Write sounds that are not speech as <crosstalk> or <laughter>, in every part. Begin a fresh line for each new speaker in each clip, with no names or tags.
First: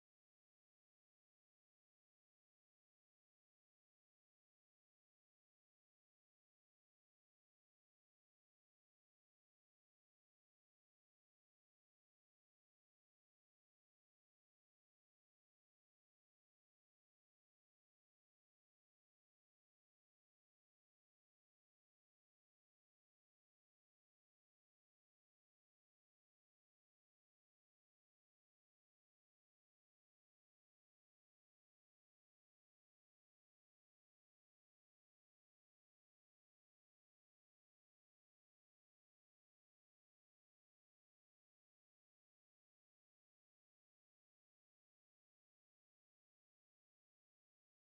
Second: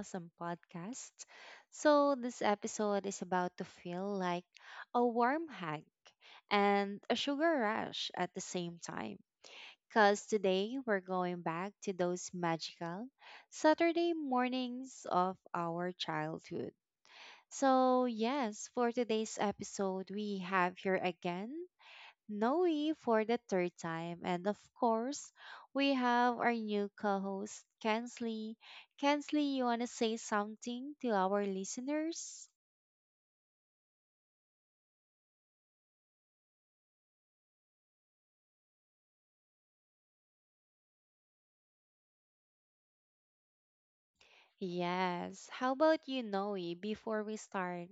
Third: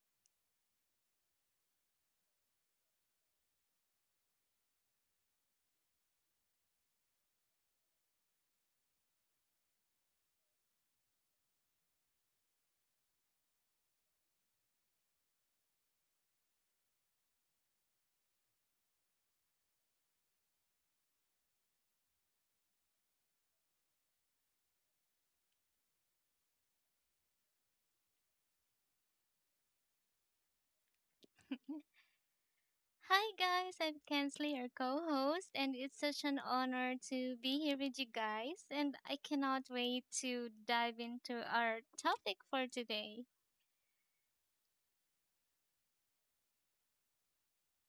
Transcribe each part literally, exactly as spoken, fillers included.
awesome podcast. So, this episode is about to feel like a warm hug and a sugar rush at the same time. Because today we're going back to those magical Saturday mornings of our childhood. So, yes, for today's episode, we have here again Noe for the third time. And of course, we have our new co host, Kensley. Kensley, you want to say something to our listeners?
Hi guys, I'm Kensley, your co-host, and it's such an honor to be here with you guys, and I cannot wait to dive into our topic for today.
Yes. How about you, Noe, before we start?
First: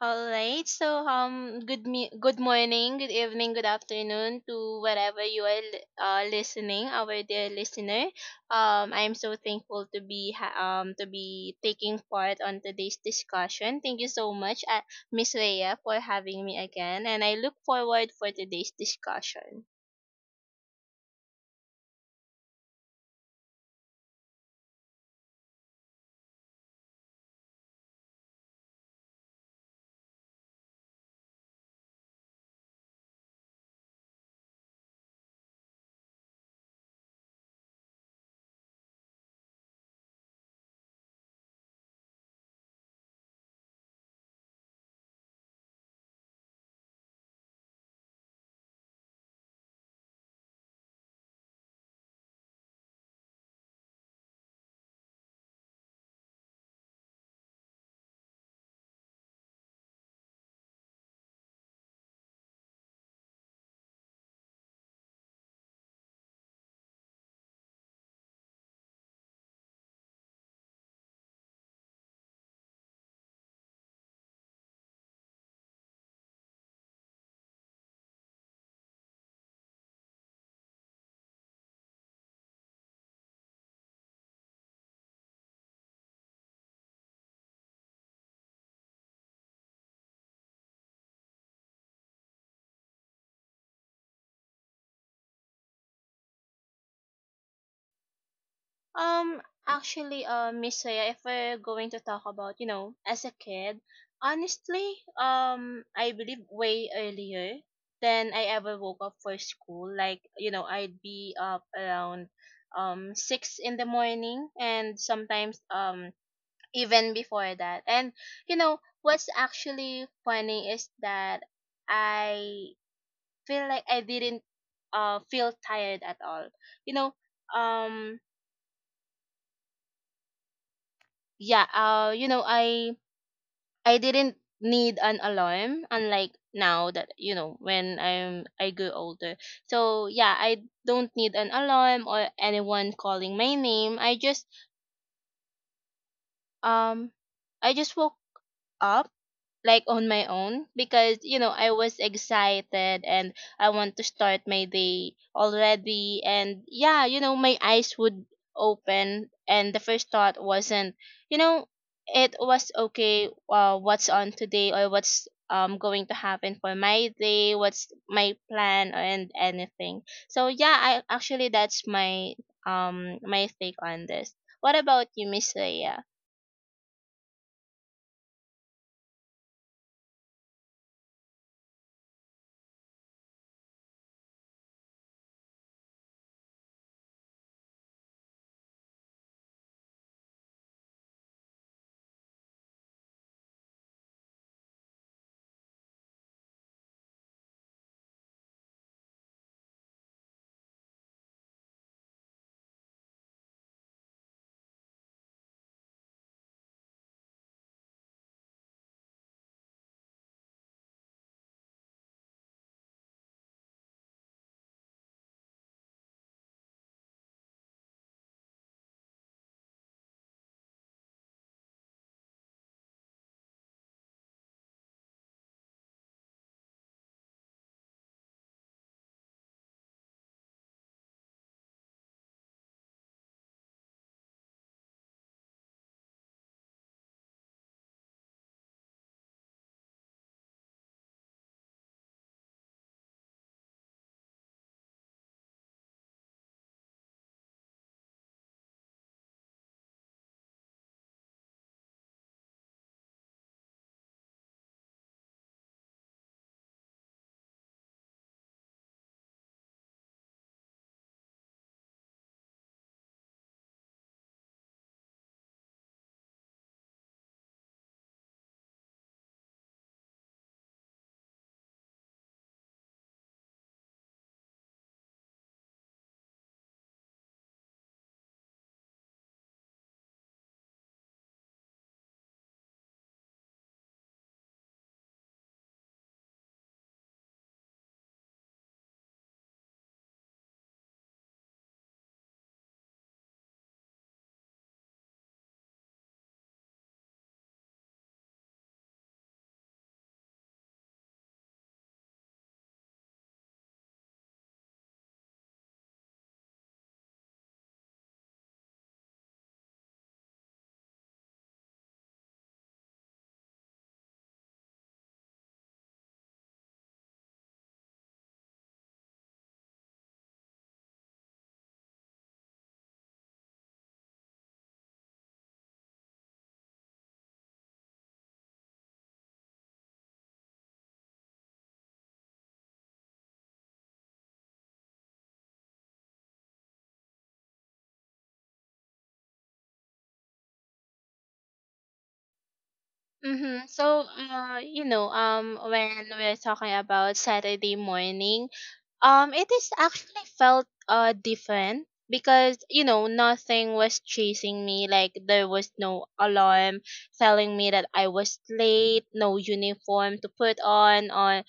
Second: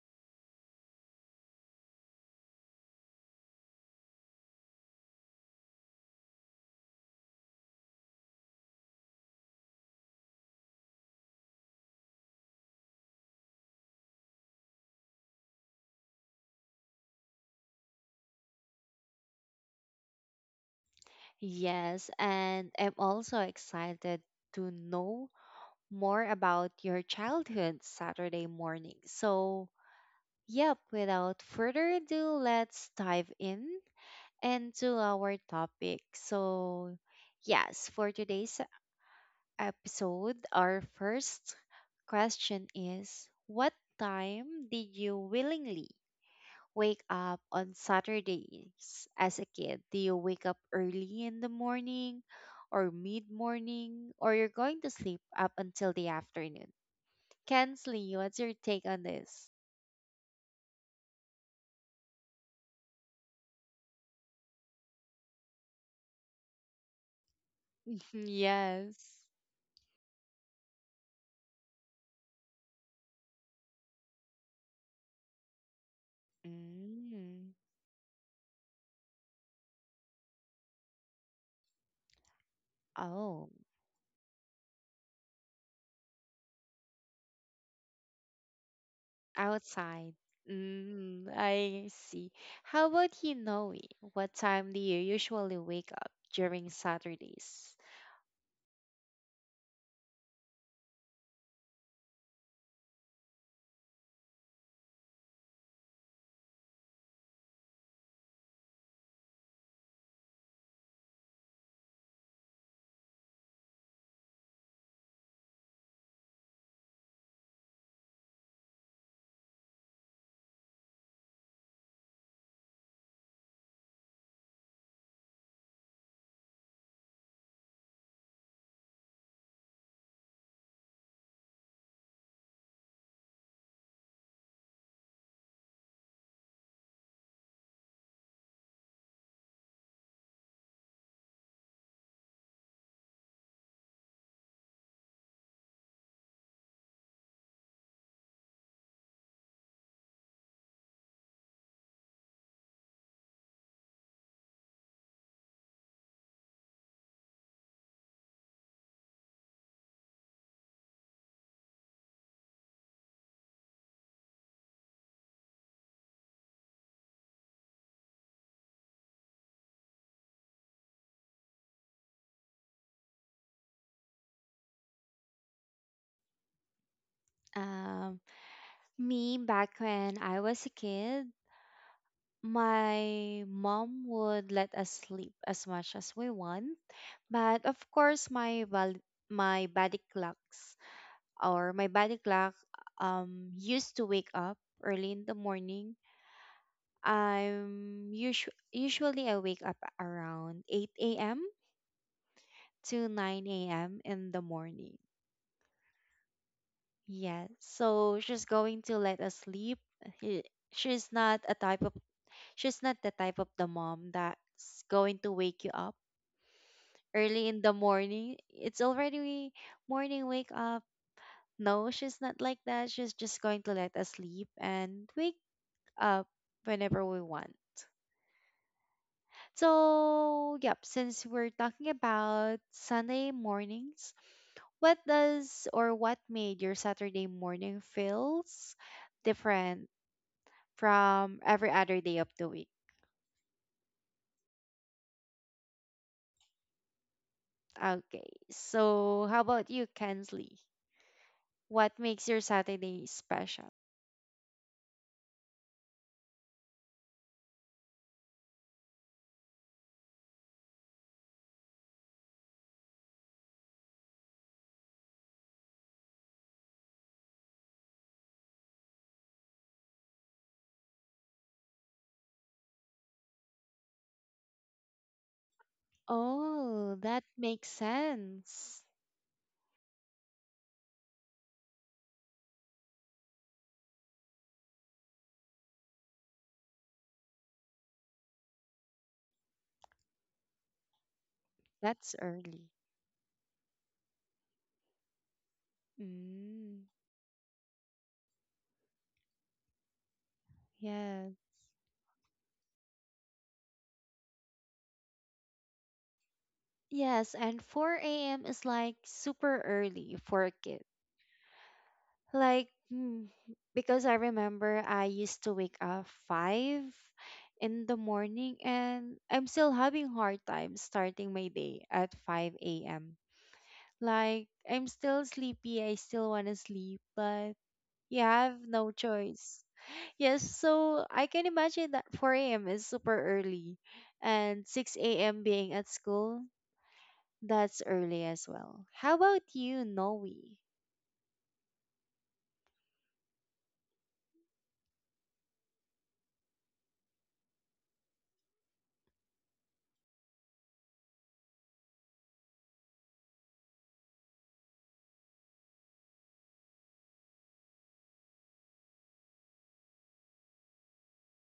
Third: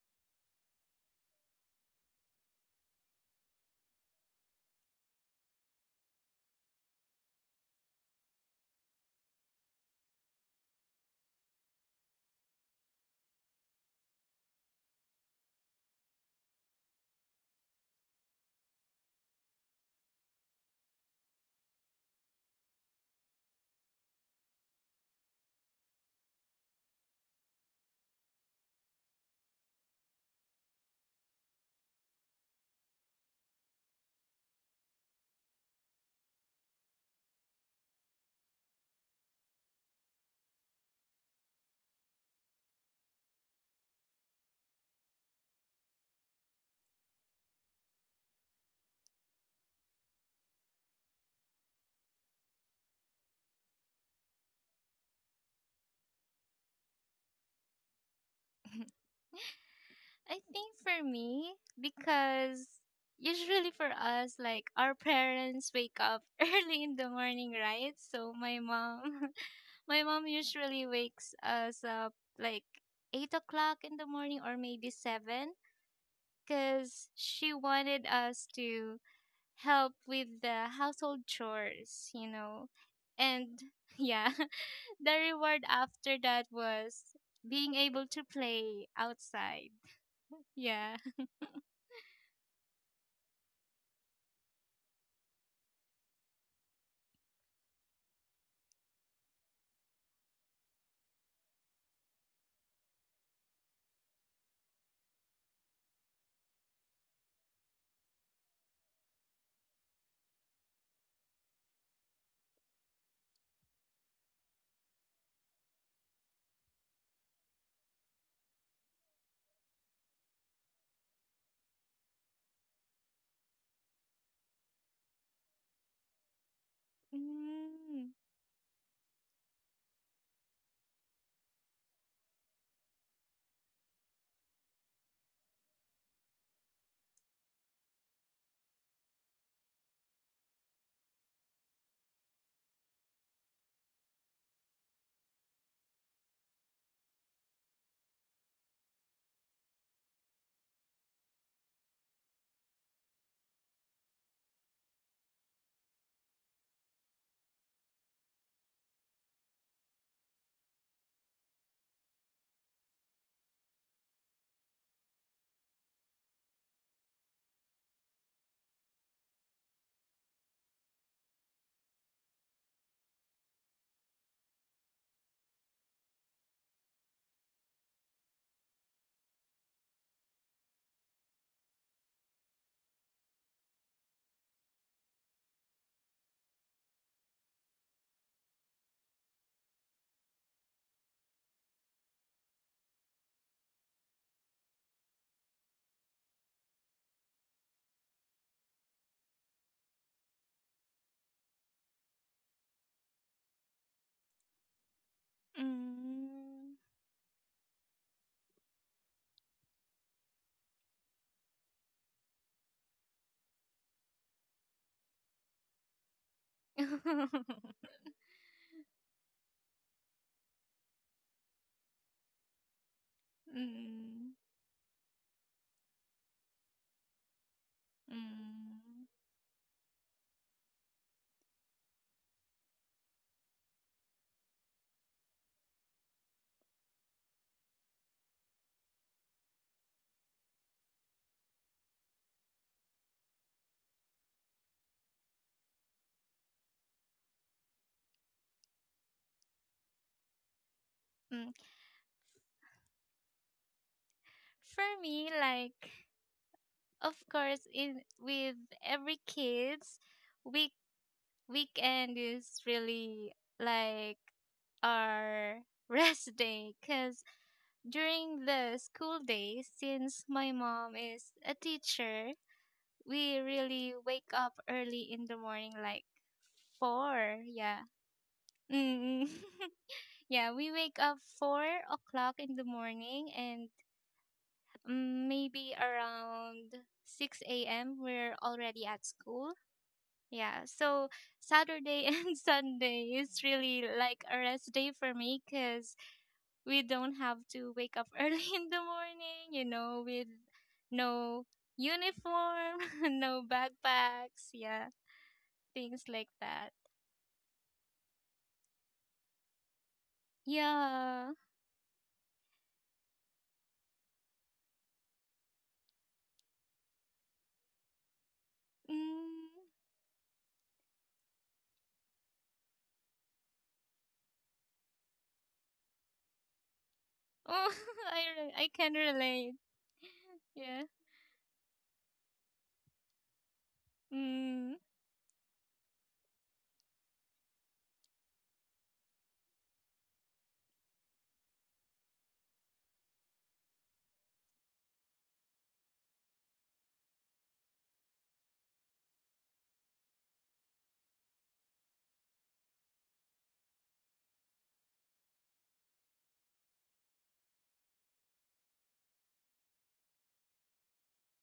All right. So um good me- good morning, good evening, good afternoon to whatever you are li- uh, listening, our dear listener. Um I am so thankful to be ha- um to be taking part on today's discussion. Thank you so much, uh, Miss Leia, for having me again, and I look forward for today's discussion.
Yes. And I'm also excited to know more about your childhood Saturday morning. So, yep, without further ado, let's dive in and to our topic. So, yes, for today's episode, our first question is, what time did you willingly wake up on Saturdays as a kid? Do you wake up early in the morning or mid morning, or you're going to sleep up until the afternoon? Kensley, what's your take on
<laughs>
this?
I think for me, because usually for us, like our parents wake up <laughs> early in the morning, right?
<laughs>
So my
Yes.
mom, <laughs> my mom usually wakes us up like eight o'clock in the morning or maybe seven, because
Mm.
she wanted us to help with the household chores, you know. And
Oh.
<laughs> yeah, <laughs> the reward after that was being able to play outside.
Outside.
Yeah.
Mm, I see. How about you, Noe? What time do you usually wake up during Saturdays?
Um, Actually, uh, Miss Saya, if we're going to talk about, you know, as a kid, honestly, um, I believe way earlier than I ever woke up for school. Like, you know, I'd be up around um six in the morning, and sometimes um even before that. And you know, what's actually funny is that I feel like I didn't uh feel tired at all. You know,
Mm,
um yeah uh you know i i didn't need an alarm unlike now that you know when i'm i grew older, so yeah, I don't need an alarm or anyone calling my name. I just um I just woke up like on my own because you know I was excited and I want to start my day already. And yeah, you know, my eyes would open and the first thought wasn't, you know, it was okay. Uh, what's on today, or what's um going to happen for my day, what's my plan and anything. So yeah, I actually, that's my um my take on this. What about you, Miss Leia?
Um, me back when I was a kid, my mom would let us sleep as much as we want, but of course my bal- my body clocks or my body clock um used to wake up early in the morning. I'm usu- usually I wake up around eight a m to nine a m in the morning.
mm.
Yes. So she's going to let us sleep. He- She's not a type of she's not the type of the mom that's going to wake you up early in the
<laughs>
morning. It's already morning, wake up. No, she's not like that. She's just going to let us
Mm,
sleep and wake up whenever we want.
Mm,
So, yep, since we're talking about Sunday mornings, what does, or what made your Saturday morning feels different from every other day of the week? Okay, so how about you, Kensley?
mm.
What makes your Saturday special?
<laughs> For me, like of course in with every kids week weekend is really like our <laughs> rest day because during the school days, since my mom is a teacher, we really wake up early in the morning, like
Oh, that
four.
makes
Yeah.
sense.
Mm. <laughs> Yeah, we wake up four o'clock in the morning, and mm, maybe around six a m. We're already at school. Yeah, so Saturday <laughs>
That's
and
early.
Sunday is really like a rest day for me because we
Mm,
don't have to wake up <laughs> early in the morning, you know, with
yeah.
no uniform, <laughs> no backpacks, yeah, things like that.
Yes, and four a m is like super early for a kid.
Yeah.
Like, hmm, because I remember I used to wake up five in the morning and I'm
Mm.
still having hard time starting my day at five a m. Like, I'm still sleepy, I still want to sleep, but
Oh, <laughs>
you
I
have
re- I
no
can relate.
choice. Yes,
Yeah.
so I can imagine that four a m is super early and
Mm.
six a m being at school, that's early as well. How about you, Noe?
Mm-hmm. So, uh, you know, um, when we're talking about Saturday morning, um, it is actually felt uh different because you know nothing was chasing me. Like there was no alarm telling me that I was late, no uniform to put on, on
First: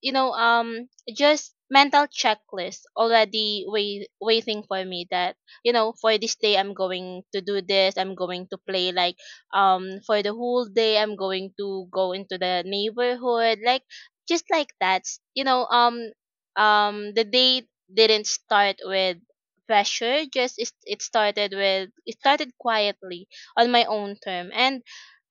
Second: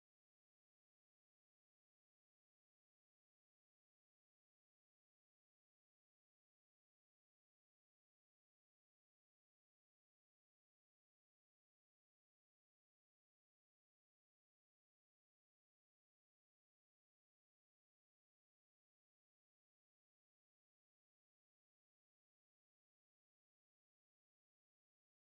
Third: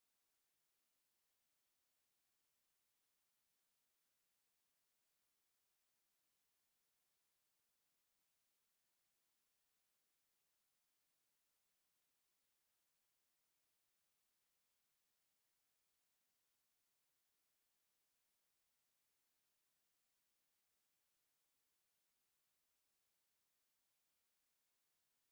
you know, um just mental checklist already wait, waiting for me. That, you know, for this day I'm going to do this, I'm going to play like, um for the whole day I'm going to go into the neighborhood, like just like that S- you know, um um the day didn't start with pressure. Just it, it started with It started quietly on my own term, and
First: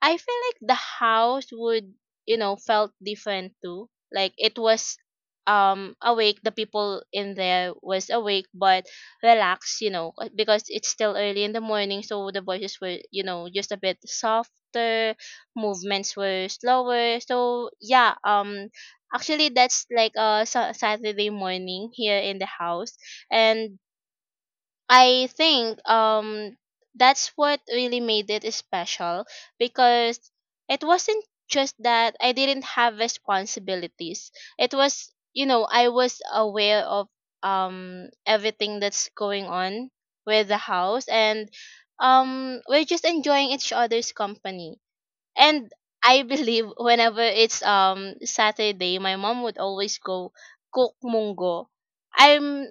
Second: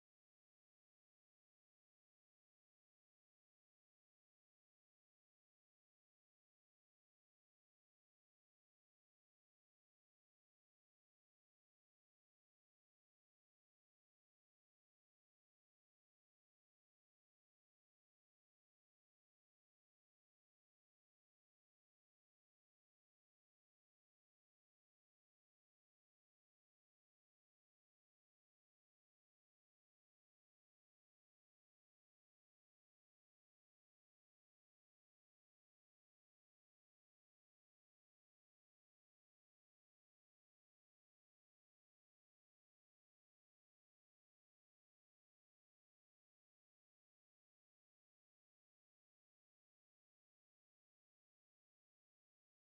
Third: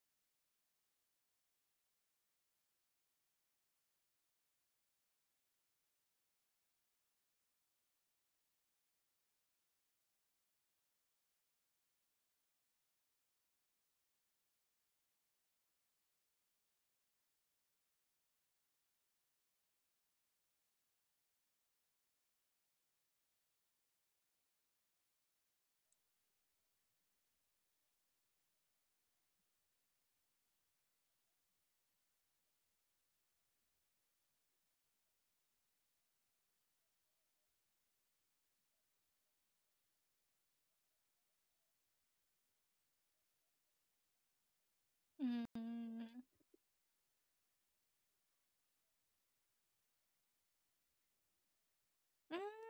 I feel like the house would, you know, felt different too. Like it was, um awake. The people in there was awake but relaxed, you know, uh, because it's still early in the morning, so the voices were, you know, just a bit softer, movements were slower. So yeah, um actually that's like a Sa- saturday morning here in the house. And I think um that's what really made it special, because it wasn't just that I didn't have responsibilities. It was, you know, I was aware of um everything that's going on with the house, and um we're just enjoying each other's company. And
Mm.
I believe whenever it's um Saturday, my mom would always go cook munggo. I'm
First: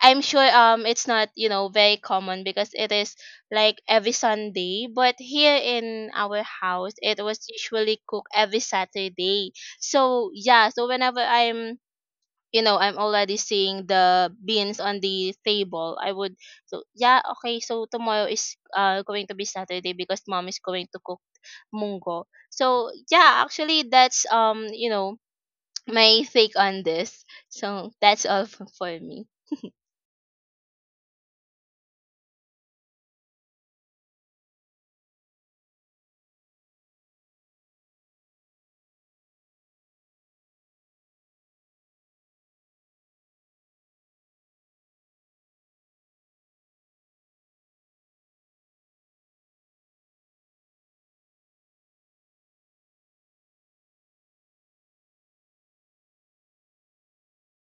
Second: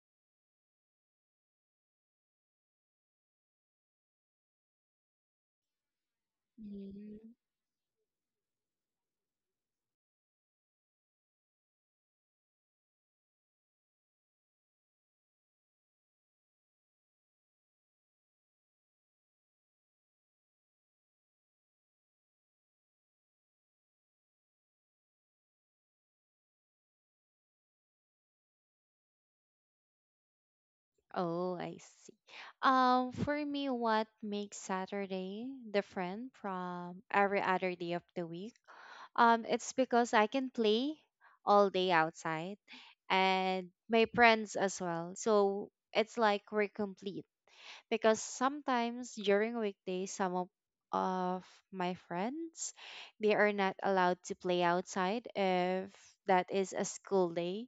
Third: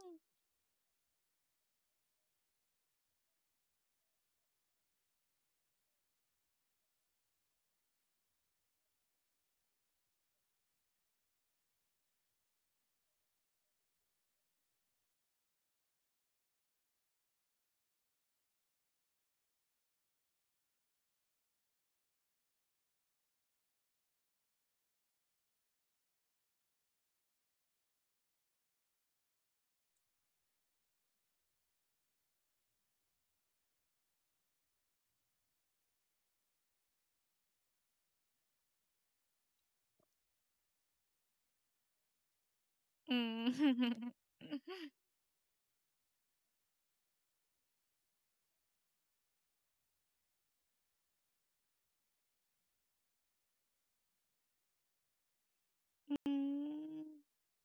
I'm sure um it's not, you know, very common because it is like every Sunday, but here in our house it was usually cooked every Saturday. So yeah, so whenever I'm, you know, I'm already seeing the beans on the table, I would, so yeah, okay, so tomorrow is uh going to be Saturday because mom is going to cook mungo. So yeah, actually, that's, um you know, my take on this. So that's all f- for me.
Oh, I see. Um, for me, what makes Saturday different from every other day of the week? Um, it's because I can play all day outside
Mm.
and my
Mm. <laughs>
friends as well. So it's like we're complete, because sometimes during weekdays some of, of my friends they are not allowed to play outside if that is a
Mm.
school day.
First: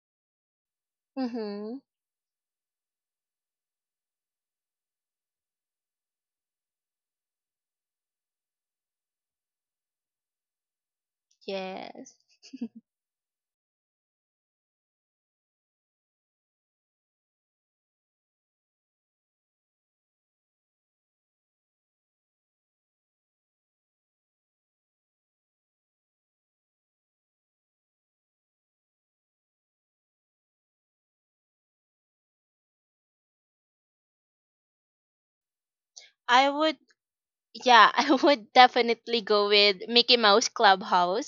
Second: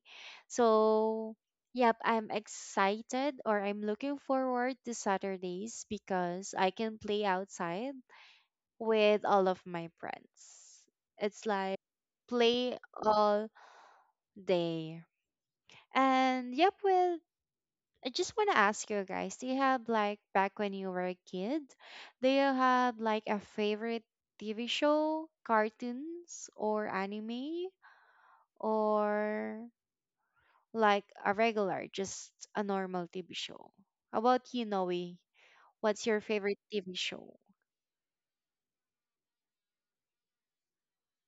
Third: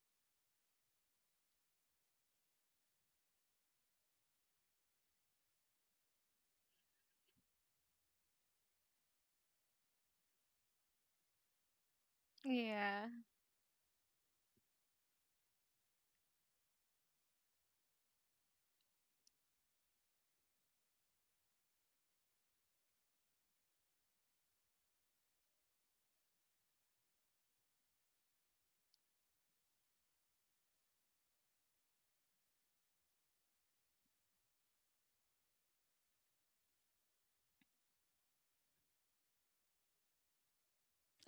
So
Mm-hmm.
yep, I'm excited, or I'm looking forward to Saturdays because I can play outside with all of my friends. It's like
yes
play
Yeah.
all day. And yep, well, I just want to ask you guys, do you have like back when you were a kid, do you have like a favorite T V show, cartoons, or anime, or like a regular, just a normal T V show? How about you, Noe? What's your
I
favorite
would
T V show?
Yeah, <laughs> I would definitely go with Mickey Mouse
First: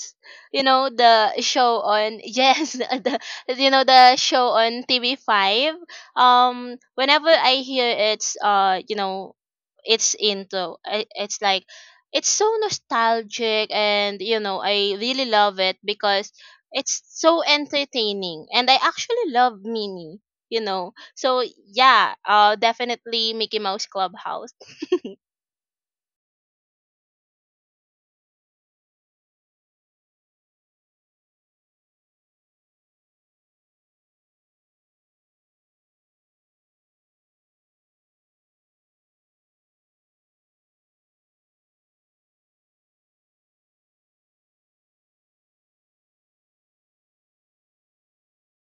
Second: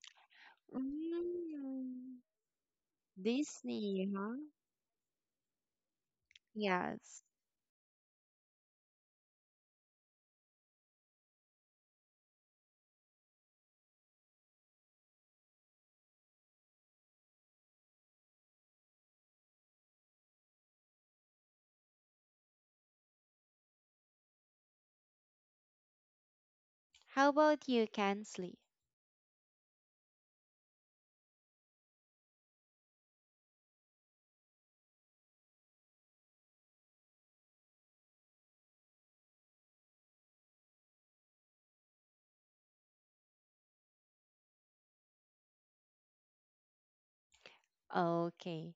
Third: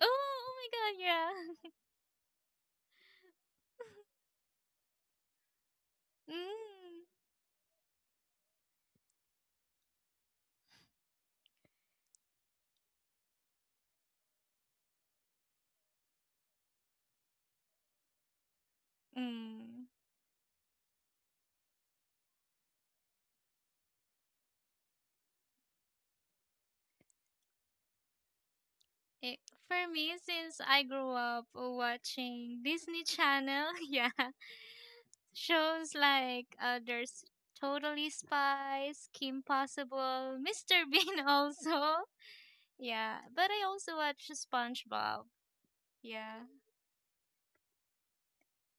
Oh, oh
You
my
know
god,
the
yeah.
show on,
Mm,
<laughs> yes, the you know
Disney,
the
huh?
show on T V five. Um,
Yes.
whenever I hear it's, uh, you know, it's into I- it's like it's so nostalgic, and you know I really love it because it's so entertaining, and I
<laughs> Mm.
actually love
Mm.
Minnie. You know, so yeah, uh, definitely Mickey Mouse Clubhouse.
How about you, Kansley?
It, for me, since I grew up watching Disney Channel, <laughs> yeah, shows like uh, there's Totally Spies, Kim Possible, Mister <laughs> Bean also. Yeah, but I also watch SpongeBob. Yeah.
Okay.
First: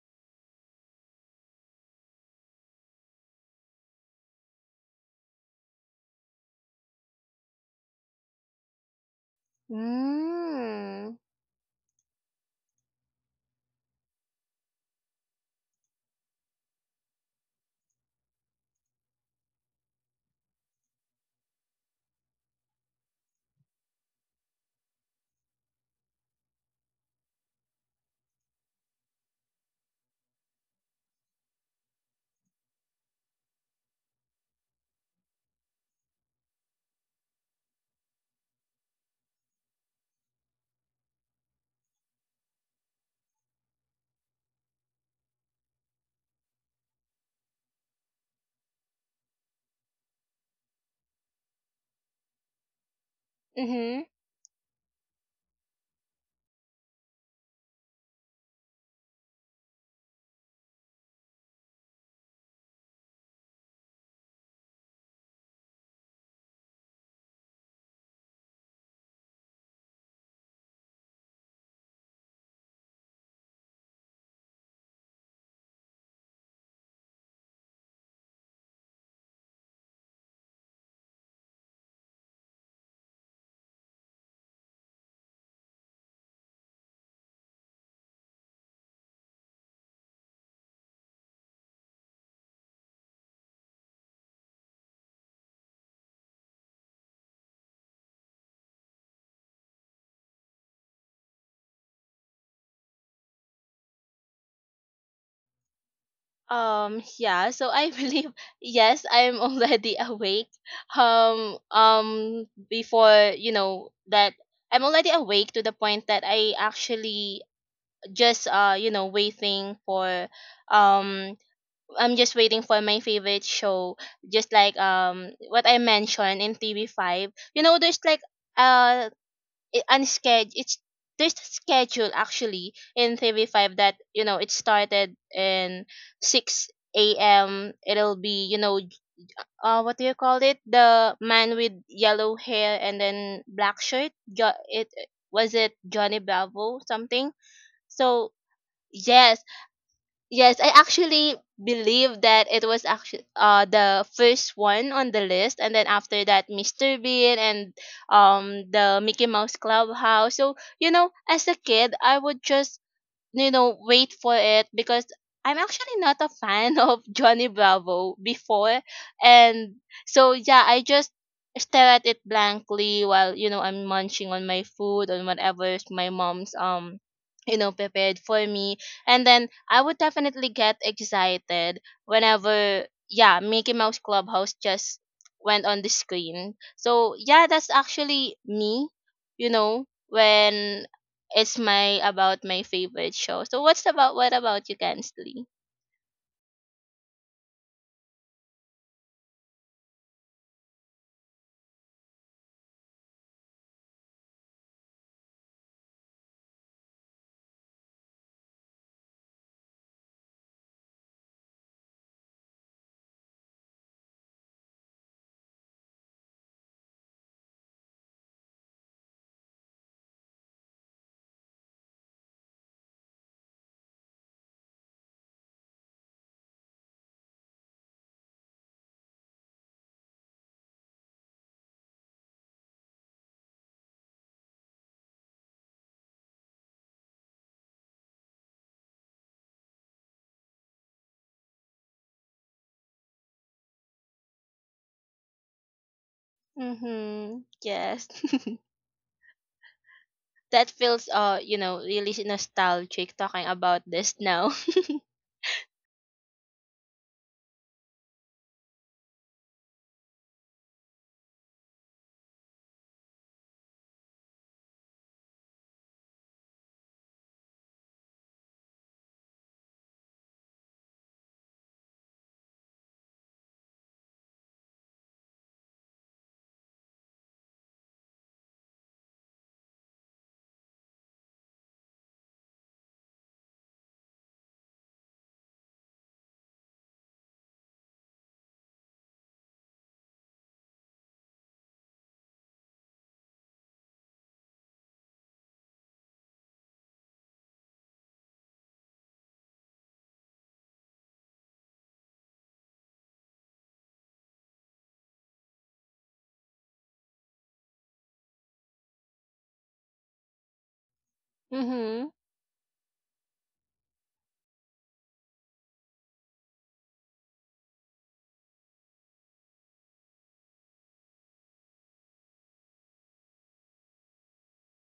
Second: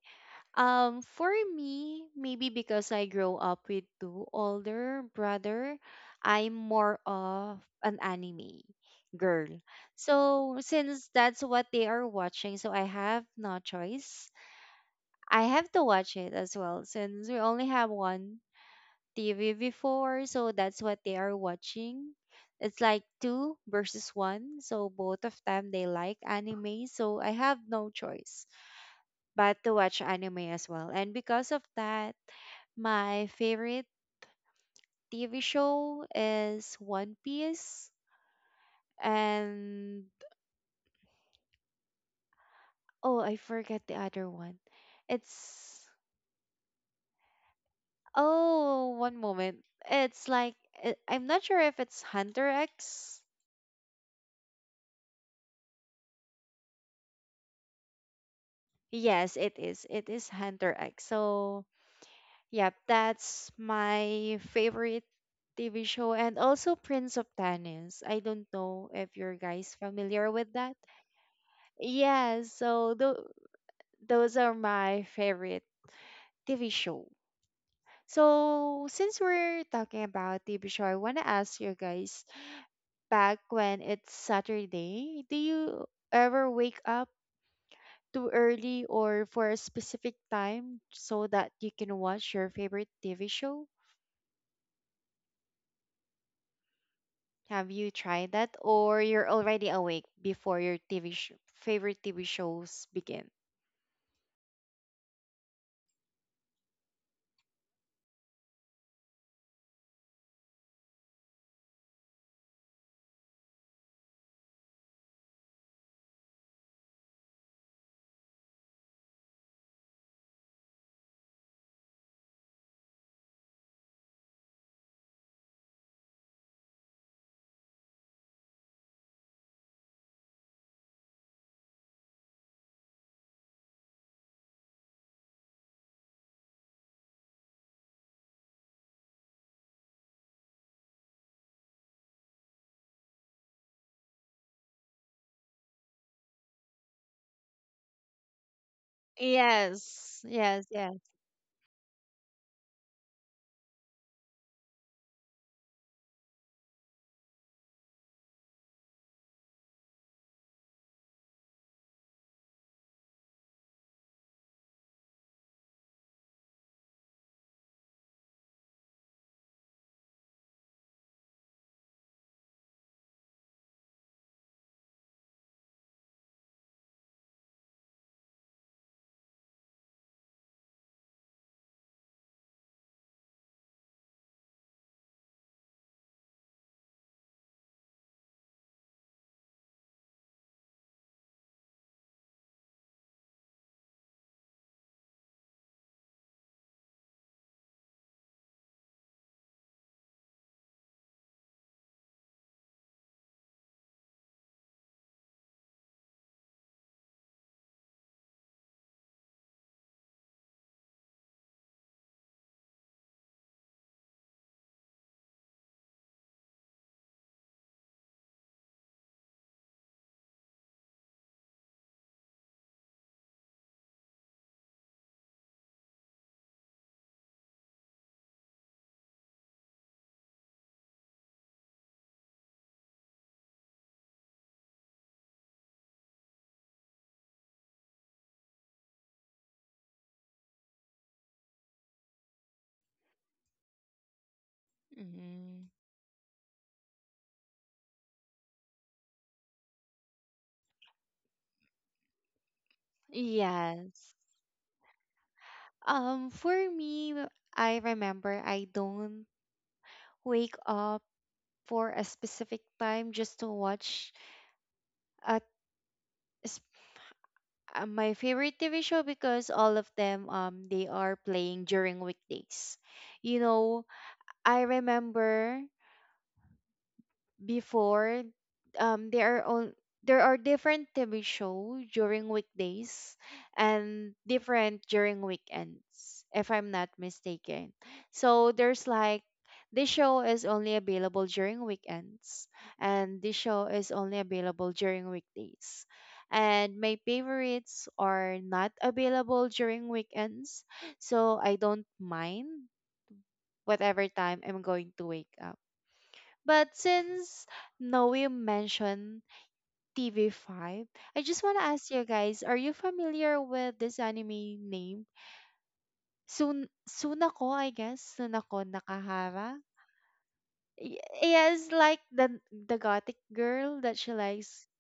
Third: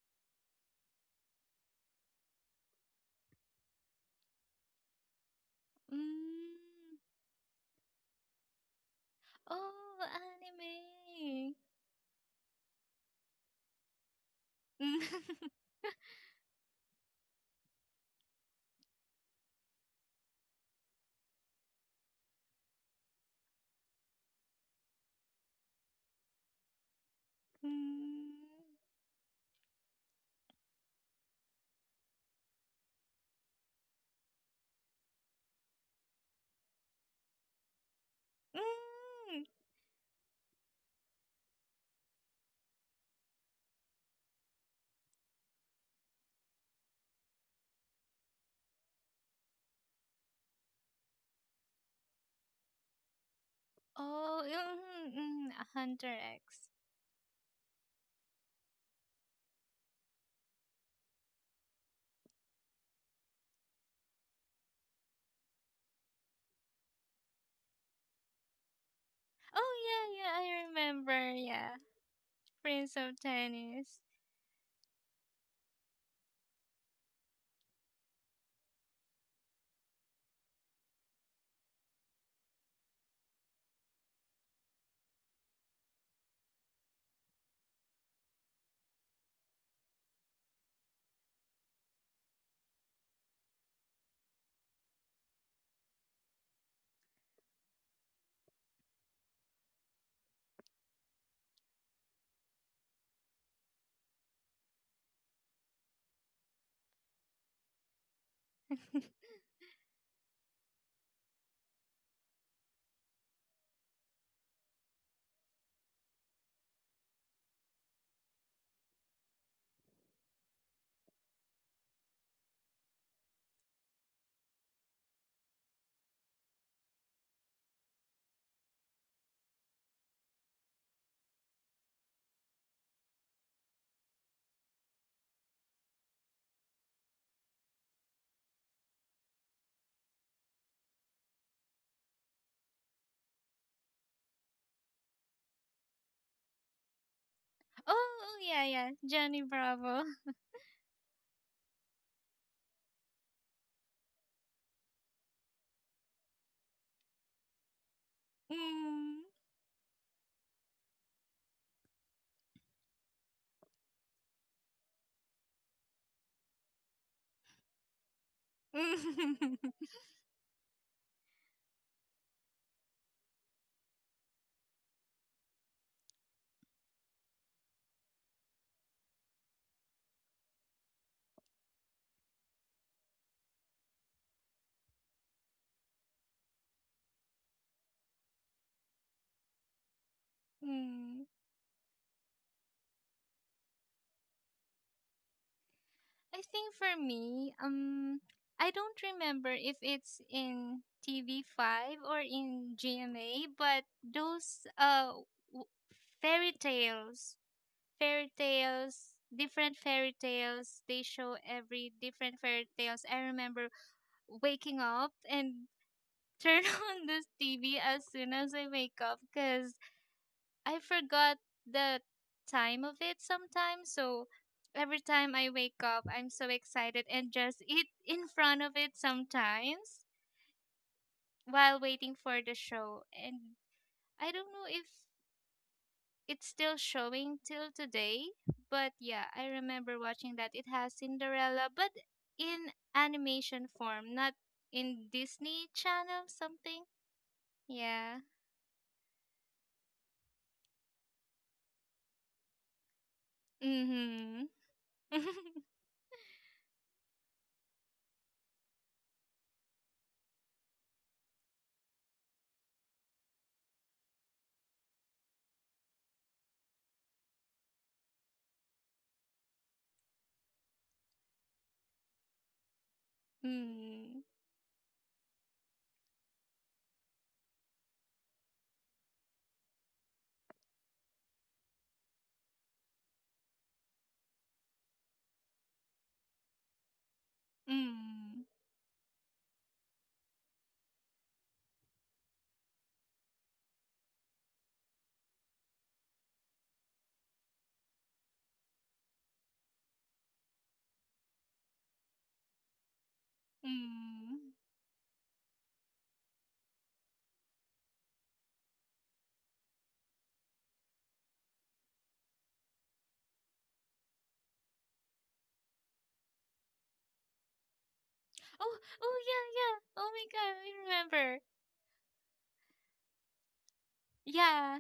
Um, for me, maybe because I grow up with two older brother, I'm
Mm.
more of an anime
Oh,
girl. So since
Mm.
that's
anime. <laughs>
what they are watching, so I have no choice. I have to watch it as well since we only have one T V before, so that's what they are watching. It's like two versus one, so both of them they like anime, so I have no
Mm.
choice but to watch anime as well. And because of that, my favorite T V show is One Piece
Mm.
and, oh, I forget the other one. It's, oh, one moment. It's like uh, I'm not sure if it's Hunter X.
Mhm.
Oh, mm, mm, Hunter X.
Yes, it is. It is Hunter X. So yep, that's my favorite T V show and also Prince of Tennis. I don't know if you guys
Oh yeah,
familiar
yeah,
with
I
that.
remember. Yeah.
Yes, so
Prince of
tho-
Tennis.
those are my favorite T V show. So, since we're talking about T V show, I want to ask you guys back when it's Saturday, do you ever wake up too early or for a specific time so that you can watch your favorite T V show? Have you tried that, or you're already awake before your T V sh- favorite T V shows begin?
Um yeah, so I believe <laughs> yes, I'm
<laughs>
already <laughs> awake. Um um Before, you know, that I'm already awake to the point that I actually just uh you know waiting for, um I'm just waiting for my favorite show, just like um what I mentioned in T V five. You know, there's like uh it unscheduled it's there's a schedule actually in thirty five that you know it started in six a.m. It'll be you know, j- uh what do you call it, the man with yellow hair and then black shirt, jo- it was it Johnny Bravo something,
Oh,
so
oh, yeah, yeah. Johnny
yes.
Bravo.
Yes,
Yes,
yes,
I
yes.
actually believe that it was actually uh the first one on the list, and then after that, Mister Bean and um the
Mm.
Mickey Mouse Clubhouse. So you know, as a kid, I would just, you know, wait for it because I'm actually not a fan <laughs> of Johnny Bravo before.
<laughs>
And so yeah, I just stare at it blankly while you know I'm munching on my food and whatever my mom's um you know prepared for me. And then I would definitely get excited whenever, yeah, Mickey Mouse Clubhouse just went on the screen. So yeah, that's actually me, you know, when
Mm.
it's my about my favorite show. So what's about what about you, Kensley?
I think for me, um, I don't remember if it's in T V five or in G M A, but those uh w- fairy tales, fairy tales, different fairy tales, they show every different fairy tales. I remember waking up and turn <laughs> on this T V as soon as I wake up because I forgot the time of it sometimes. So every time I wake up, I'm so excited and just eat <laughs> in front of it sometimes while waiting for the show. And I don't know if it's still showing till today, but yeah, I remember watching that. It has Cinderella, but in animation form, not in Disney
Hmm.
Channel something.
Mm-hmm. Yes.
Yeah.
<laughs> that feels, uh, you know, really nostalgic talking about
Yes.
this
Mhm.
now. <laughs>
<laughs>
Um, for me, I remember I don't wake up for a specific time just to watch at s- uh, my favorite T V show because all of them um they are playing during weekdays. You know,
Mm,
I remember before um there are on there are different T V show during weekdays and different during weekends if I'm not mistaken.
mm,
So there's like this show is only available during weekends and this show is only available during weekdays. And my favorites are not available during weekends, so I don't mind whatever time
mm.
I'm going to wake up, but since Noe mentioned T V five, I just want to ask you
Mm-hmm.
guys, are you familiar with this anime name? Sun Sunako, I guess. Sunako
Oh, oh yeah,
Nakahara.
yeah. Oh my god, I
Y-
remember.
Yes, like the the gothic girl that she likes
Yeah.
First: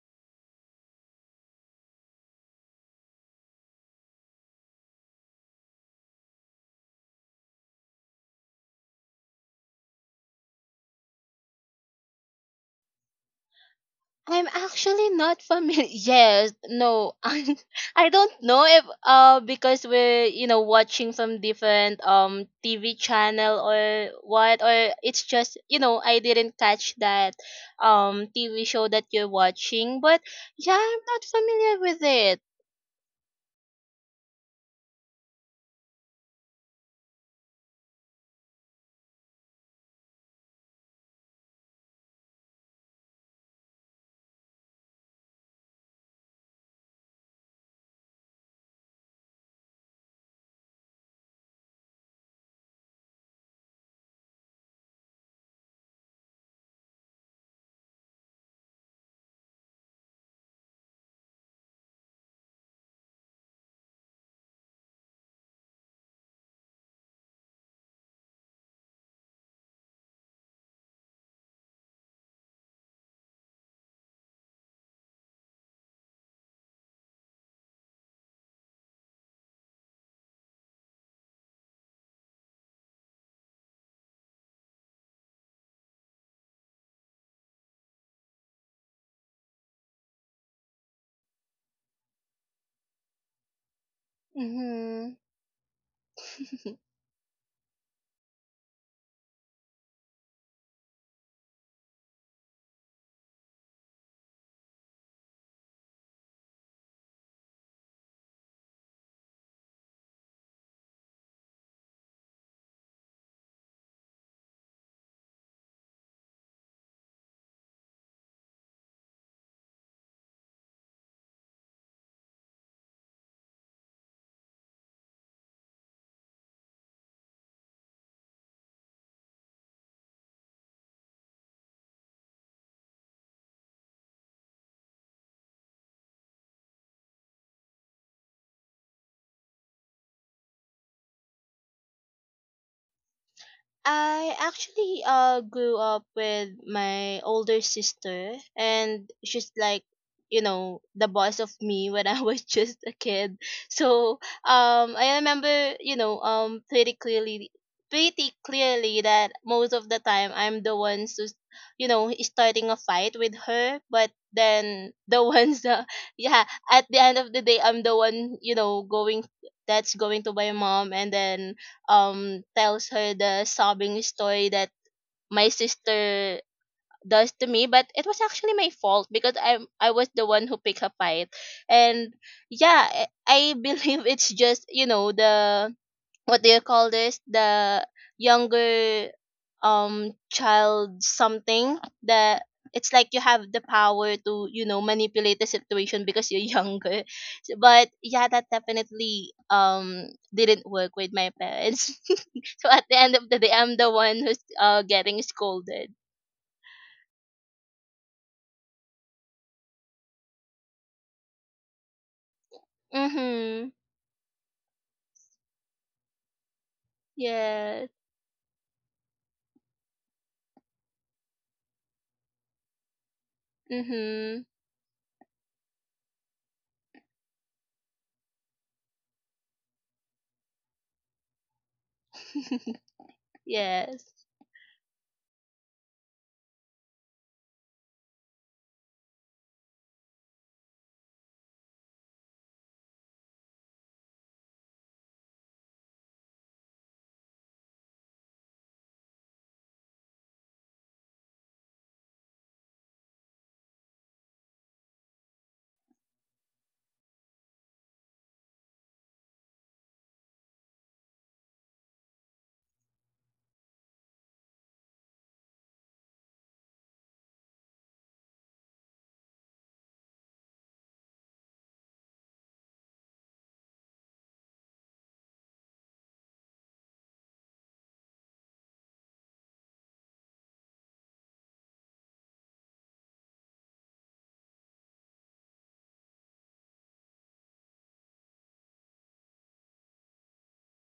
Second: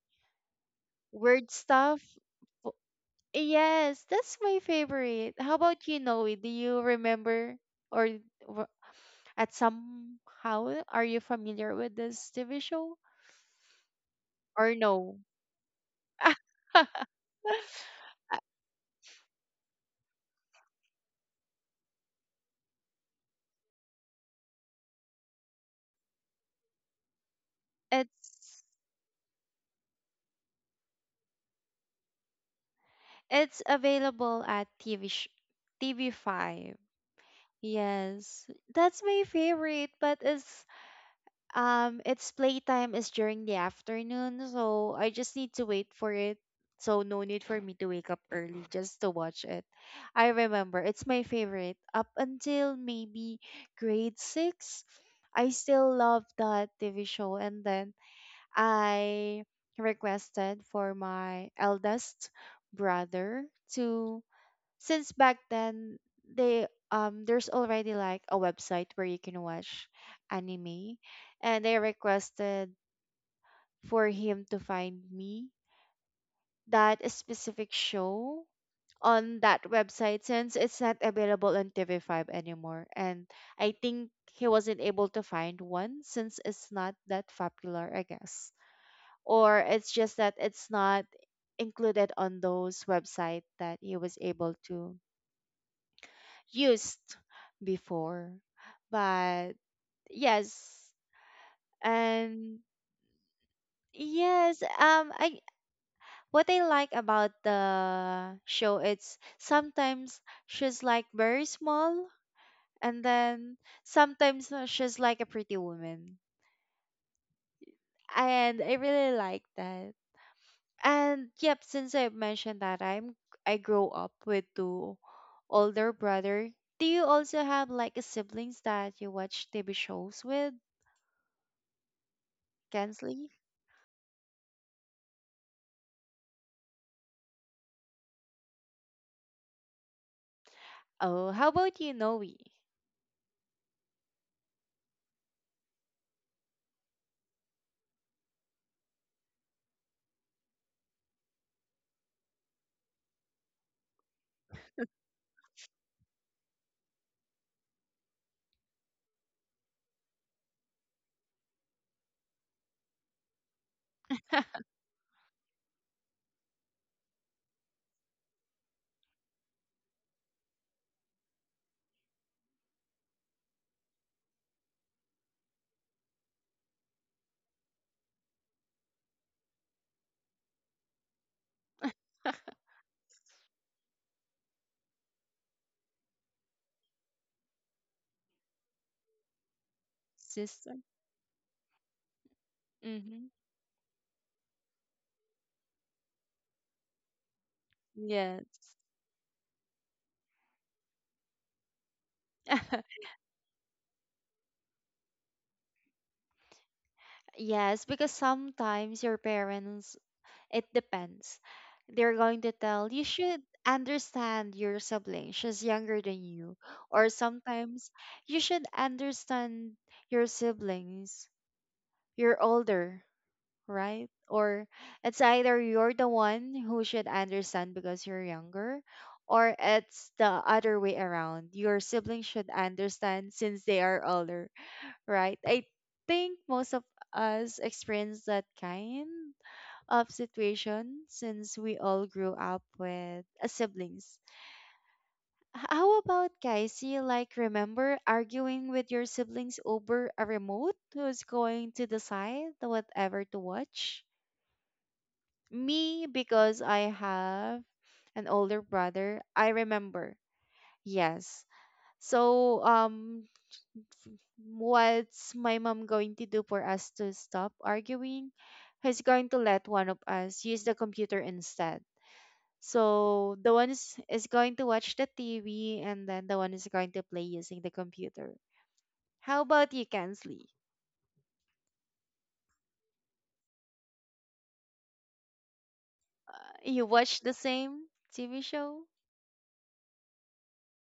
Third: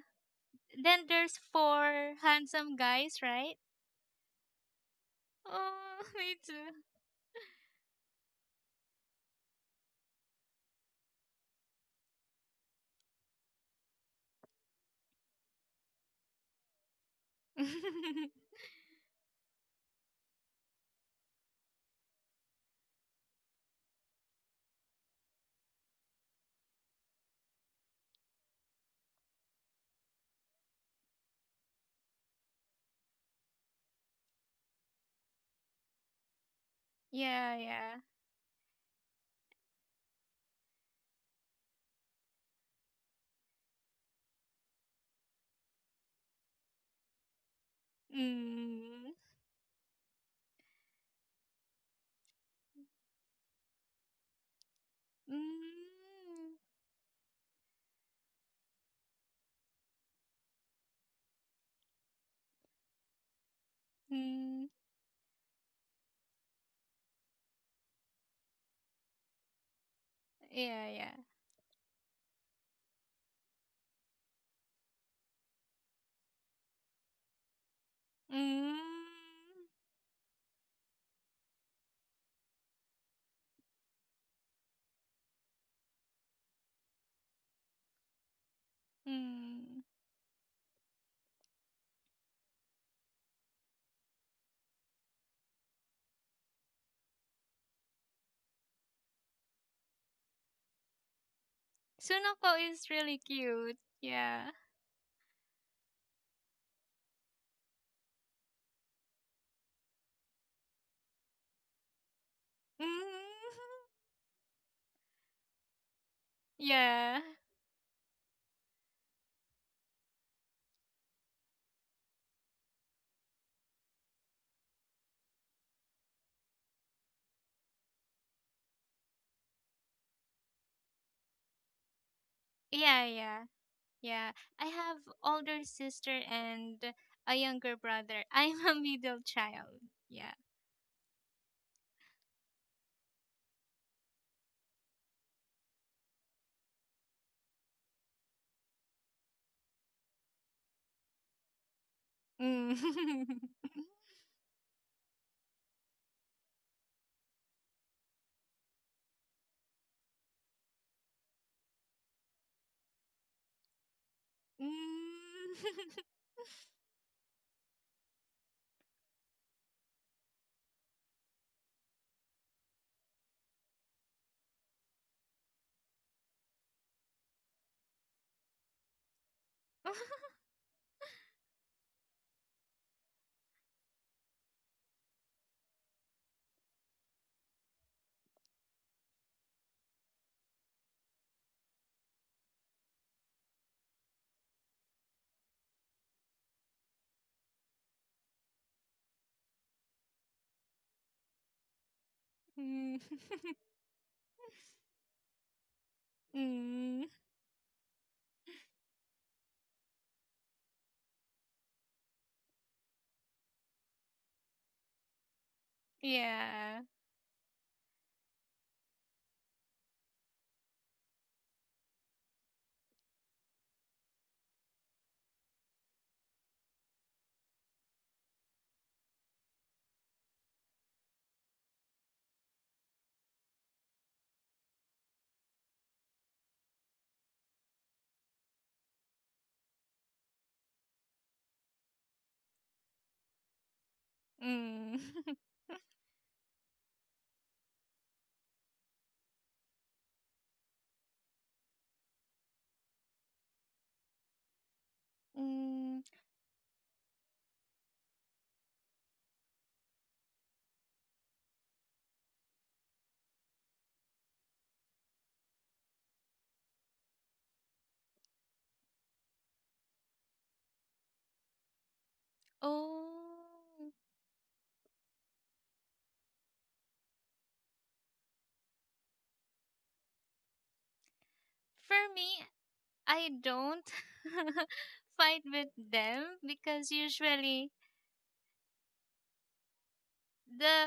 Then there's
weird stuff.
four handsome guys, right?
Yes, that's my favorite. How about you,
Oh, <laughs>
Noe?
me
Do
too.
you remember, or w- at somehow are you familiar with this T V show
I'm
or
actually
no?
not familiar. <laughs> Yes, no, <laughs>
<laughs>
I
<laughs>
don't know if uh because we're you know watching from different um T V channel or what, or it's just you know I didn't catch that um
It's
T V show that you're watching, but yeah, I'm not familiar with it.
it's available at T V sh- T V five.
Yeah, yeah.
Yes, that's my favorite, but it's um its playtime is during the afternoon, so I just need to wait for it. So no need for me to wake up early just to
Mm,
watch it. I remember it's my favorite up until maybe grade six. I still love
mm,
that T V show, and then I requested for my eldest brother to
mm.
since back then they um there's already like a website where you can watch
Yeah,
anime,
yeah.
and I requested for him to find me that specific show
Mm,
on that website since it's not available on T V five anymore, and I think he wasn't able to find one since it's not that popular I guess, or
mm.
it's just that it's not included on those website that he was able to
Hmm. <laughs>
used before, but yes. And
Sunoko is really cute. Yeah.
yes, um I what I like about the show, it's sometimes she's like very small, and then
Mm,
sometimes uh, she's like a pretty woman,
<laughs> yeah.
and I really like that. And yep, since I've mentioned that I'm I grow up with two older brother. Do you also have like a siblings that you watch T V shows with,
Yeah,
Kensley?
yeah. Yeah, I have older sister and a younger brother. <laughs> I'm a middle child. Yeah.
Oh, how about you, Noe?
I actually uh grew up with my older sister, and she's like, you know, the boss of me when I was <laughs> just a kid.
Mm. <laughs>
So um, I remember, you know, um, pretty clearly, pretty clearly that most of the time I'm the ones who's, you know, starting a fight with her, but
<laughs>
Mm.
then the <laughs> ones that, yeah, at the end of the day, I'm the one, you know, going that's going to my mom and then um tells her the sobbing story that my sister does to me, but it was actually my fault because i i was the
<laughs>
one who picked a fight. And yeah, i I <laughs> believe it's just you know the what do you call this, the younger um
Sister?
child something, that it's like
Mm-hmm.
you have the power to you know manipulate the situation because you're younger, <laughs> but yeah, that
Yes.
definitely um didn't work with my parents. <laughs> so at
Mm.
<laughs>
the end of the day I'm the one who's uh getting scolded.
<laughs> Mm.
Yes, because sometimes your parents. It depends. They're going to tell you should
Mhm.
understand your sibling. She's younger than you.
Yeah.
Or
Yes.
sometimes you should understand your siblings. You're older, right?
Mhm.
Or it's either you're the one who should understand because you're younger, or it's the other way around. Your siblings should understand
<laughs>
since they are
yes.
older, right? I think most of us experience that kind of situation since we all grew up with uh, siblings.
Mm. <laughs>
H- How about guys? Do you like remember arguing with your siblings over a remote who's going to decide whatever to watch?
Mm.
Me, because I have an older brother, I remember. Yes. So, um, what's my mom going to do for us to stop arguing? He's going to let one of us use the computer instead. So the one is,
Oh,
is going to watch the T V and then the one is going to play using the computer. How about you, Kansley?
for me, I don't <laughs> fight with them
You
because
watch the
usually
same T V show?
the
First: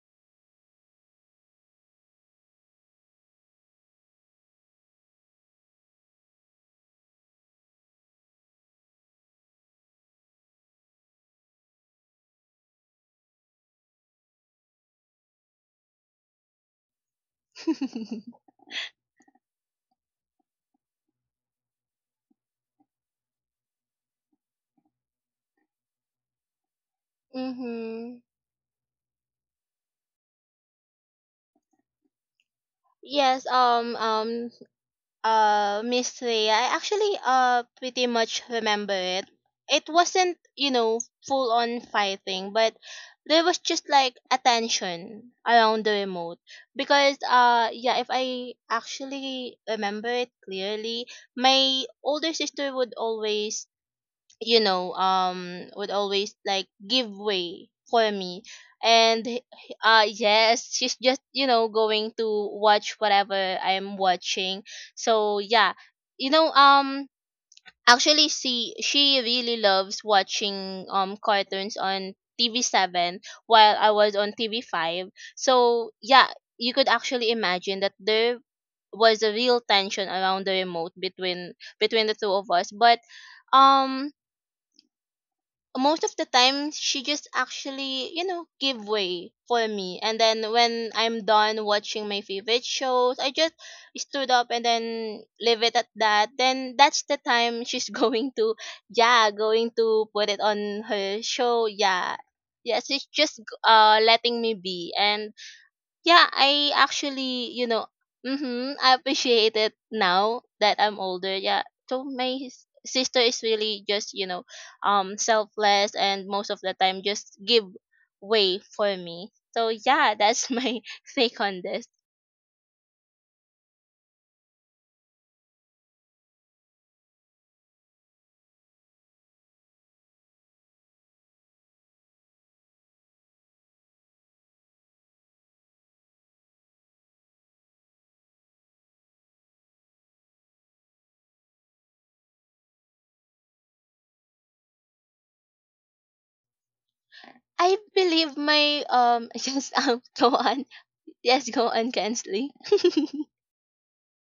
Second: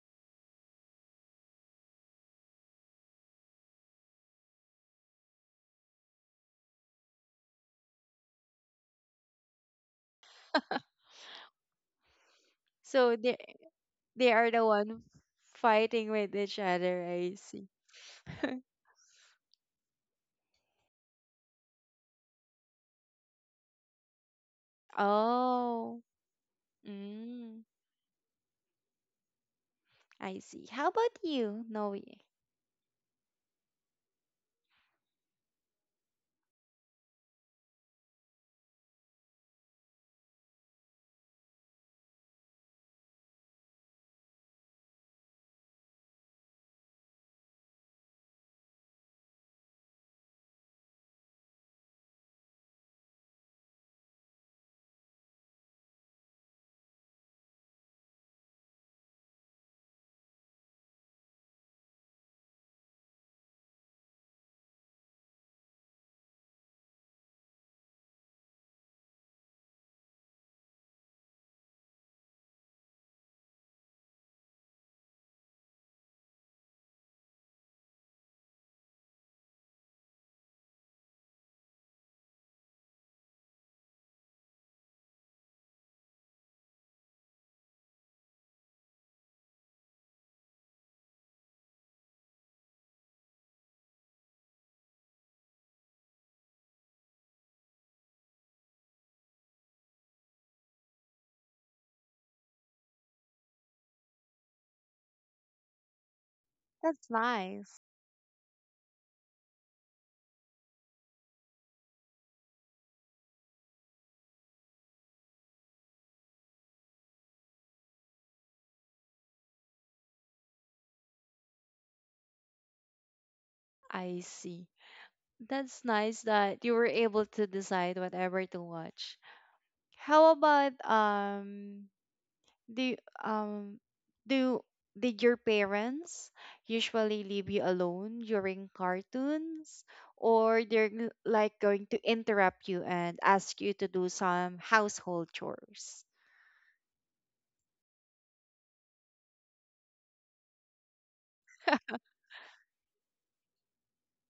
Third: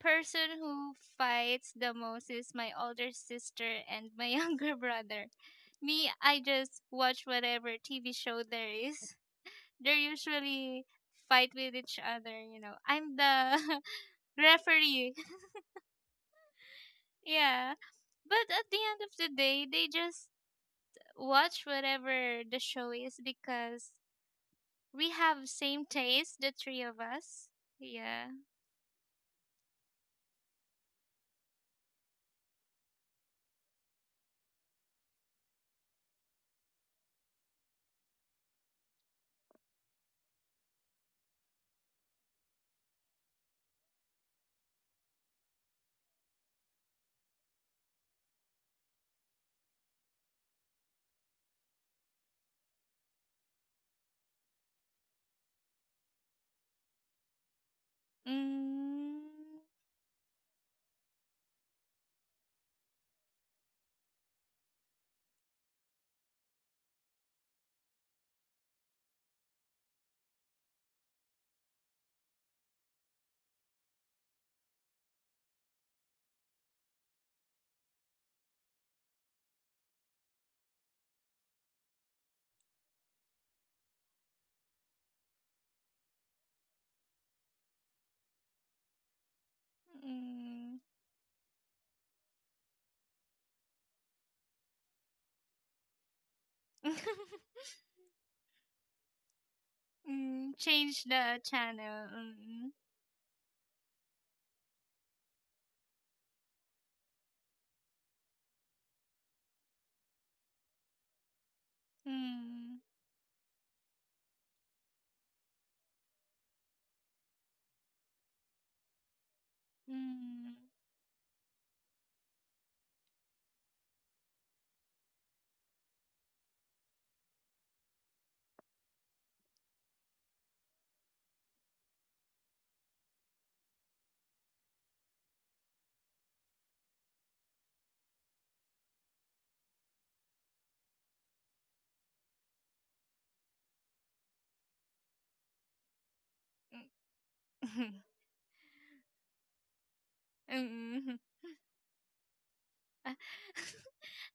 person who fights the most is my older sister and my <laughs> younger brother. Me, I just watch whatever T V show there is. They usually fight with each other, you know.
So
I'm
they
the
they
<laughs>
are the one
referee.
fighting with each other, I see.
Yeah.
<laughs>
But
<laughs>
at the end of the day, they just watch whatever the show is because we have same
Oh,
taste, the three of us.
mm,
mhm.
Yeah.
I see. How about you, Noe?
yes um um Uh, Miss Leia, I actually uh pretty much remember it. It wasn't, you know, full on fighting, but there was just like attention around the remote because uh yeah, if I actually remember it clearly, my older sister would always, you know, um would always like give way for me.
Mm.
and h- uh yes, she's just you know going to watch whatever I'm watching. So yeah, you know, um actually she she really loves watching um cartoons on T V seven while I was on T V five. So yeah, you could actually imagine that there was a real tension around the remote between between the two of us. But um most of the time she just actually you know give way for me, and then
Mm.
when I'm done watching my favorite shows I just stood up and then leave it at that. Then that's the
<laughs>
time she's <laughs> going to, yeah, going to put it
Mm,
on
change
her
the
show.
channel.
Yeah,
Mm,
yes, it's just uh letting me be. And yeah, I
That's
actually, you
nice.
know, mhm, I appreciate it now that I'm older. Yeah. So my s-
mm,
sister is really just, you know, um selfless and most of the time just give way for me. So yeah, that's <laughs>
mm,
my take on this.
I see. That's nice that you were able to decide whatever to watch. How about um do um do did your parents usually leave you alone during cartoons, or they're g- like going to interrupt you and ask you to do some household chores.
I
mm, <laughs>
believe my um <laughs> yes um go on.
mm.
Yes, go on, Kensley.
<laughs> As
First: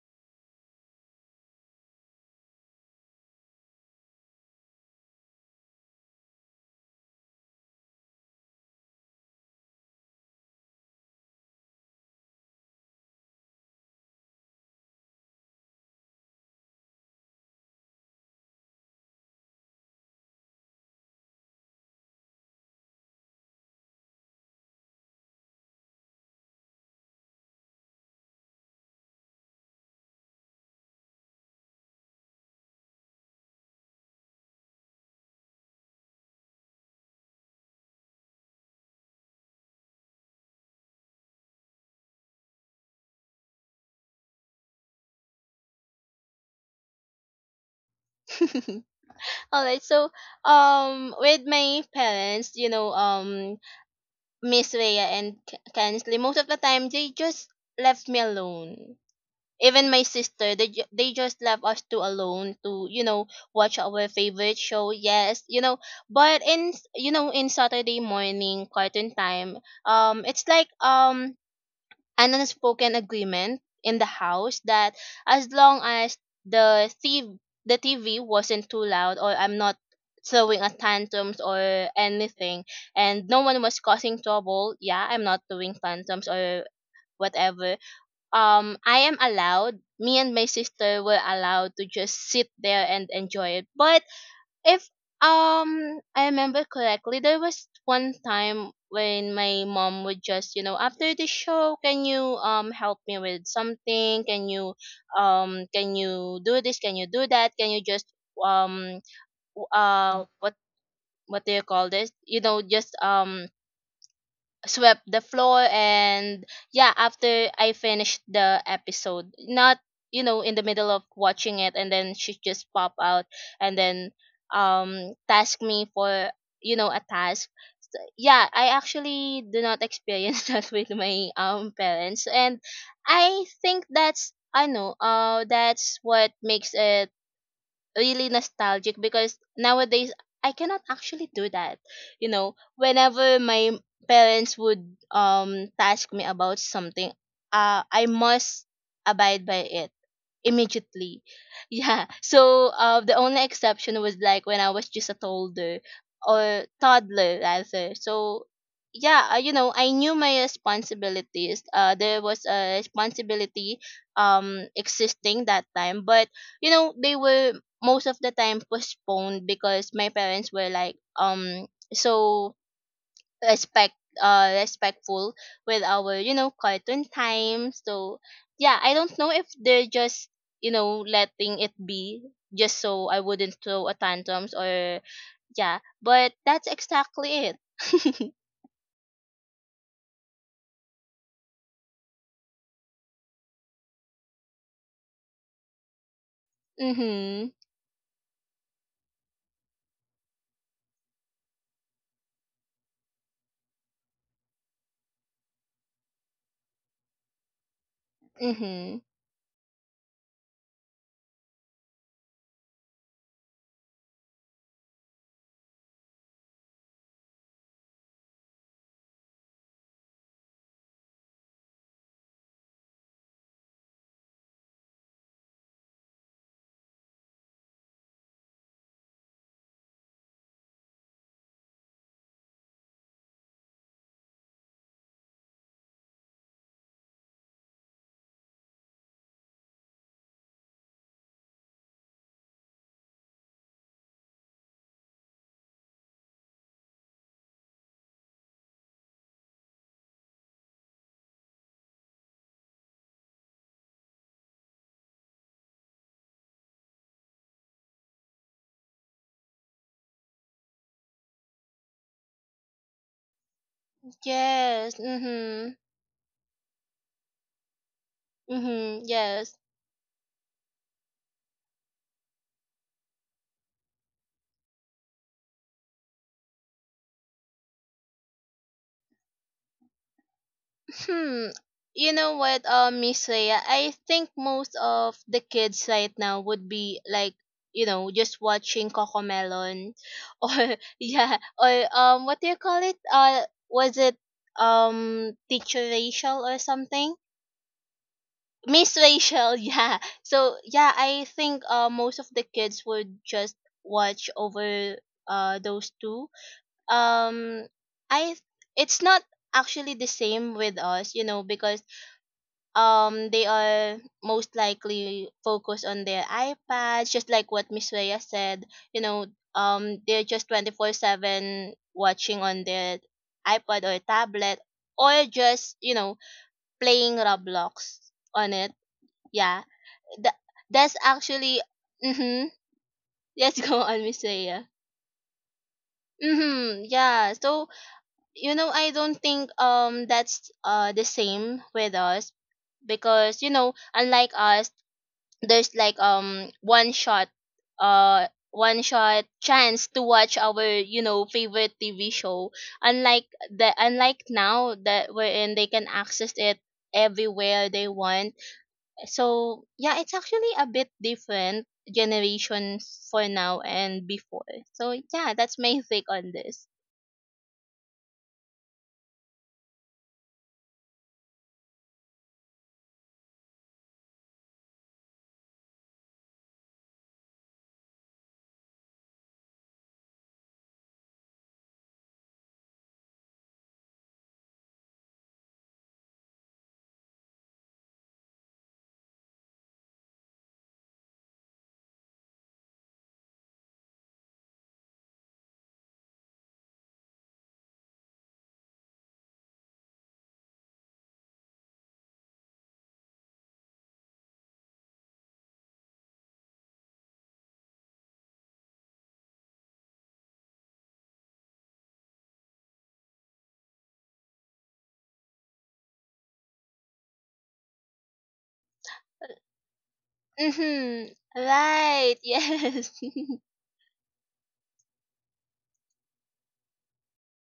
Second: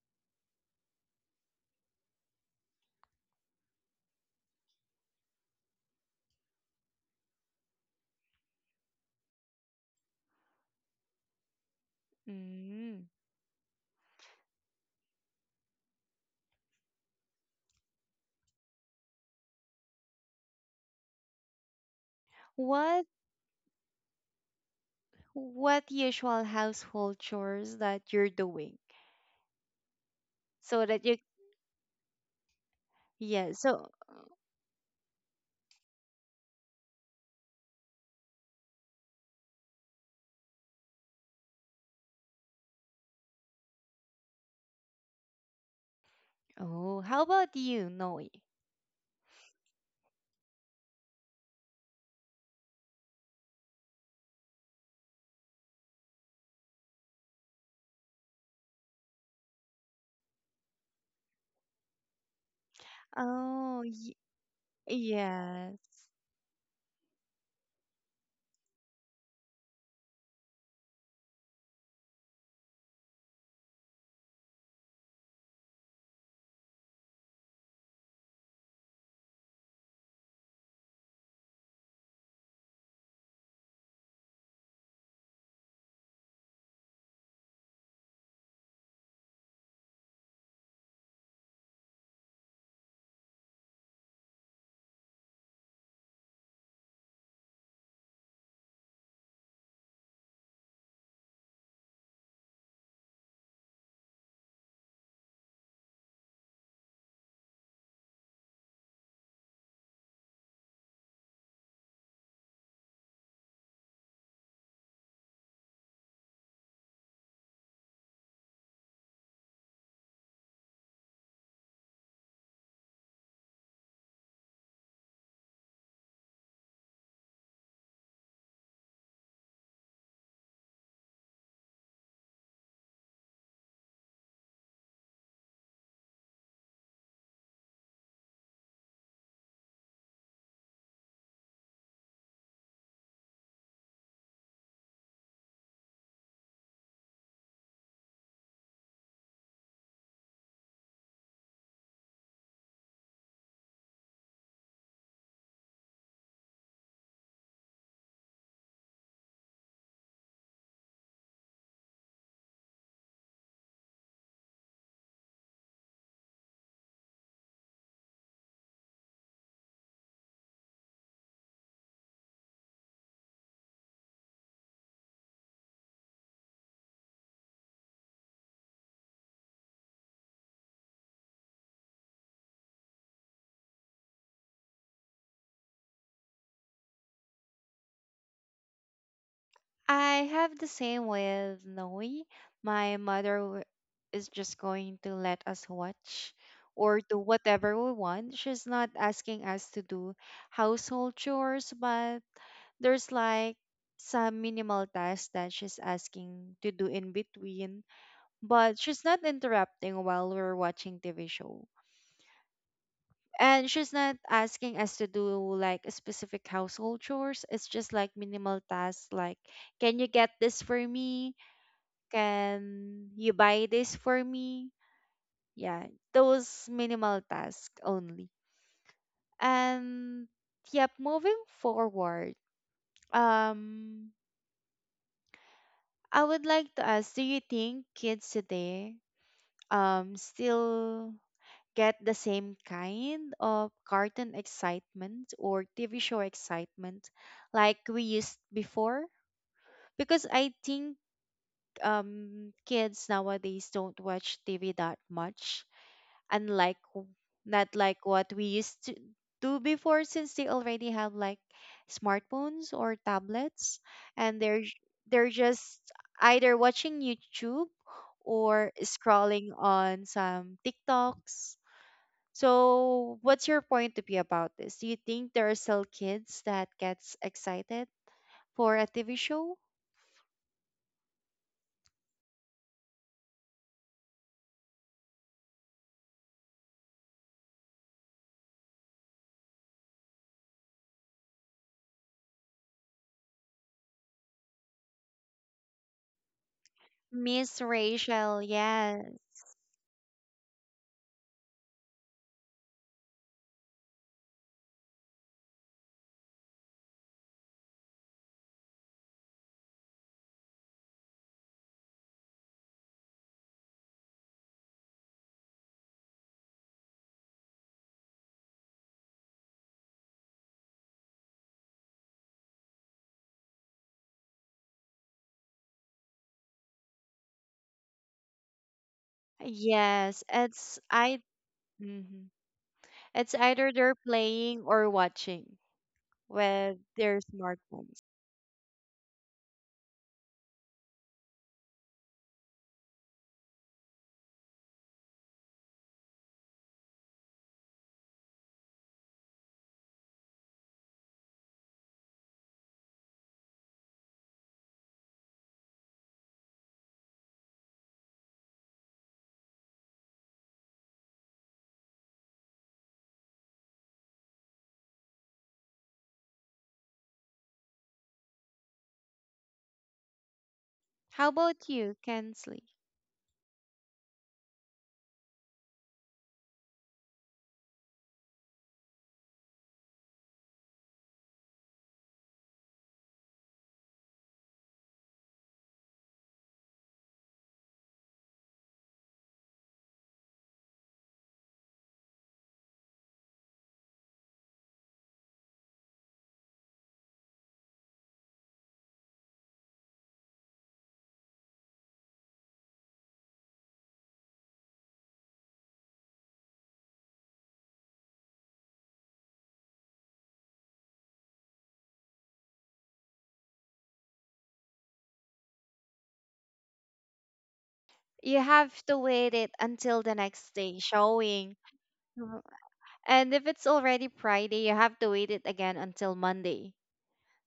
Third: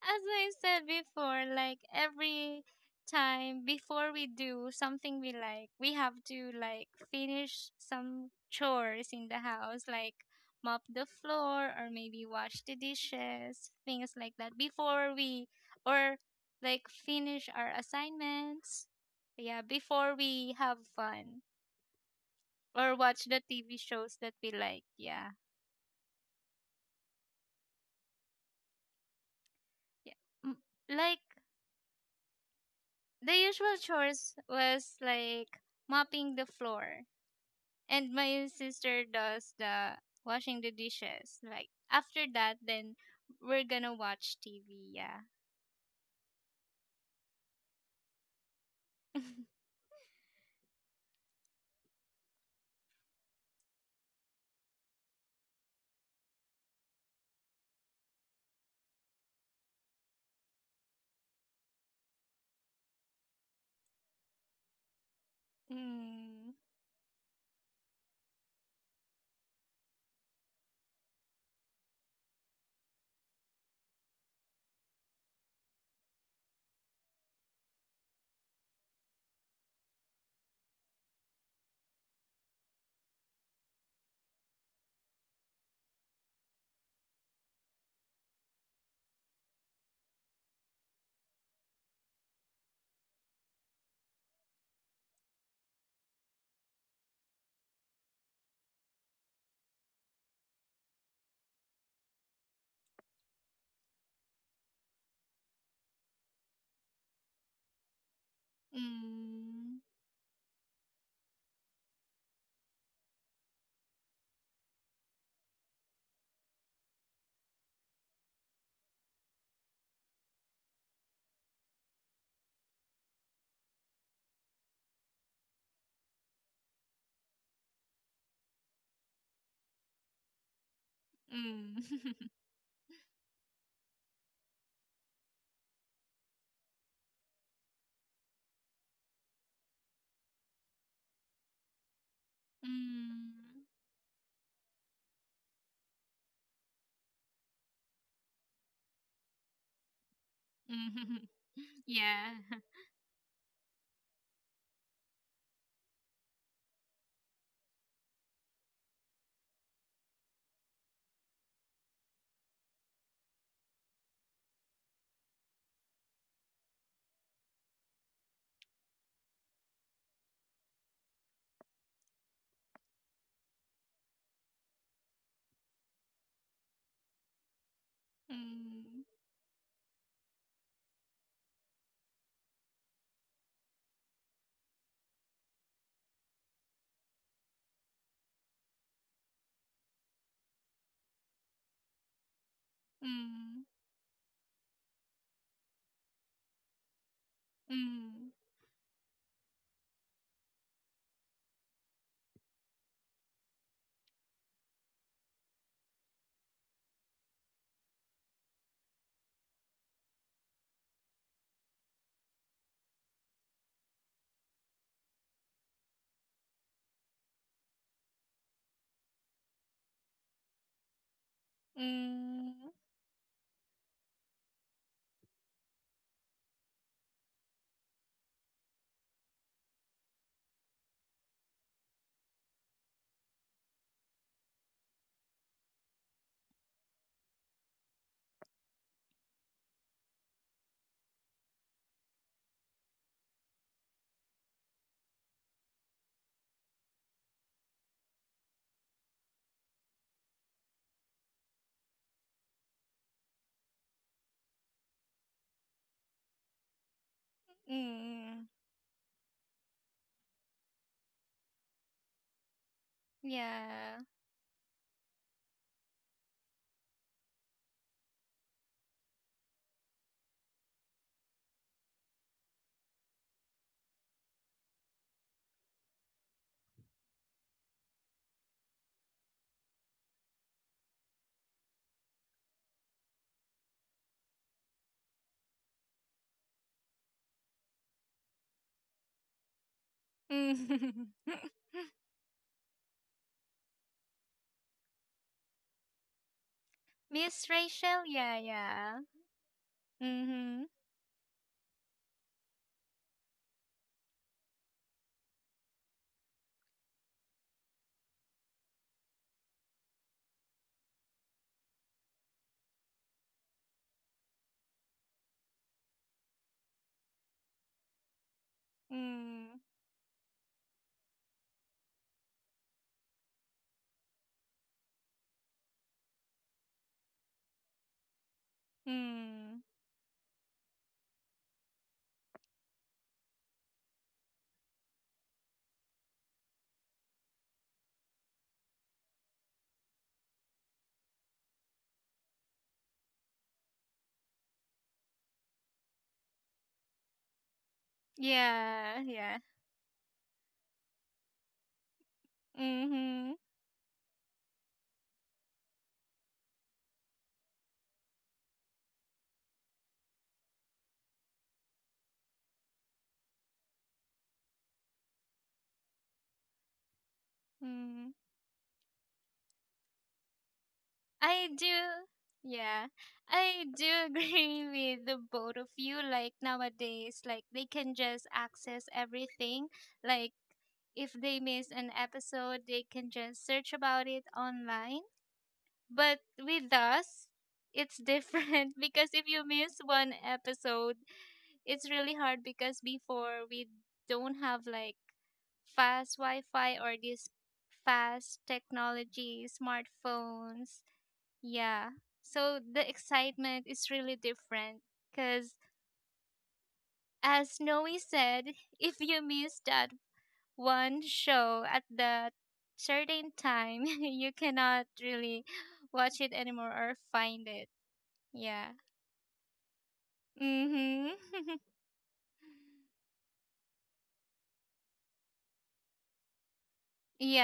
I said before, like every time before we do something we like, we have to like finish some chores in the house, like mop the floor or maybe wash the
Mm.
dishes, things like that before we or like finish our assignments. Yeah, before we have fun, or
what
watch the T V shows that we like. Yeah.
what usual household chores that you're doing
Yeah. M-
so that you.
Like the
Yeah.
usual
So.
chores was like mopping the floor and my sister does the washing the dishes. Like after that then we're gonna watch T V, yeah.
Oh, how about you, Noe?
<laughs> All right. So um with my parents, you know, um Miss Rhea and K- Kensley, most of the time they just left me alone. Even my sister, they ju- they just left us two alone to you know watch
Oh,
our
y-
favorite show. Yes, you know,
yes.
but
Mm.
in you know in Saturday morning cartoon time, um, it's like um an unspoken agreement in the house that as long as the T V, the T V wasn't too loud, or I'm not throwing a tantrums or anything, and no one was causing trouble. Yeah, I'm not doing tantrums or whatever. Um I am allowed, me and my sister were allowed to just sit there and enjoy it. But if um I remember correctly, there was one time when my mom would just, you know, after the show, can you um help me with something? Can you um can you do this? Can you do that? Can you just um w-
Mm.
uh Mhm. what what do you call this? You know, just um swept the floor. And yeah, after I finished the episode, not you know in the middle of watching it. And then she just pop out, and then um task me for you know a task. So yeah, I actually do not experience <laughs> that with my um parents.
Mm.
And I think that's I know uh that's what makes it really nostalgic, because nowadays I cannot actually do that. You know,
<laughs> Mm.
whenever my parents would um task me about something, uh I must abide by it immediately.
Mm.
<laughs>
<laughs>
Yeah.
Yeah.
So uh the only exception was like when I was just a toddler, or toddler rather. So yeah, uh, you know, I knew my responsibilities. Uh there was a responsibility um existing that time, but you know they were most of the time postponed, because my parents were like um so respect uh respectful with our you know cartoon time. So yeah, I
Mm.
don't know if they're just you know letting it be, just so I wouldn't throw a tantrums. Or yeah, but that's exactly it. <laughs>
I have the same with Noe. My mother
Mm.
w- is just going to let us watch or do
Mhm.
whatever we
Mm.
want. She's not asking us to do household chores, but there's like some minimal tasks that she's asking to do in between. But
Mhm.
she's not interrupting while we're watching T V show. And she's not asking us to do like specific household chores. It's just like minimal tasks like, can you get this for me?
Mm.
Can you buy this for me? Yeah, those minimal tasks only. And yep, moving forward, um, I would like to ask, do you think kids today um still get the same kind of cartoon excitement or T V show excitement like we used before? Because I think um kids nowadays don't watch T V that much, unlike w- not like what
Mm.
we used to do before, since they already have like smartphones or tablets,
Yeah.
and they're j-
Yes.
they're
Mhm.
just either watching YouTube or
Mhm. Yes.
scrolling on some TikToks. So what's your point of view about this? Do you think there are still kids that gets excited for a T V show?
Hmm. You know what, uh, Miss Leia? I think most of the kids right now would be like, you know, just watching Cocomelon, <laughs> or
Mm.
yeah,
<laughs>
or um, what do you call it? Uh, was it um, Teacher Rachel or something?
Miss
Miss
Rachel, yeah,
Rachel,
Miss
yeah.
yes.
Rachel, <laughs> yeah. So
Mm-hmm.
yeah, I think uh, most of the kids would just watch over uh those two. Um, I it's not actually the same with us, you know, because um they are most likely focused on their iPads, just like what Miss Rhea said. You know,
Mm.
um they're just twenty four seven watching on their iPad or tablet, or just, you know, playing Roblox on it. Yeah.
Mm.
Yes,
That
it's
that's
I
actually
mhm.
mm-hmm.
It's
<laughs> Let's
either
go
they're
on, Miss
playing
Rhea.
or watching with
Mm-hmm.
their
Yeah. So
smartphones.
you know, I don't think um that's uh the same with us, because you know unlike us, there's like um one shot uh one
Yeah,
shot
yeah.
chance to watch our you know favorite T V show, unlike
Mm-hmm.
the unlike now that wherein they can access it everywhere they want. So yeah, it's actually a bit different generation for now and before. So yeah, that's my <laughs> take on this.
Mm.
How
I
about
do
you, Kensley?
yeah. I do agree <laughs> with the both of you. Like nowadays, like they can just access everything. Like if they miss an episode, they can just search about it online. But with us, it's different <laughs> because if you miss one episode, it's really hard because before we don't have like fast Wi-Fi or these fast technology, smartphones. Yeah. So the excitement is really different because as Noe said, <laughs> if you miss that one show at the certain time, <laughs> you cannot really watch it anymore or find it.
You have
Yeah.
to wait it until the next day
Mm-hmm.
Mhm.
showing.
<laughs>
Right,
Mhm.
yes.
And if it's already Friday, you have to wait it again until Monday.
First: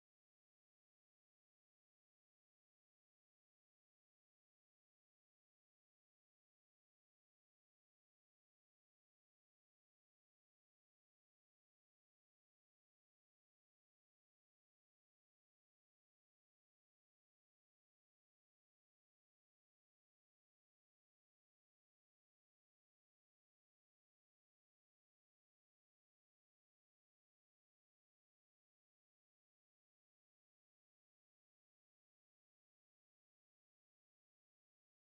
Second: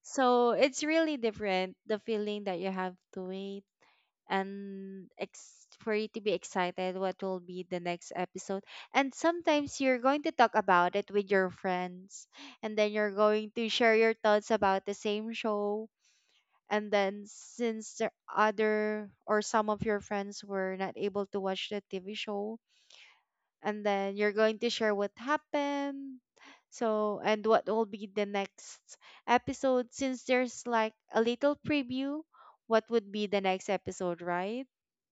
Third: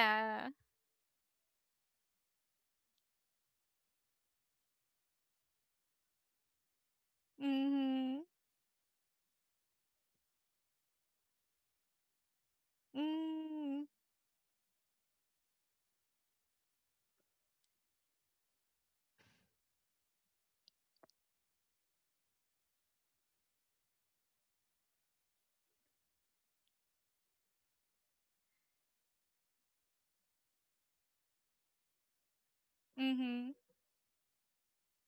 So it's really different, the feeling that you have to wait and ex- for you to be excited what will be the next
Mhm.
episode. And sometimes you're going to talk about it with your friends, and then you're going to
Mm.
share your thoughts about the same show. And then since the other or some of your friends were not able to watch the T V show, and then you're going to share what happened so and what will be the next episode, since there's like a little preview what would be the
Mhm.
next episode, right?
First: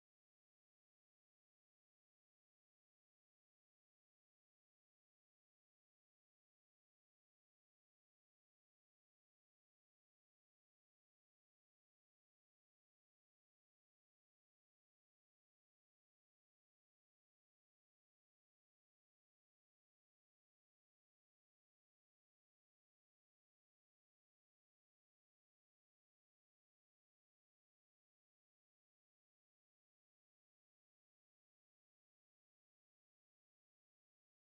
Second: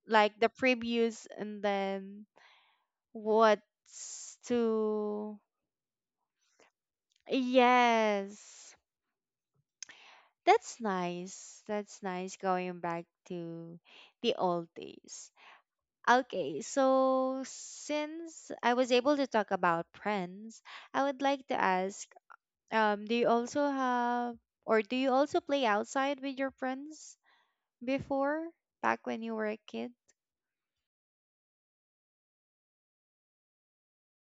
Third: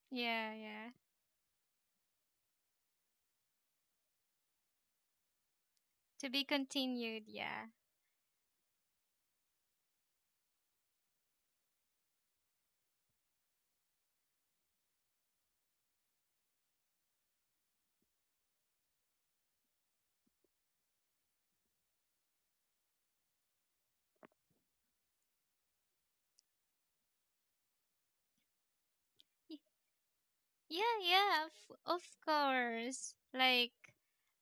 Like the
Yeah, yeah.
previews, and then what's to
To be continued, yeah.
yes, that's nice. That's nice, going back to the old days. Okay, so since I was able to talk about friends, I would like to ask, Um, do you also have, or do you also play outside with your friends before, back when you were
Y-
a kid?
Yeah, yeah, of, of course. Like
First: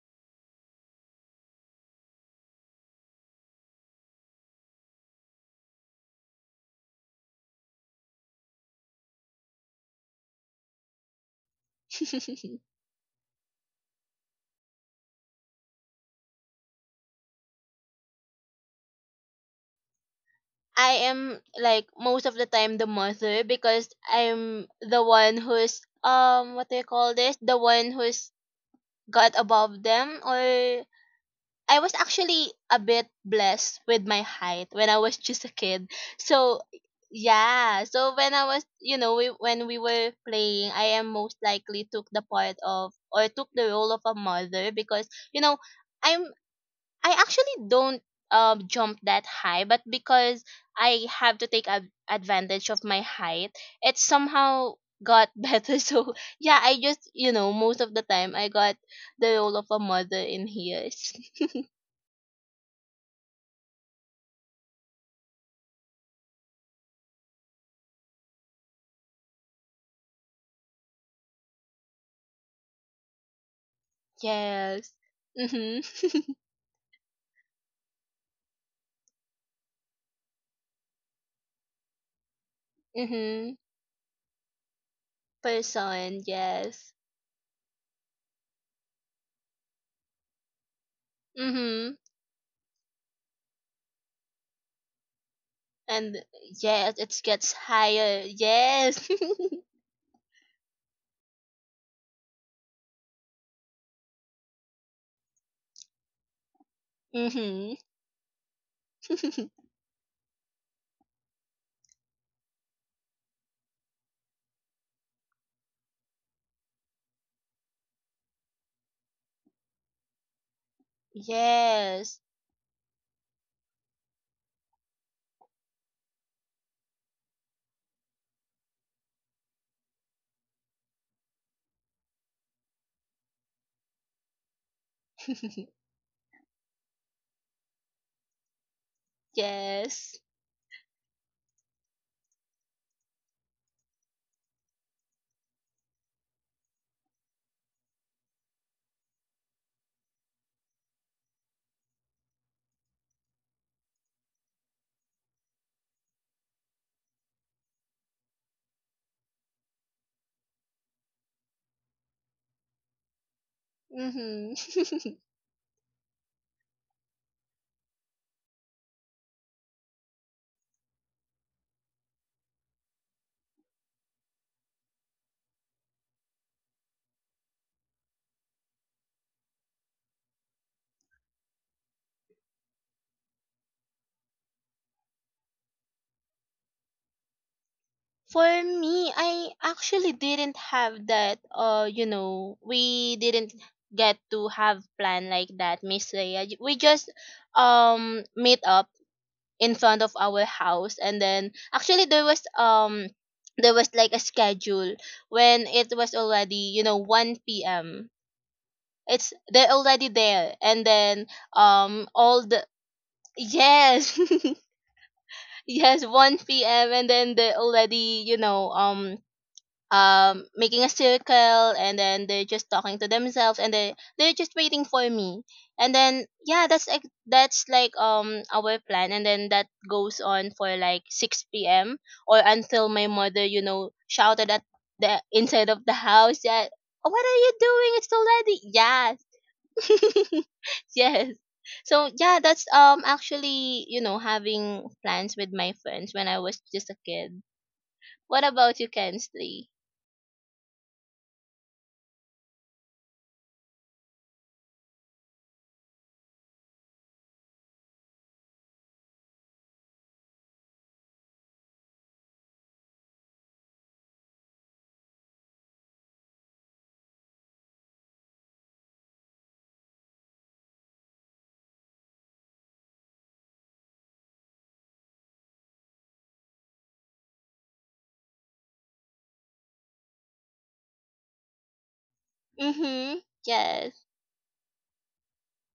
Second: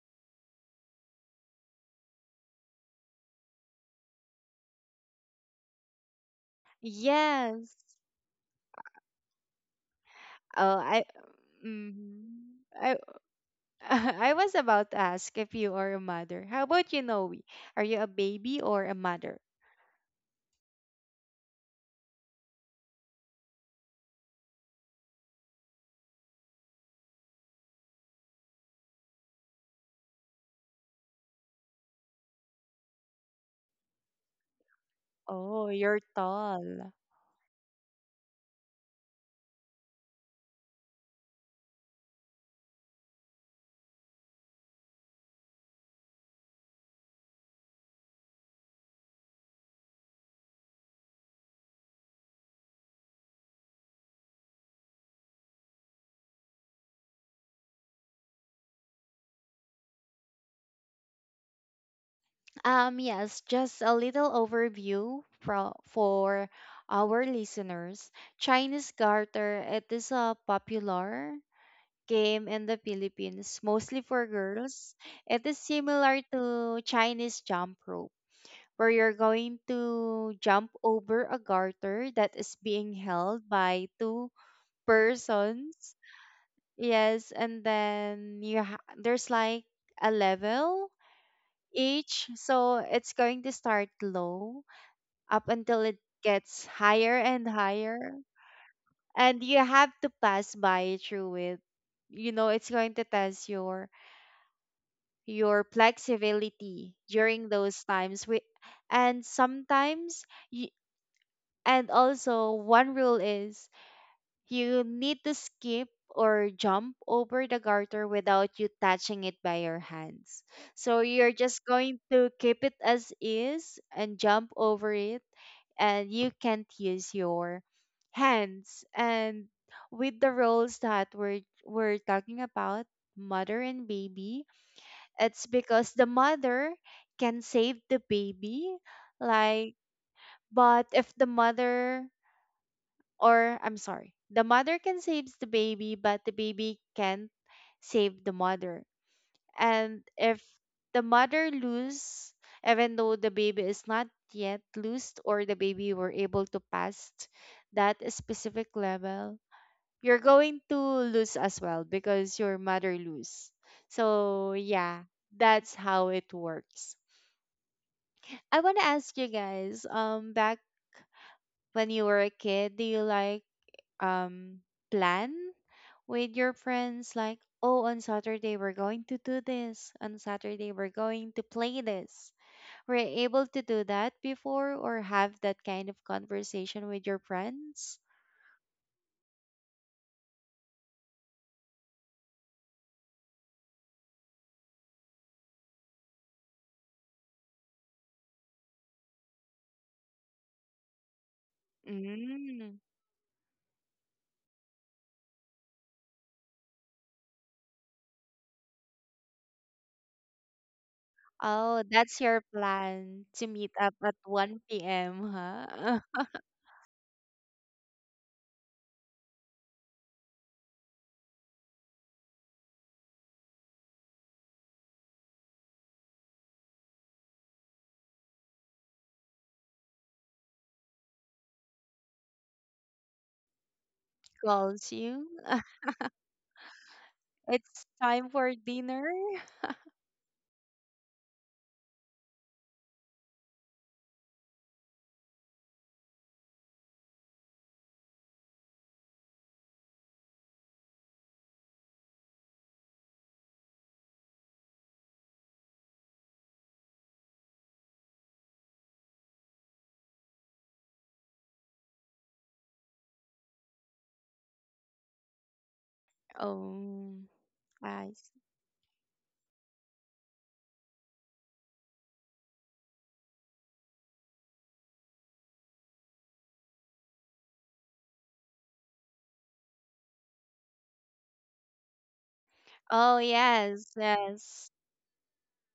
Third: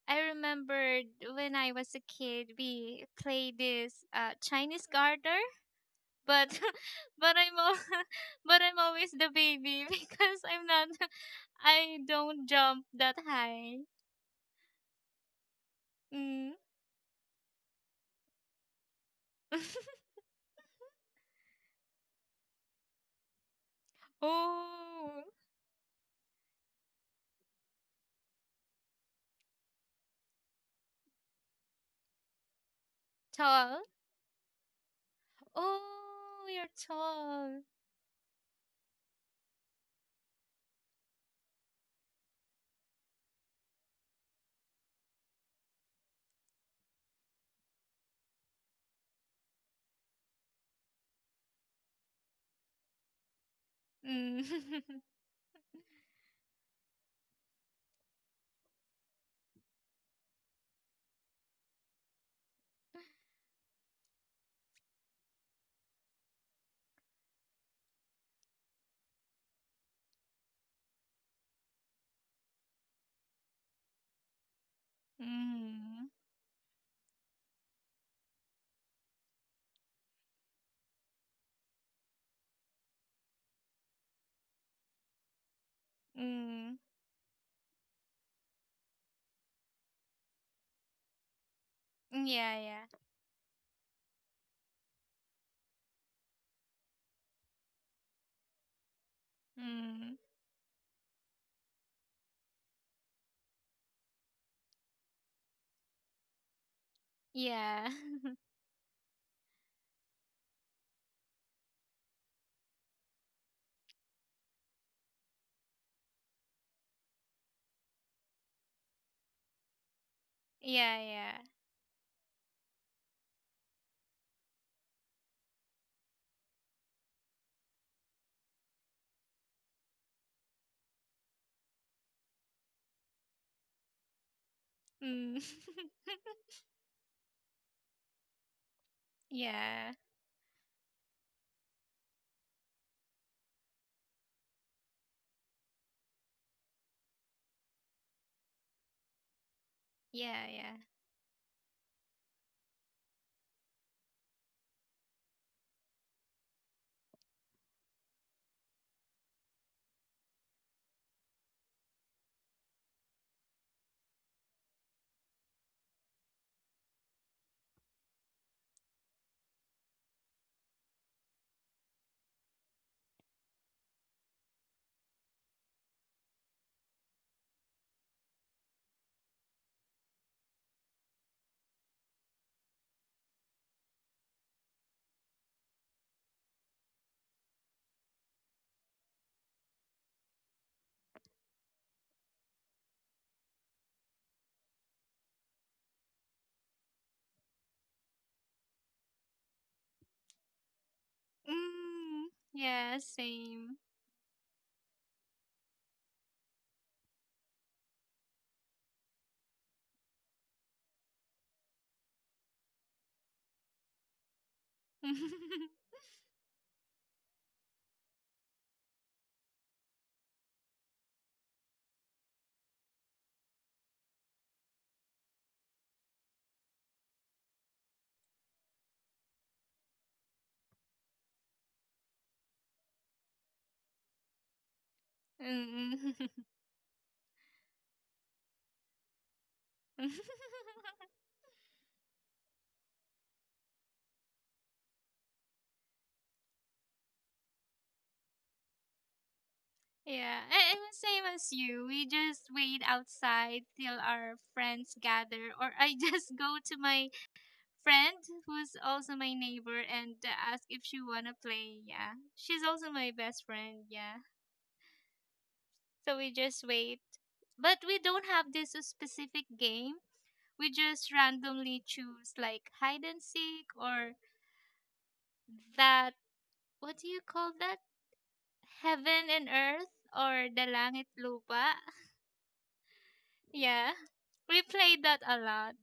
I remembered when I was a kid, we played this uh Chinese garter, but <laughs> but I'm all,
Yes.
<laughs> but I'm always the baby <laughs> because I'm
Oh,
not
I,
<laughs> I
mm,
don't
<laughs>
jump
I,
that high.
<laughs> I was about to ask if you are a mother.
Mm.
How about you, Noe? Are you a baby or a mother?
<laughs>
I am like most of the time the mother, because I'm the
Oh,
one who's um what do you call this? The one who's got above them, or I was actually a bit
tall.
blessed with my height when I was <laughs> just a
Oh,
kid.
you're
Oh,
So
you're
tall.
tall.
yeah, so when I was you know we, when we were playing, I am most likely took the part of, or took the role of a mother, because you know I'm I actually don't um jump that high, but because I have to take ad- advantage of my height, it somehow
Mm.
got <laughs> better. So yeah, I just you know most of the time I got the role of a mother in here.
Um, yes, just a little overview for for our listeners. Chinese garter, it is a popular game in the Philippines, mostly
<laughs>
for
Yes.
girls.
<laughs>
It is
Mhm.
Mm.
similar to Chinese jump rope, where you're going to jump over a garter that is being
<laughs>
held
Mhm.
by two persons.
Person.
Mm.
Yes.
Yes, and then you ha- there's like a level
Mhm.
each,
Yeah, yeah.
so it's going to start low up until it
And
gets
yes,
higher
it
and
gets
higher,
higher. Yes.
and you have to
Mm.
pass by through it. You know, it's going to test your your flexibility
<laughs>
during
Mhm.
Yeah.
those
<laughs>
times we, and
<laughs>
sometimes you, and also one rule is you need to skip or jump over the garter without you touching it by your hands,
Yeah,
so you're
yeah.
just going
Yes.
to keep it as is and jump over it, and you can't use your hands. And with the roles that we're we're talking about, mother and baby,
Mm.
it's
<laughs>
because
<laughs>
the mother can save the baby, like,
Yeah.
Yes.
but if the mother, or I'm sorry, the mother can save the baby, but the baby can't save the mother. And
Yeah,
if
yeah.
the mother lose, even though the baby is not yet loosed or the baby were able to pass that specific level, you're going to lose as well because your mother lose. So
Mhm.
yeah,
<laughs>
that's how it works. I want to ask you guys, um, back when you were a kid, do you like um plan with your friends like, oh, on Saturday we're going to do this, on Saturday we're going to play this. Were you able to do that before or have that kind of conversation with your friends?
For me, I actually didn't have that. Uh, you know, we didn't get to have plan like that, Miss Leia. We just um meet up in front of our house. And then actually
Mm.
there was
Mm.
Yeah,
um
same.
there was like a schedule when it was already you know one p m. It's they're already there. And then
Oh,
um
that's your
all the
plan to meet up at
yes.
one p m,
<laughs>
<laughs>
huh?
Yes, one p m And then they already you know um um making a circle, and then they're just talking to themselves, and they they're just waiting for me. And then yeah, that's ex- that's like um our plan. And then that goes on for like six p m, or until my mother you know
<laughs>
shouted at
Calls
the
you.
inside of
<laughs>
the
Mm.
house that, what are you
It's
doing, it's
time for dinner.
already, yes. <laughs>
<laughs>
Yes. So yeah, that's um actually you know having plans with my friends when I was just a kid. What about you, Kensley?
Yeah, I- I'm the same as you. We just wait outside till our friends gather, or I just <laughs> go to my friend who's also my neighbor and uh, ask if she wanna play. Yeah, she's also my best friend. Yeah, so we just wait,
Oh,
but we
I
don't have this specific game. We just randomly choose like hide and seek or that what do you call that? Heaven and earth or the langit lupa.
Oh
Mm-hmm.
Yeah,
Yes.
yes,
we
yes,
played that a lot.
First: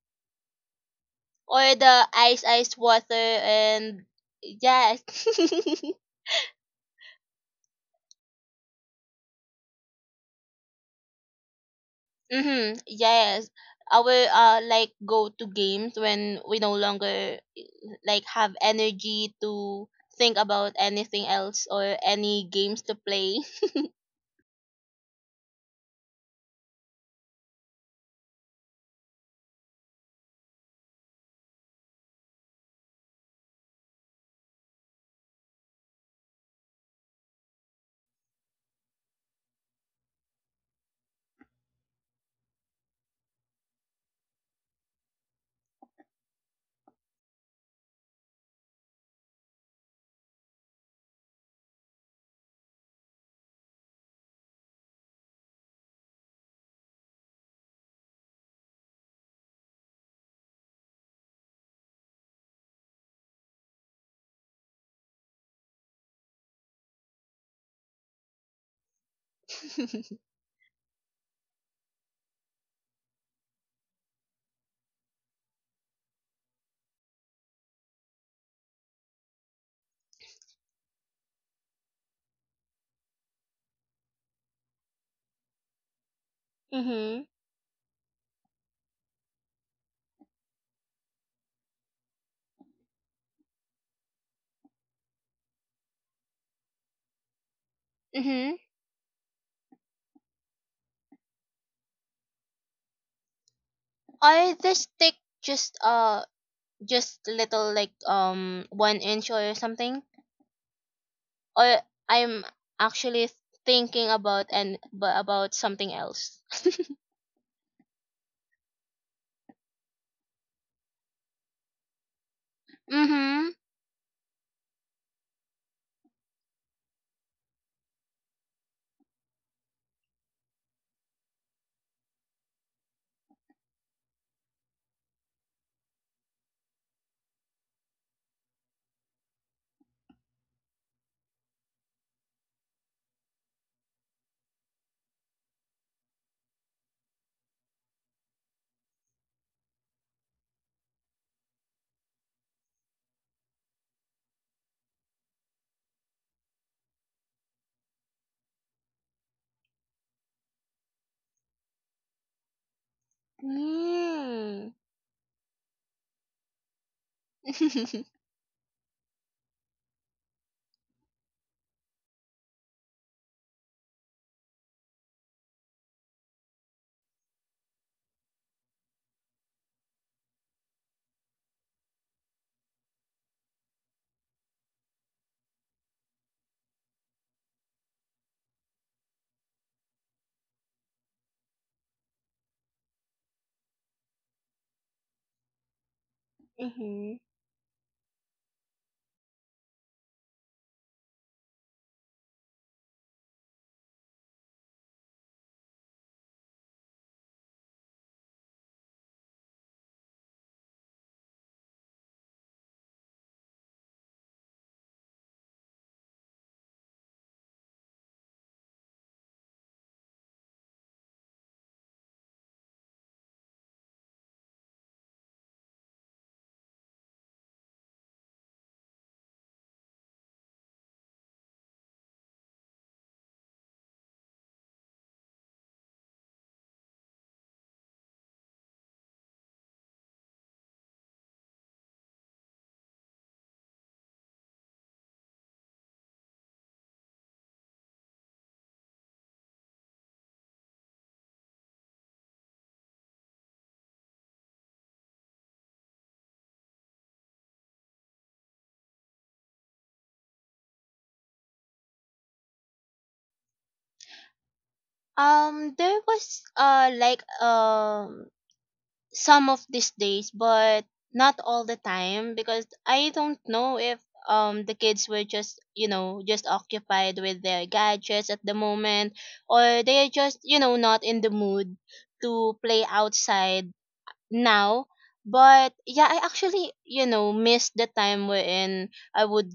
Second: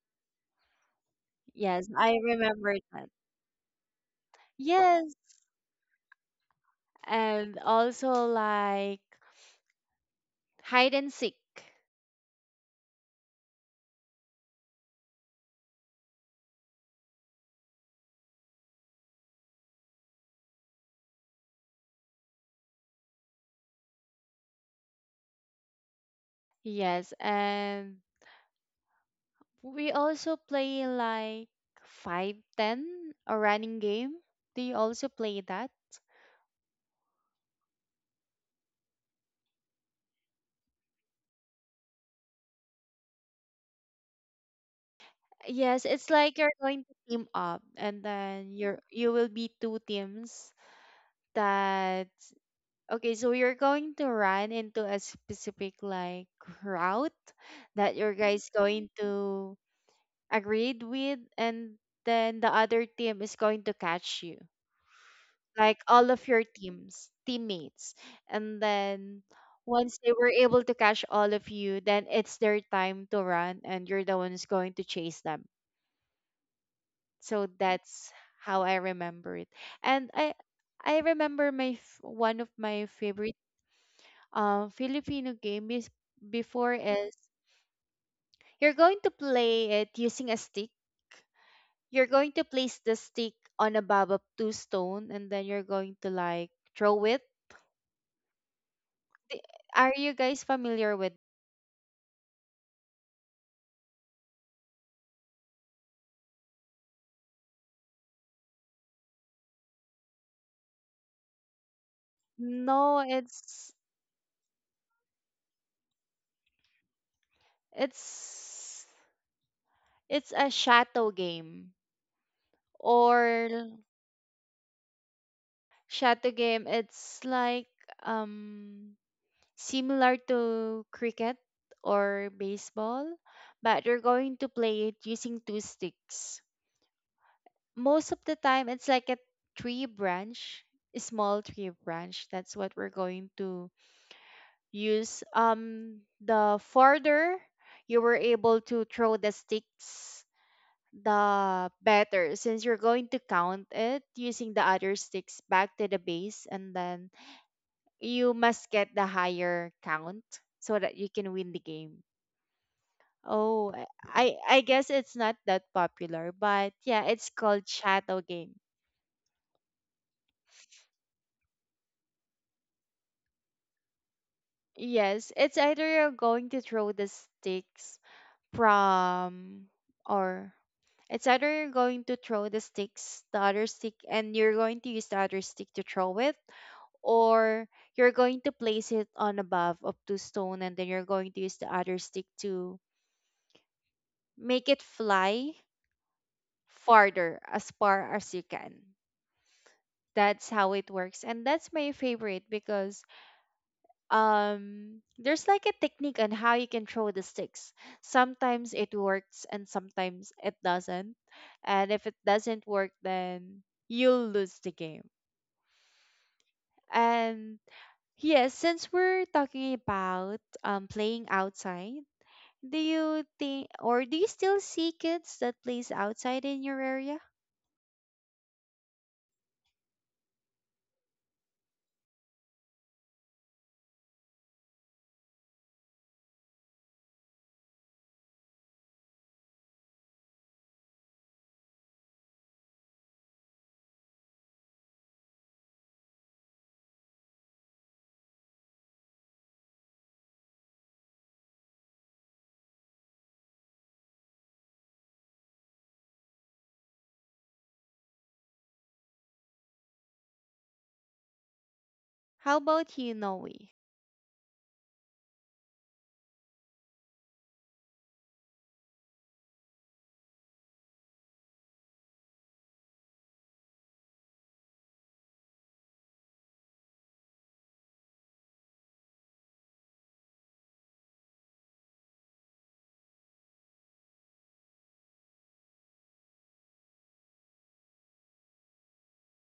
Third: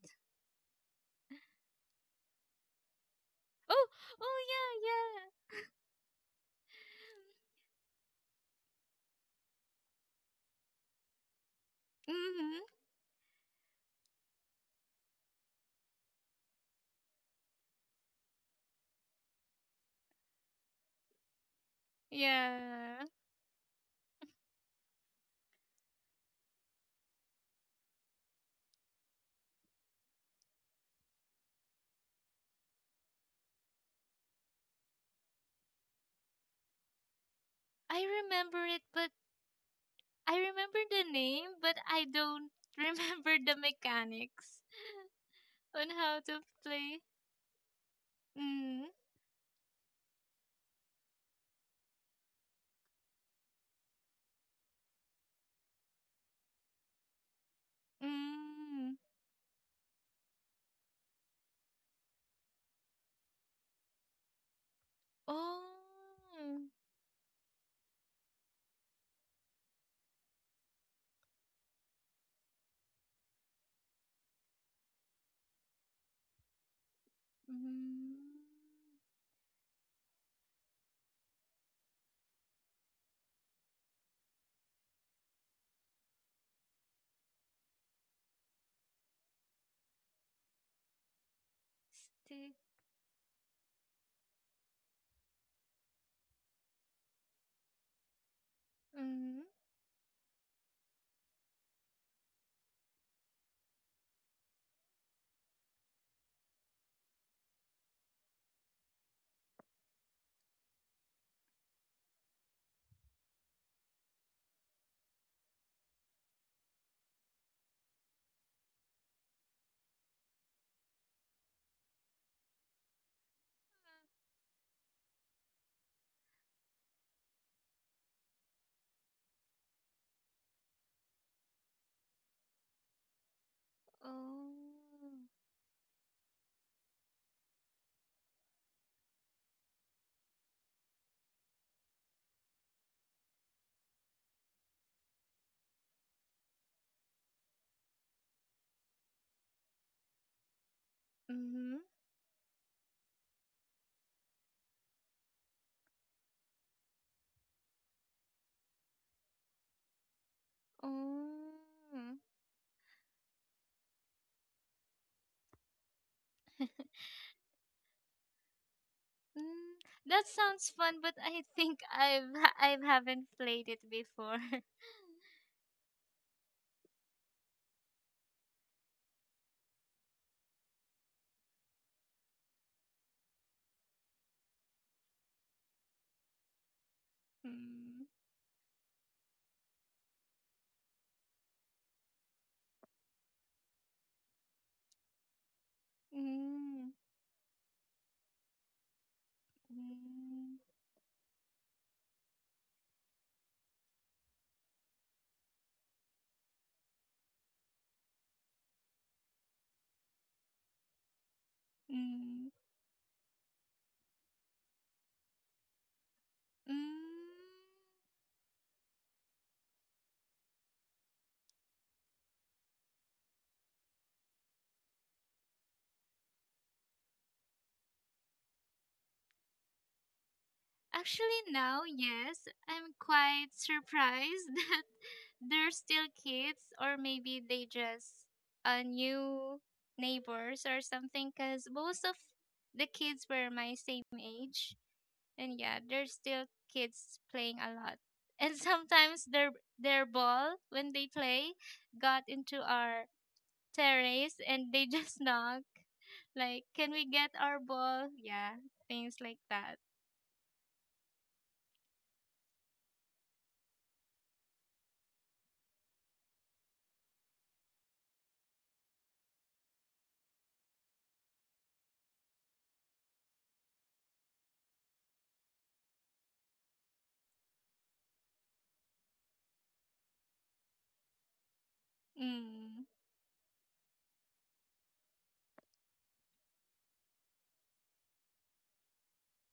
Or
yes.
the
I
ice ice
remember that.
water.
Oh,
And
oh
yes.
Yes,
<laughs>
and also like hide and seek.
yeah, yeah.
Mm-hmm.
Mhm.
Yes. Our uh like go to games when we no longer like have energy to think about anything else or any games to
Yeah.
play. <laughs>
Yes, and we also play like five ten, a running game. Do you also play that?
I remember it, but I remember the name, but I don't <laughs> remember the mechanics
Yes,
on
it's
how
like
to
you're going to
play.
team up, and then you're
Mm,
you will be two teams that okay, so you're going to run into a specific like route that your guys going
mm.
to agreed with, and then the other team is going to catch you. Like all of your
Oh.
teams, teammates. And then once they were able to catch all of you, then it's their time to run and you're the one who's going to chase them. So that's
Mm.
how I remember it. And I I remember my f- one of my favorite um, Filipino game is before is
Mm-hmm.
you're going to play it using a stick. You're going to
Stick.
place the stick on a babab two stone and then you're going to like throw it.
Mm-hmm.
I-
Mm.
Are you guys familiar with?
Or the stick just uh just a little like um one inch or something, or I'm
No,
actually
it's
thinking about and but about something else.
it's it's a shadow game
Mm-hmm.
or shadow game. It's like um similar to cricket or baseball, but you're going
Oh.
to play it using two sticks. Most of the time, it's like a tree branch, a small tree branch. That's what we're going to use. Um, the farther you were able to throw the sticks, the
Mm.
better, since you're going to count it using the other sticks back to the base, and then you must get the higher count so that you can win the
Oh.
game.
Mm.
Oh, I I I
Mm.
guess it's not that popular, but yeah, it's called
<laughs>
Shadow Game.
That sounds fun, but I think I've I haven't played it before. <laughs>
Yes, it's either you're going to throw the sticks from or it's either you're going to throw the sticks, the other stick, and you're going to use the other stick to throw it, or
Mm.
you're going to place it on a above of two stone, and then you're going to use the other stick to make it fly
Mm.
Mm-hmm.
farther as far as you can. That's
Mm.
how it works, and that's my favorite because um there's like a technique on how you can throw the sticks. Sometimes it works and sometimes it doesn't, and if it
Mm.
doesn't work then you'll lose the game.
Mm.
And yes, since we're talking about um playing outside, do you think or do you still see kids that plays outside in your area?
Actually, now, yes, I'm quite surprised <laughs> that they're still kids, or maybe they just uh, new neighbors or something, because most of the kids were my same age. And yeah, there's still kids playing a lot. <laughs> And sometimes their their ball when they play got into our terrace and they just <laughs> knock like can we get our ball? Yeah, things like that.
How about you, Noe?
Um, there was uh like um some of these days, but not all the time, because I don't know if um the kids were just you know just occupied with their gadgets at the moment, or they are just you know not in the mood to play
Mm.
outside now. But yeah, I actually, you know, missed the time wherein I would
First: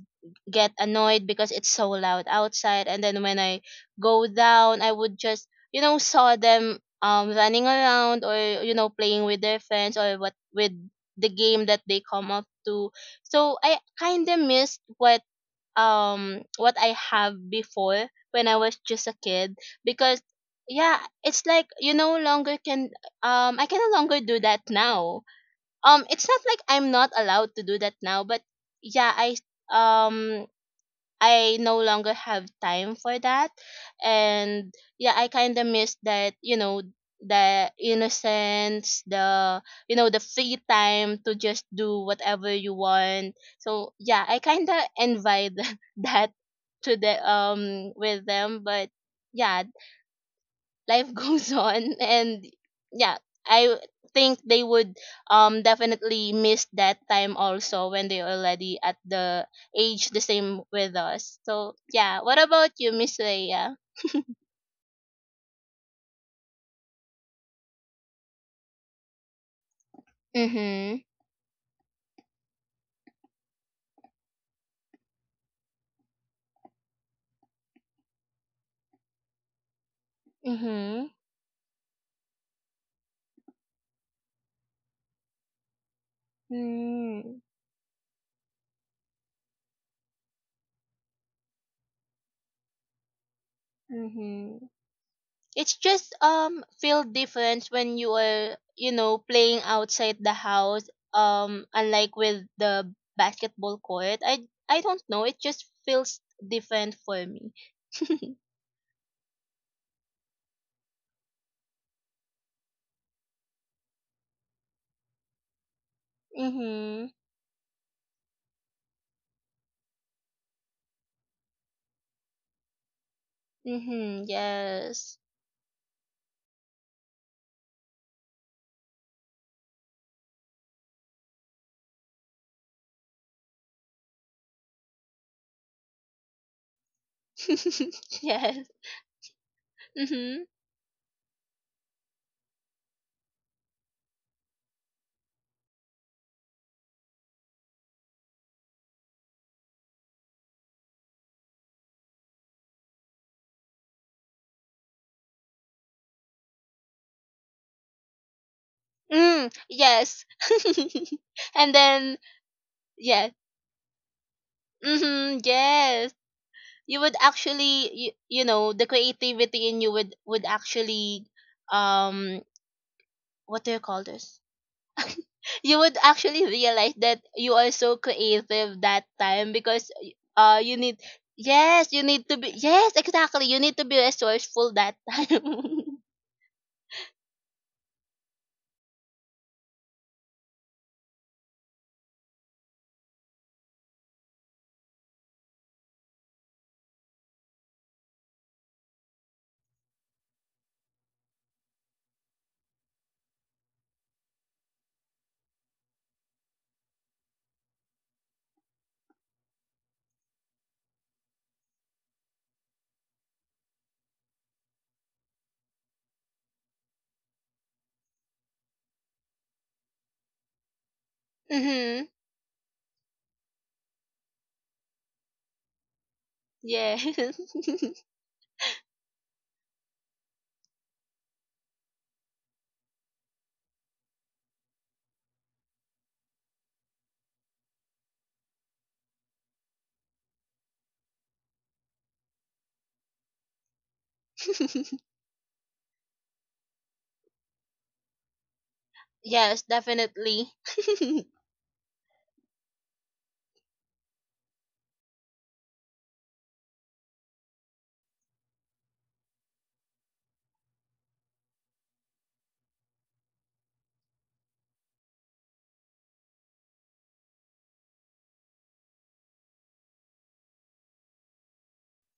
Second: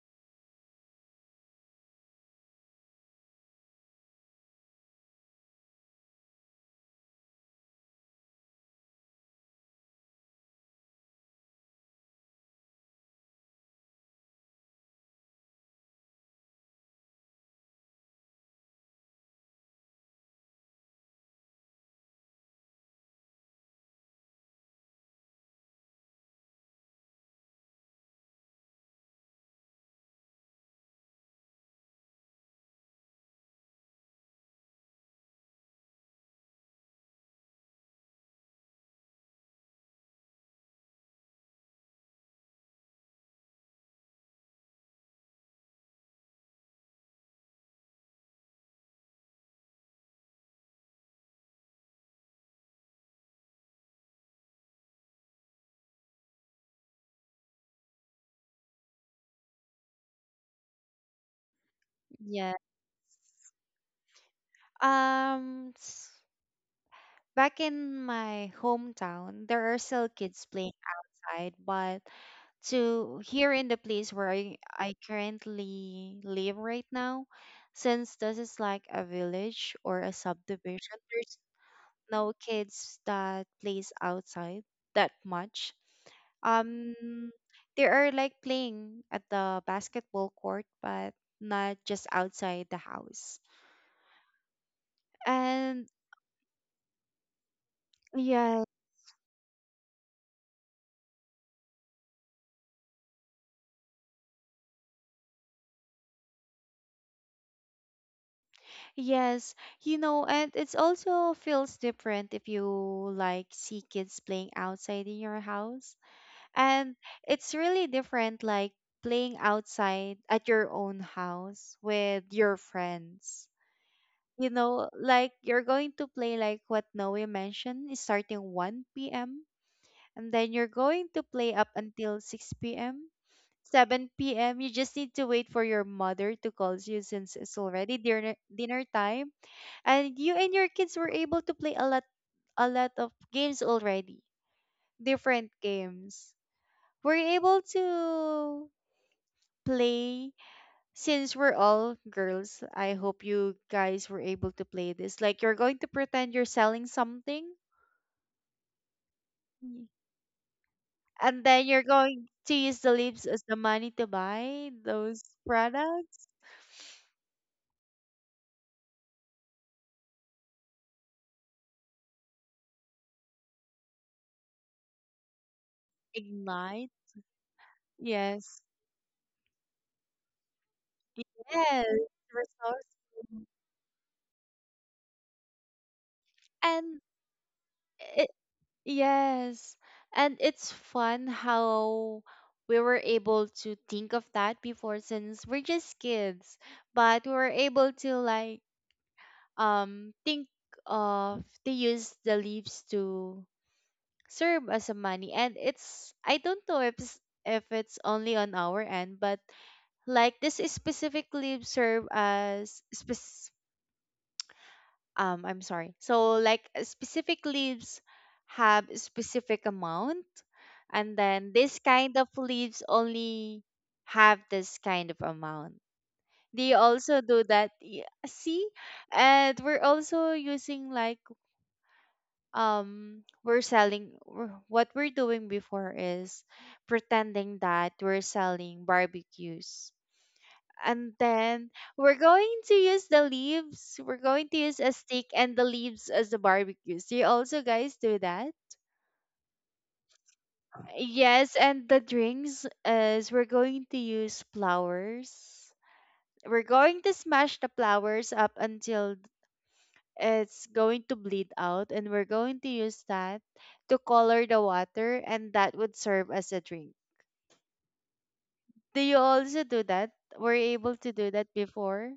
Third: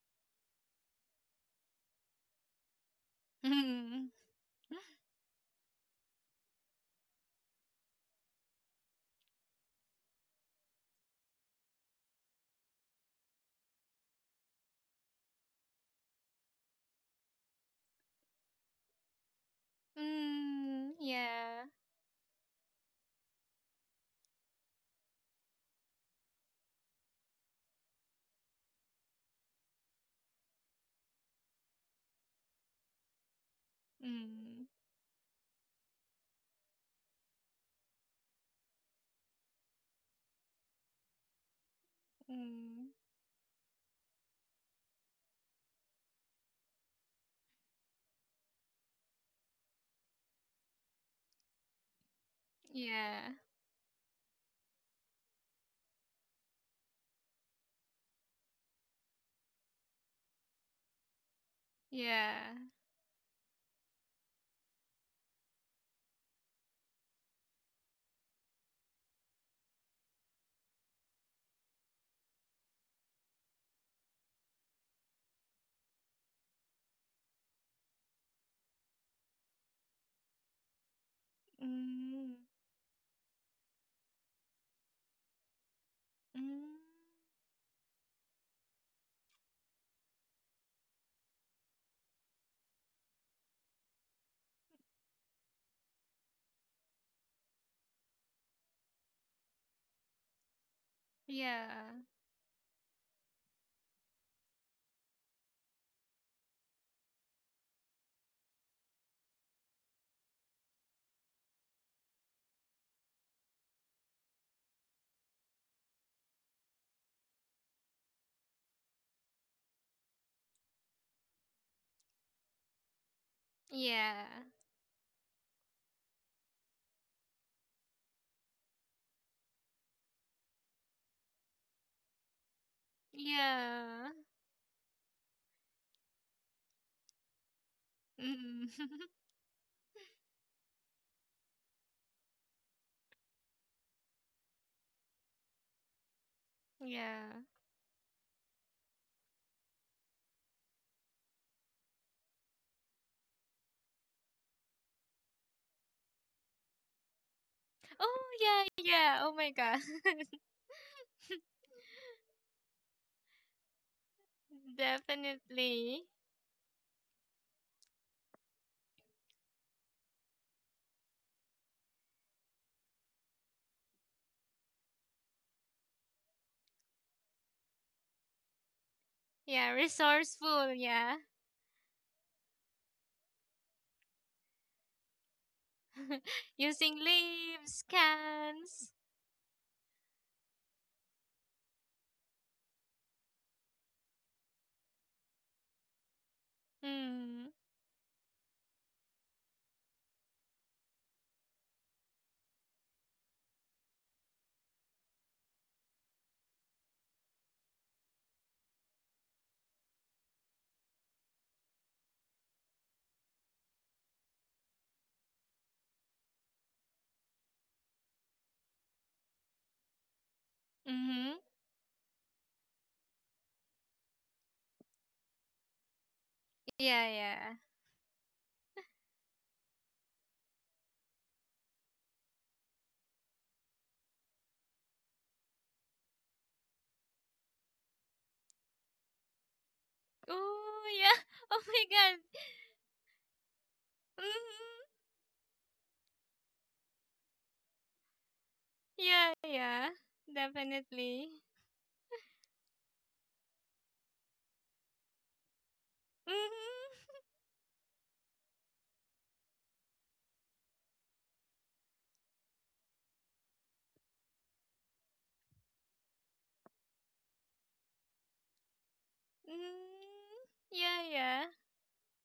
get annoyed because it's so loud outside. And then when I
<laughs>
go down, I would just, you know, saw them um running around, or, you know, playing with their friends, or what with the game that they come up to. So I kinda missed what um what I have before when I was just a kid. Because
Mm,
yeah, it's
yeah.
like you no longer can um I can no longer do that now. Um it's not like I'm not allowed to do that now, but yeah, I um I no longer have time for that.
Mm,
And yeah, I kind of miss that, you know, the innocence, the you know, the free time to just do whatever you
mm,
want. So yeah, I kind of invite <laughs> that to the um with them. But yeah, life <laughs> goes on. And yeah,
yeah.
I think they would um definitely miss that time also when they already at the age the same with us. So yeah,
Yeah.
what
Yeah.
about you, Miss Leia?
um, s- Back in my hometown, there are still kids playing
Mm-hmm.
outside, but to here in the place where I, I currently live right now, since this is like a village or a subdivision,
Mm-hmm.
there's
Mm,
no kids that plays outside that much.
mm,
Um, they are like playing at the basketball court, but not just outside the house.
Mm-hmm. It's
And
just um feel different when you are
yeah.
you know playing outside the house, um
yeah.
unlike with the basketball court. I i don't know, it just feels different for me. <laughs>
Yes, you know, and it's also feels different if you like see kids playing outside in your house. And
Mhm.
it's really different like playing outside at your own house with your friends.
Yeah.
Mhm.
You know,
Yes.
like you're going to play like what Noe mentioned, is starting one p m, and then you're going to play up until six p m,
Yeah.
seven p m. You just need to wait for your mother to call you since it's already
<laughs>
dinner
Mm,
yes.
dinner
<laughs>
time, and you
Mhm.
and your kids were able to play a lot, a lot of games already. Different games. Were
yeah.
you able to play, since we're all girls, I hope you guys were able to play this. Like you're going to pretend you're selling something,
Oh, yeah, yeah. Oh my
Mm.
God.
Mm.
Yes.
and
<laughs>
then
And
you're
then
going to use the leaves
yes.
as the money to buy
<laughs>
those
Mhm.
Definitely.
Yes.
products.
You would actually, you, you know, the creativity in you would would actually, um, what do you call this? <laughs> you would actually
Ignite.
realize that you are so
Yes.
creative that time,
Yeah,
because uh
resourceful,
you need,
yeah.
Yes.
yes you need to be, yes
Resourceful.
exactly, you need to be resourceful that time.
<laughs> Using
And
leaves,
it,
cans.
Yes. And it's fun how we were able to think of that before since we're just kids, but we
Mm,
were able to like um think of they use the leaves to serve as a money. And it's I don't know if it's, if it's only on our end, but like this is specific leaves serve as specific um I'm sorry. So like uh, specific leaves have a specific amount, and
mm-hmm.
<laughs>
then this
Mhm.
kind of leaves only have this kind of amount. They
Yeah.
Yeah,
also do
yeah.
that. y- See, and we're also using like um we're selling we're- what we're doing before is pretending that we're selling barbecues,
Oh,
and
yeah. <laughs> Oh
then
my
we're
God.
going to use the leaves. We're going to use
Mm-hmm.
a
<laughs>
stick and the leaves as the barbecues. Do you also guys do that?
Yeah,
Yes,
yeah,
definitely. <laughs>
definitely.
Yes, and the drinks is we're going to use flowers. We're going
Mm-hmm.
to smash the flowers up until it's going to bleed out, and we're going to use that to color the water, and that would serve as a drink. Do you also do that?
Mm,
Were you
yeah,
able to do
yeah.
that before?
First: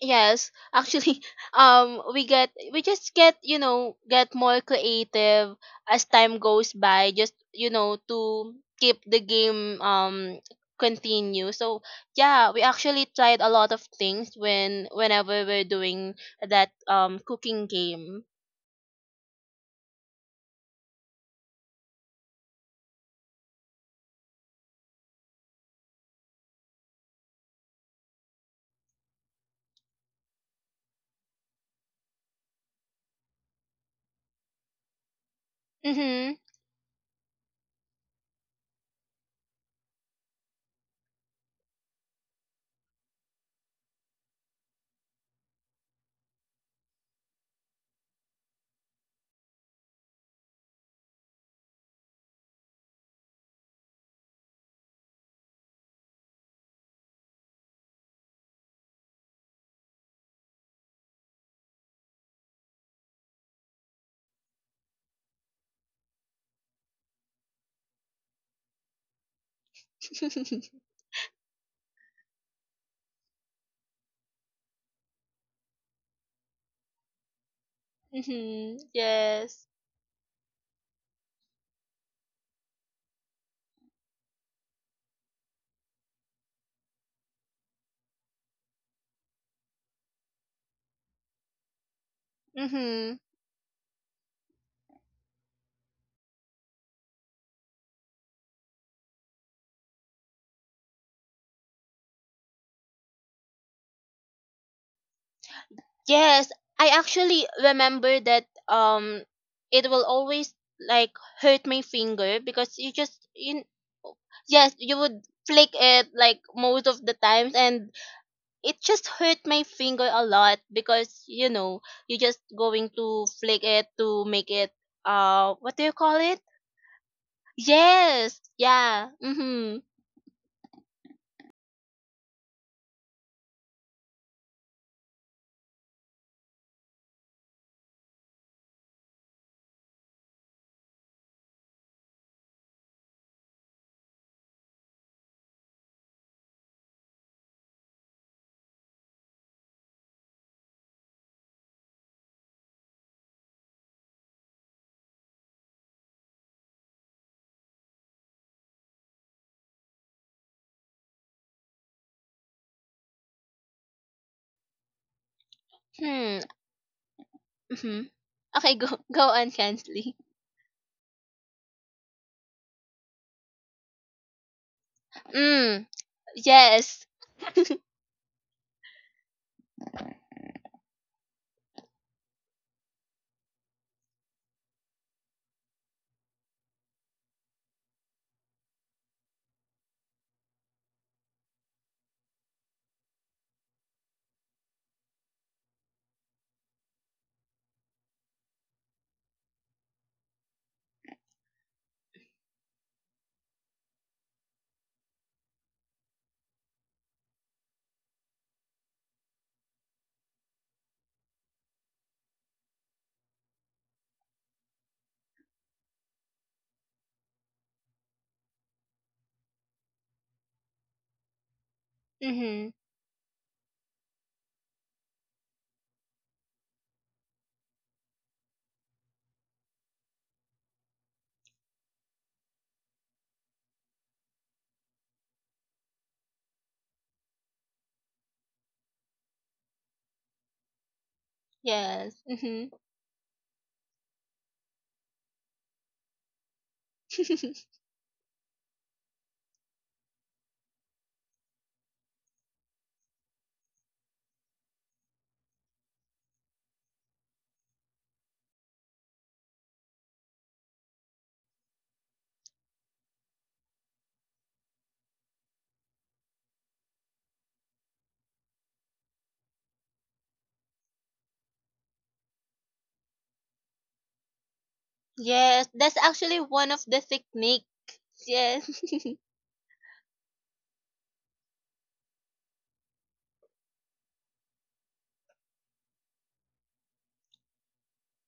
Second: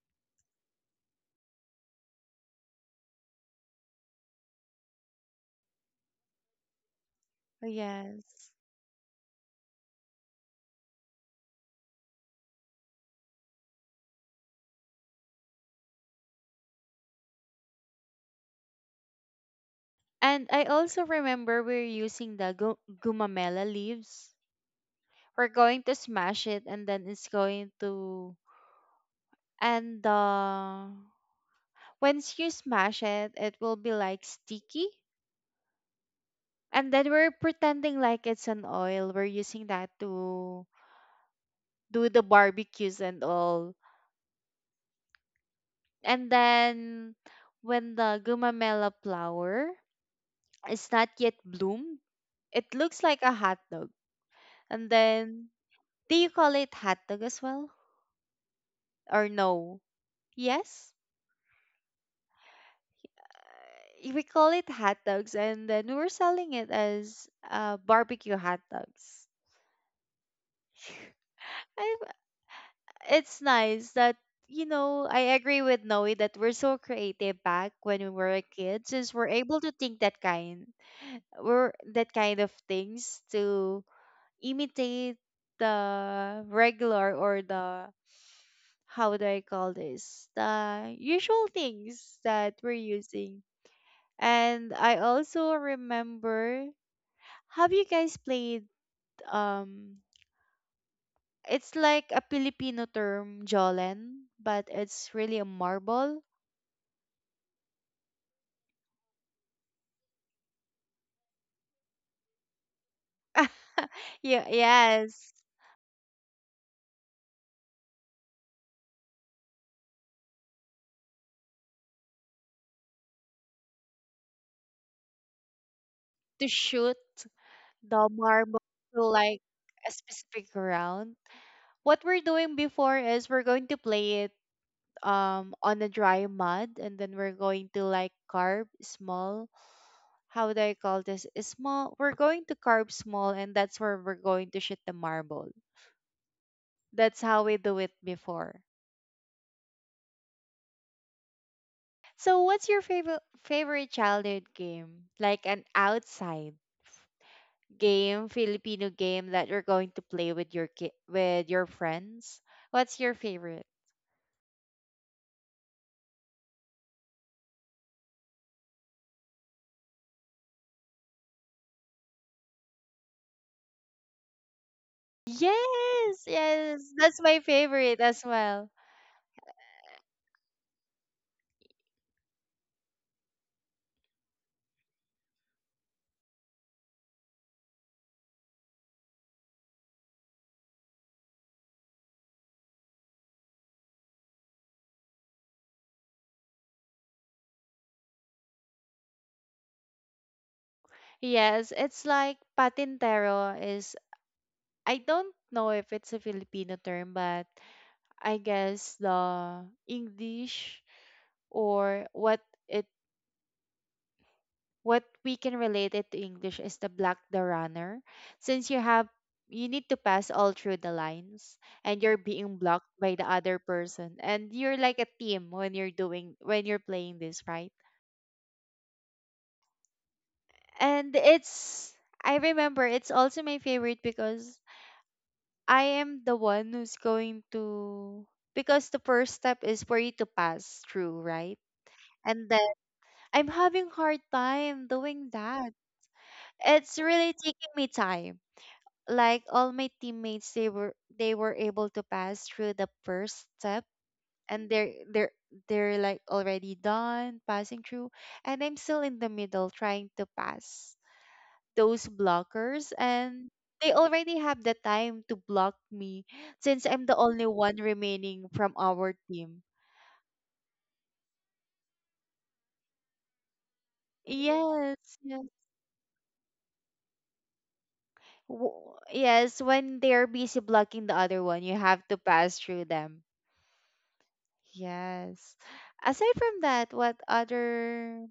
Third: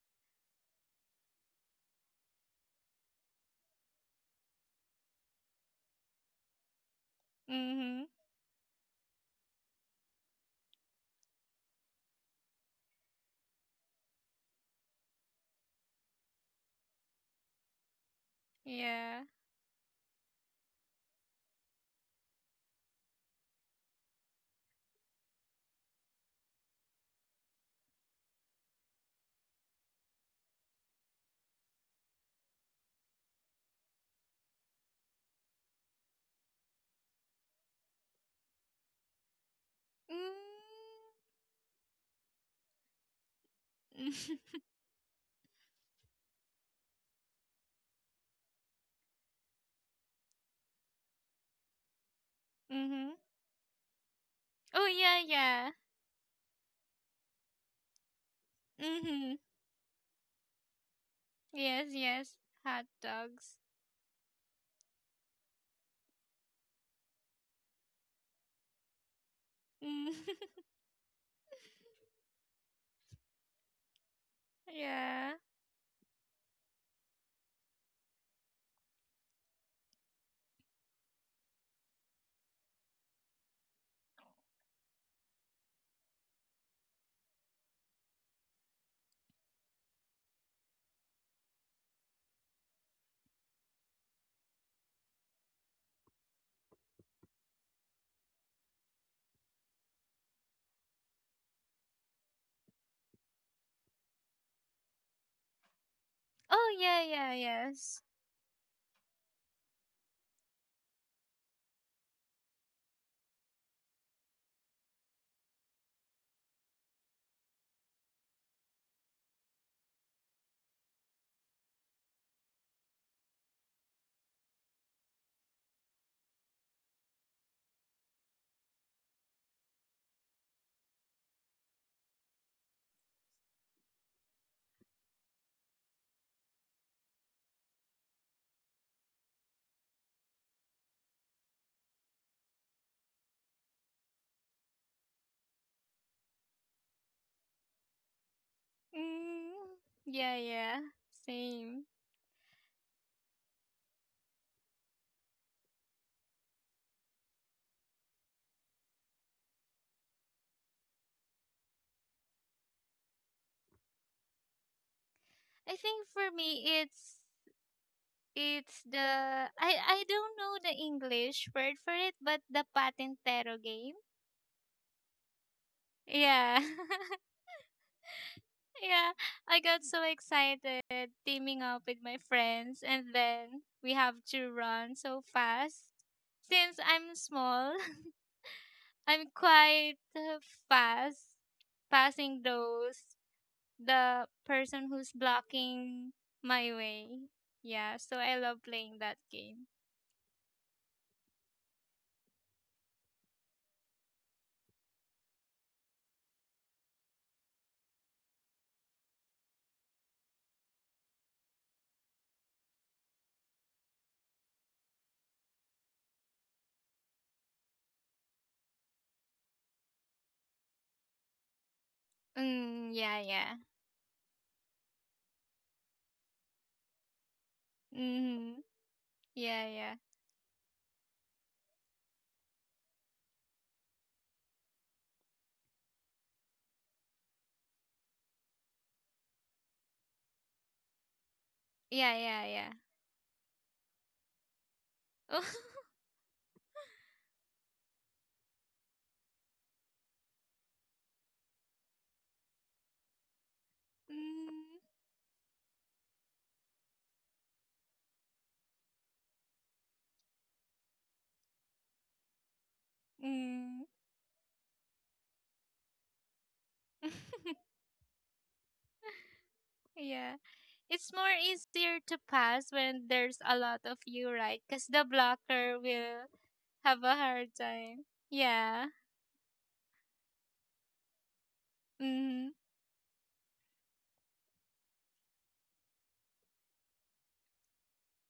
Yes, actually, <laughs> um, we get we just get you know get more creative as time goes by, just you know
Mm-hmm.
Yes.
to keep the game um continue. So yeah, we actually tried a lot of things when whenever we're doing that um cooking game.
Yeah.
And I also remember we're using the gu- gumamela leaves. We're going to smash it and then it's going to and uh once you smash it, it will be like sticky.
Mhm.
And then we're pretending like it's an oil. We're using that to
Mm-hmm.
do the barbecues and all. And then when the gumamela flower is not yet bloomed, it
<laughs>
looks
Mm-hmm.
like a hot dog.
Oh,
And
yeah,
then
yeah.
do you call it hot dog as well, or
Mm-hmm.
no? Yes,
Yes, yes. Hot dogs.
we call it hot dogs, and then we were selling it as uh, barbecue hot dogs.
Mm.
<laughs>
<laughs> I, it's nice that you
<laughs>
know
Yeah.
I agree with Noe that we're so creative back when we were a
Mhm.
kid, since we're able
Yes.
to think that kind, we're that kind of things to imitate the regular or the how do I call this the usual things that we're
Mhm.
using. And I also remember, have you guys played um it's like a Filipino term, jolen, but it's really a marble.
Yes,
Oh,
I
yeah, yeah,
actually
yes.
remember that um it will always like hurt my finger, because you just in.
<laughs> yeah,
Yes, you would
yes,
flick it like most of the times, and it just hurt my finger a lot because you know, you're just going to flick it to make it uh what do you call it?
to shoot the
Yes.
marble to
Yeah.
like
Mhm.
a specific round. What we're doing before is we're going to play it um on a dry mud and then we're going to like carve small. How do I call this? Is small. We're going to carve small, and that's where we're going to shoot the marble. That's how we do it before.
Mm. Yeah, yeah. Same.
So, what's your favorite favorite childhood game? Like an outside game, Filipino game that you're going to play with your ki- with your friends. What's your favorite?
I think for
Hmm.
me, it's
Mhm. Okay,
it's
go <laughs> go on,
the I I
Chansley.
don't know the English word for it, but the patentero game.
Mm.
Yes,
Yeah.
yes,
Yes.
<laughs>
that's my favorite as well.
Yeah. I got so excited teaming up with my friends and then we have to run so fast. Since I'm small, <laughs> I'm quite uh, fast passing those the person who's blocking my way. Yeah, so I love playing that game.
Yes, it's like patintero is, I don't know if it's a Filipino term, but I guess the English, or what it, what we can relate it to English is the black the runner. Since you have, you need to pass all through the lines and you're being
Mhm.
blocked
Mm,
by
yeah,
the
yeah.
other person and you're like a team when you're doing when you're playing this, right?
Mhm. Yeah, yeah.
And it's, I remember it's also my favorite because I am the one who's going to, because the first step is for you to pass through, right?
Yeah,
Yes.
And then
Mhm.
yeah,
I'm having hard time doing
yeah.
that.
<laughs>
It's really taking
<laughs>
me time. Like all my teammates, they were they were able to pass through the first step,
Mm,
and they're they're they're like already done passing through, and I'm still in the middle trying to pass those blockers, and
mm.
they already have the time to block me since I'm the only
<laughs>
one remaining from our team.
Yeah. It's more easier to pass when there's a lot of you, right? Because the
Yes, yes.
yes,
blocker
that's
will
actually one of the
have a hard
techniques.
time.
Yes.
W-
Yeah.
<laughs>
Yes, when they're busy blocking the other one, you have to
Mm-hmm.
pass through them. Yes. Aside from that, what other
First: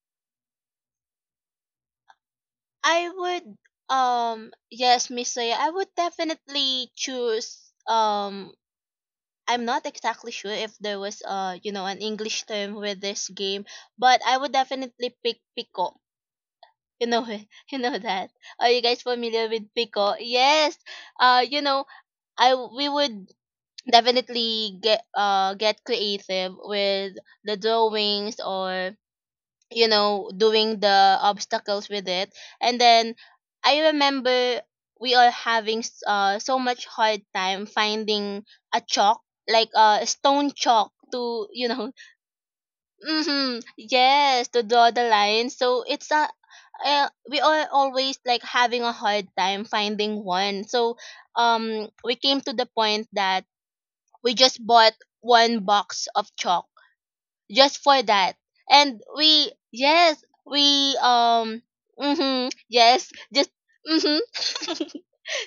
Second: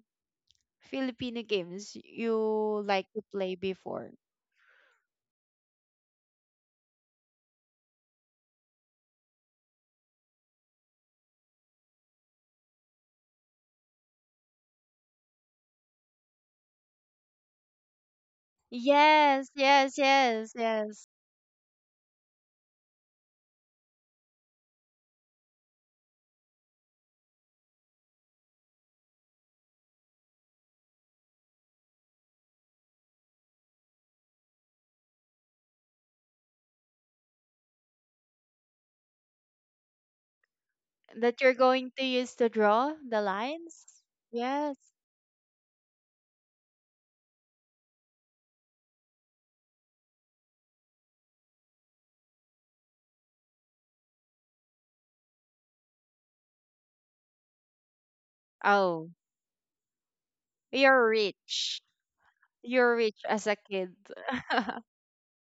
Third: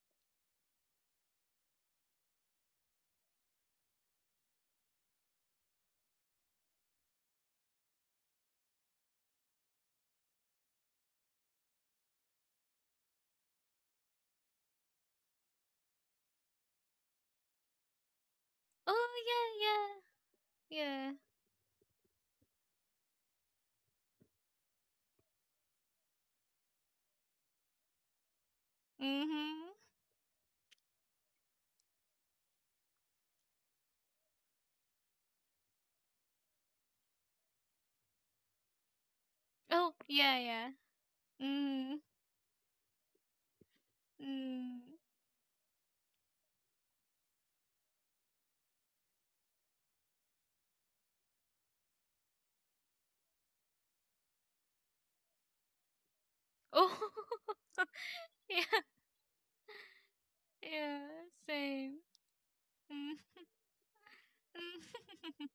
Filipino games you
I
like to play
would
before?
um yes, Miss Soya, I would definitely choose um I'm not exactly sure if there was uh you know an English term with this game, but I would definitely pick Pico. You know it. <laughs> You know that. Are you guys familiar
Yes,
with
Oh,
yes,
Pico?
yes,
Yes.
yeah, yeah,
yes.
yeah.
Uh you know, I we would definitely get uh get creative with the drawings, or
Mm-hmm.
you know doing the obstacles with it. And then I remember we are having s- uh, so much hard time finding a chalk, like
Oh,
a
yeah,
stone
yeah.
chalk
That
to
you're
you know
going
Mm-hmm.
to use to draw
<laughs>
the
hmm
lines?
yes to
Yes.
draw
Mm.
the line. So it's a uh, we are always like having a hard time finding one. So um we came to the point that we just bought one box of chalk
Oh,
just for that.
<laughs> yeah,
And
Oh.
we yes, we
You're
yeah,
um
rich.
same.
mhm
You're
Mm,
yes,
rich as a
just
kid.
mhm.
<laughs>
<laughs>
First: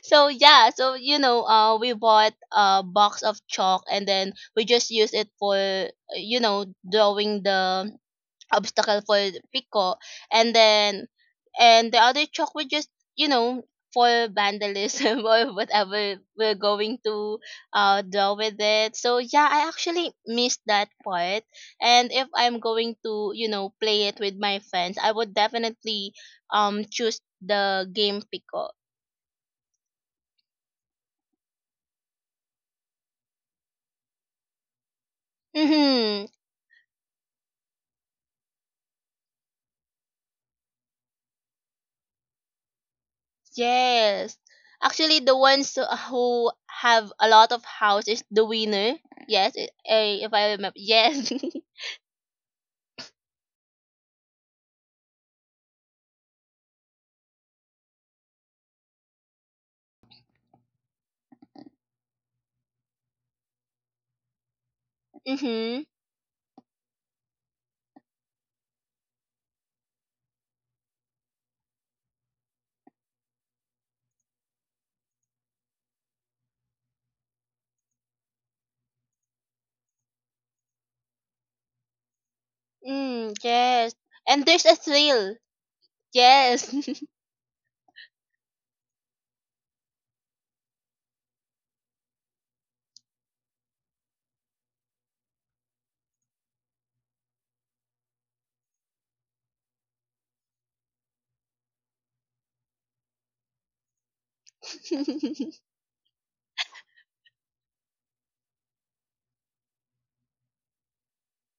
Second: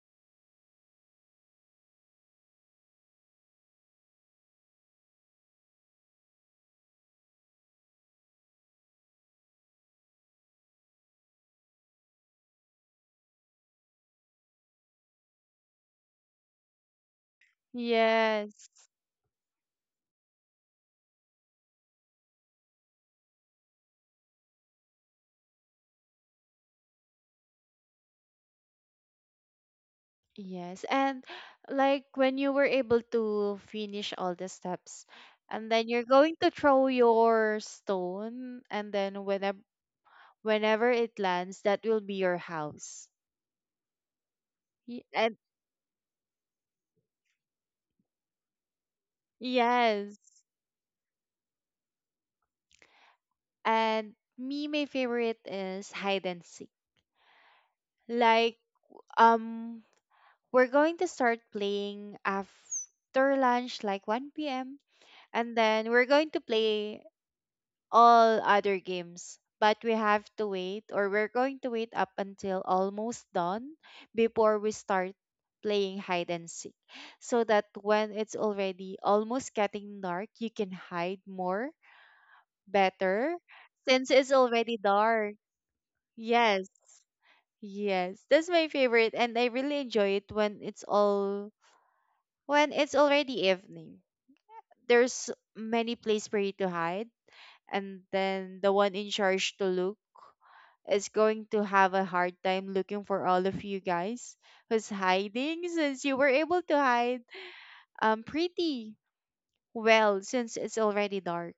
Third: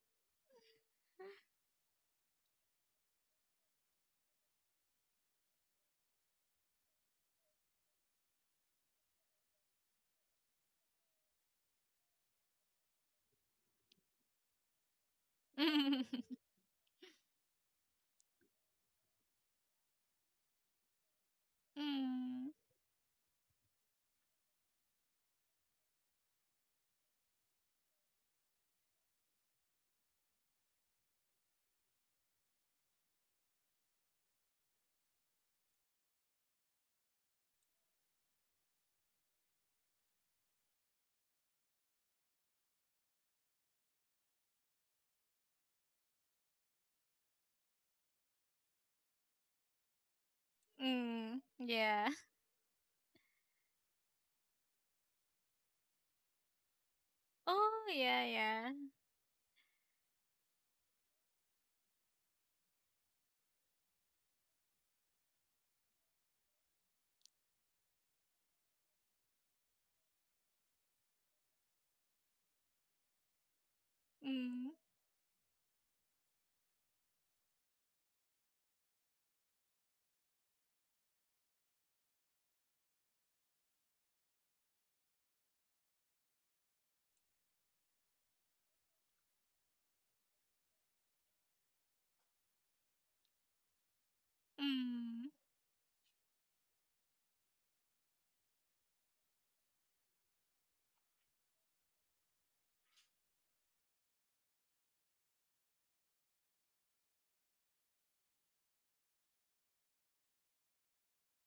So yeah, so you know, uh we bought a box of chalk, and then we just use it for uh, you know, drawing the obstacle for Pico. And then and the other chalk would just you know for vandalism, <laughs> or whatever
mm,
we're going to uh draw with
Yes.
it. So yeah, I actually missed that part.
<laughs>
And if
mm,
I'm going to you know play it with my friends, I would definitely um choose the game Pico.
Yes. And like when you were able to finish all the steps and then you're
Mm-hmm.
going to throw your stone, and then whenever, whenever it lands, that will be your house.
Yes.
Y-
Actually, the
And
ones who who have a lot of houses, the winner. Yes, i-
yes.
eh, if I remember. Yes.
mm,
<laughs>
yeah.
And me, my favorite is hide and seek.
Oh, yeah,
Like
yeah.
um we're going to start playing after lunch like one p m, and
Mhm.
then we're going to play all other games, but we have to wait, or we're going to wait up until almost dawn before we
Mm,
start playing hide and seek, so that when it's already almost getting dark you can hide more
Mm,
better
yes.
since it's
And there's a
already dark.
thrill.
Yes,
Yes. <laughs>
yes, that's my favorite, and I really enjoy it when it's all, when it's already evening, there's
mm.
many place for you to hide, and then the one in charge to look is going to have a hard time looking for all of you guys who's hiding, since you were able to hide um pretty well since it's already dark.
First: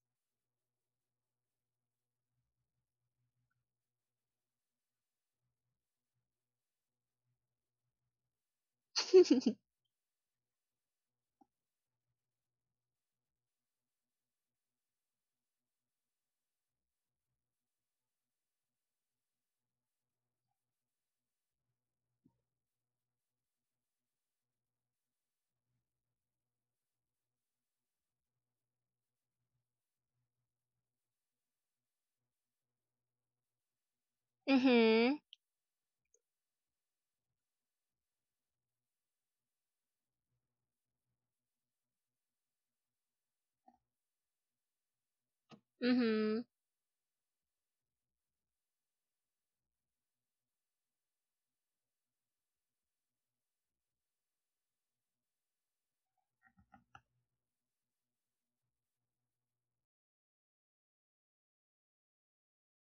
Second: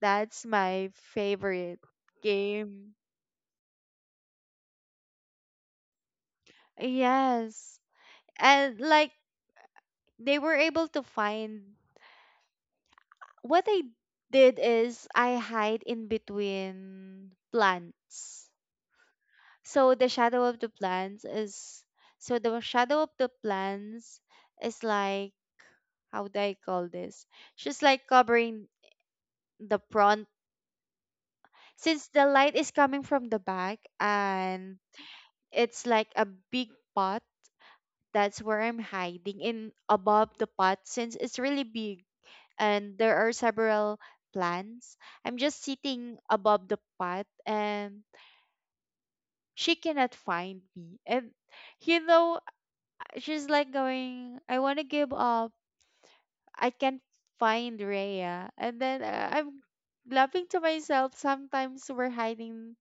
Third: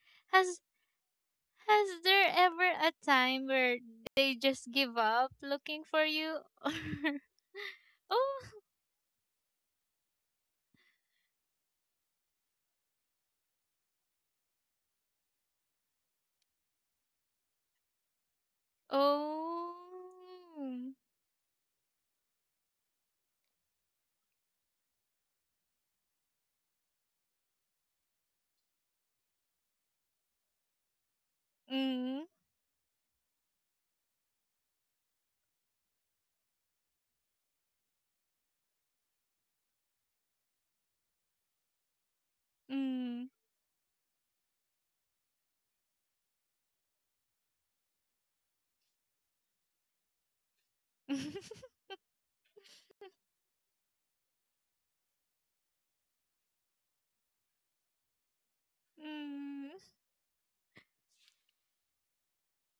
That's
Has
my favorite
Has there ever a
game.
time where they just give up looking for you? <laughs>
Yes.
Or
And like they were able to find, what I did is I hide in between plants.
oh,
So the shadow of the
oh,
plants is, so the shadow of the plants is like, how do I call this? She's like covering the front since
mm,
the light is coming from the back, and
Mhm.
it's like a big pot. That's where I'm hiding in above the pot since it's really big and there
mm,
are several plants. I'm just sitting
Mhm.
above the pot and she cannot find me. And
<laughs>
you know, she's like going, I want to give up. I can't find Rhea. And then uh, I'm
mm,
laughing to myself. Sometimes we're hiding,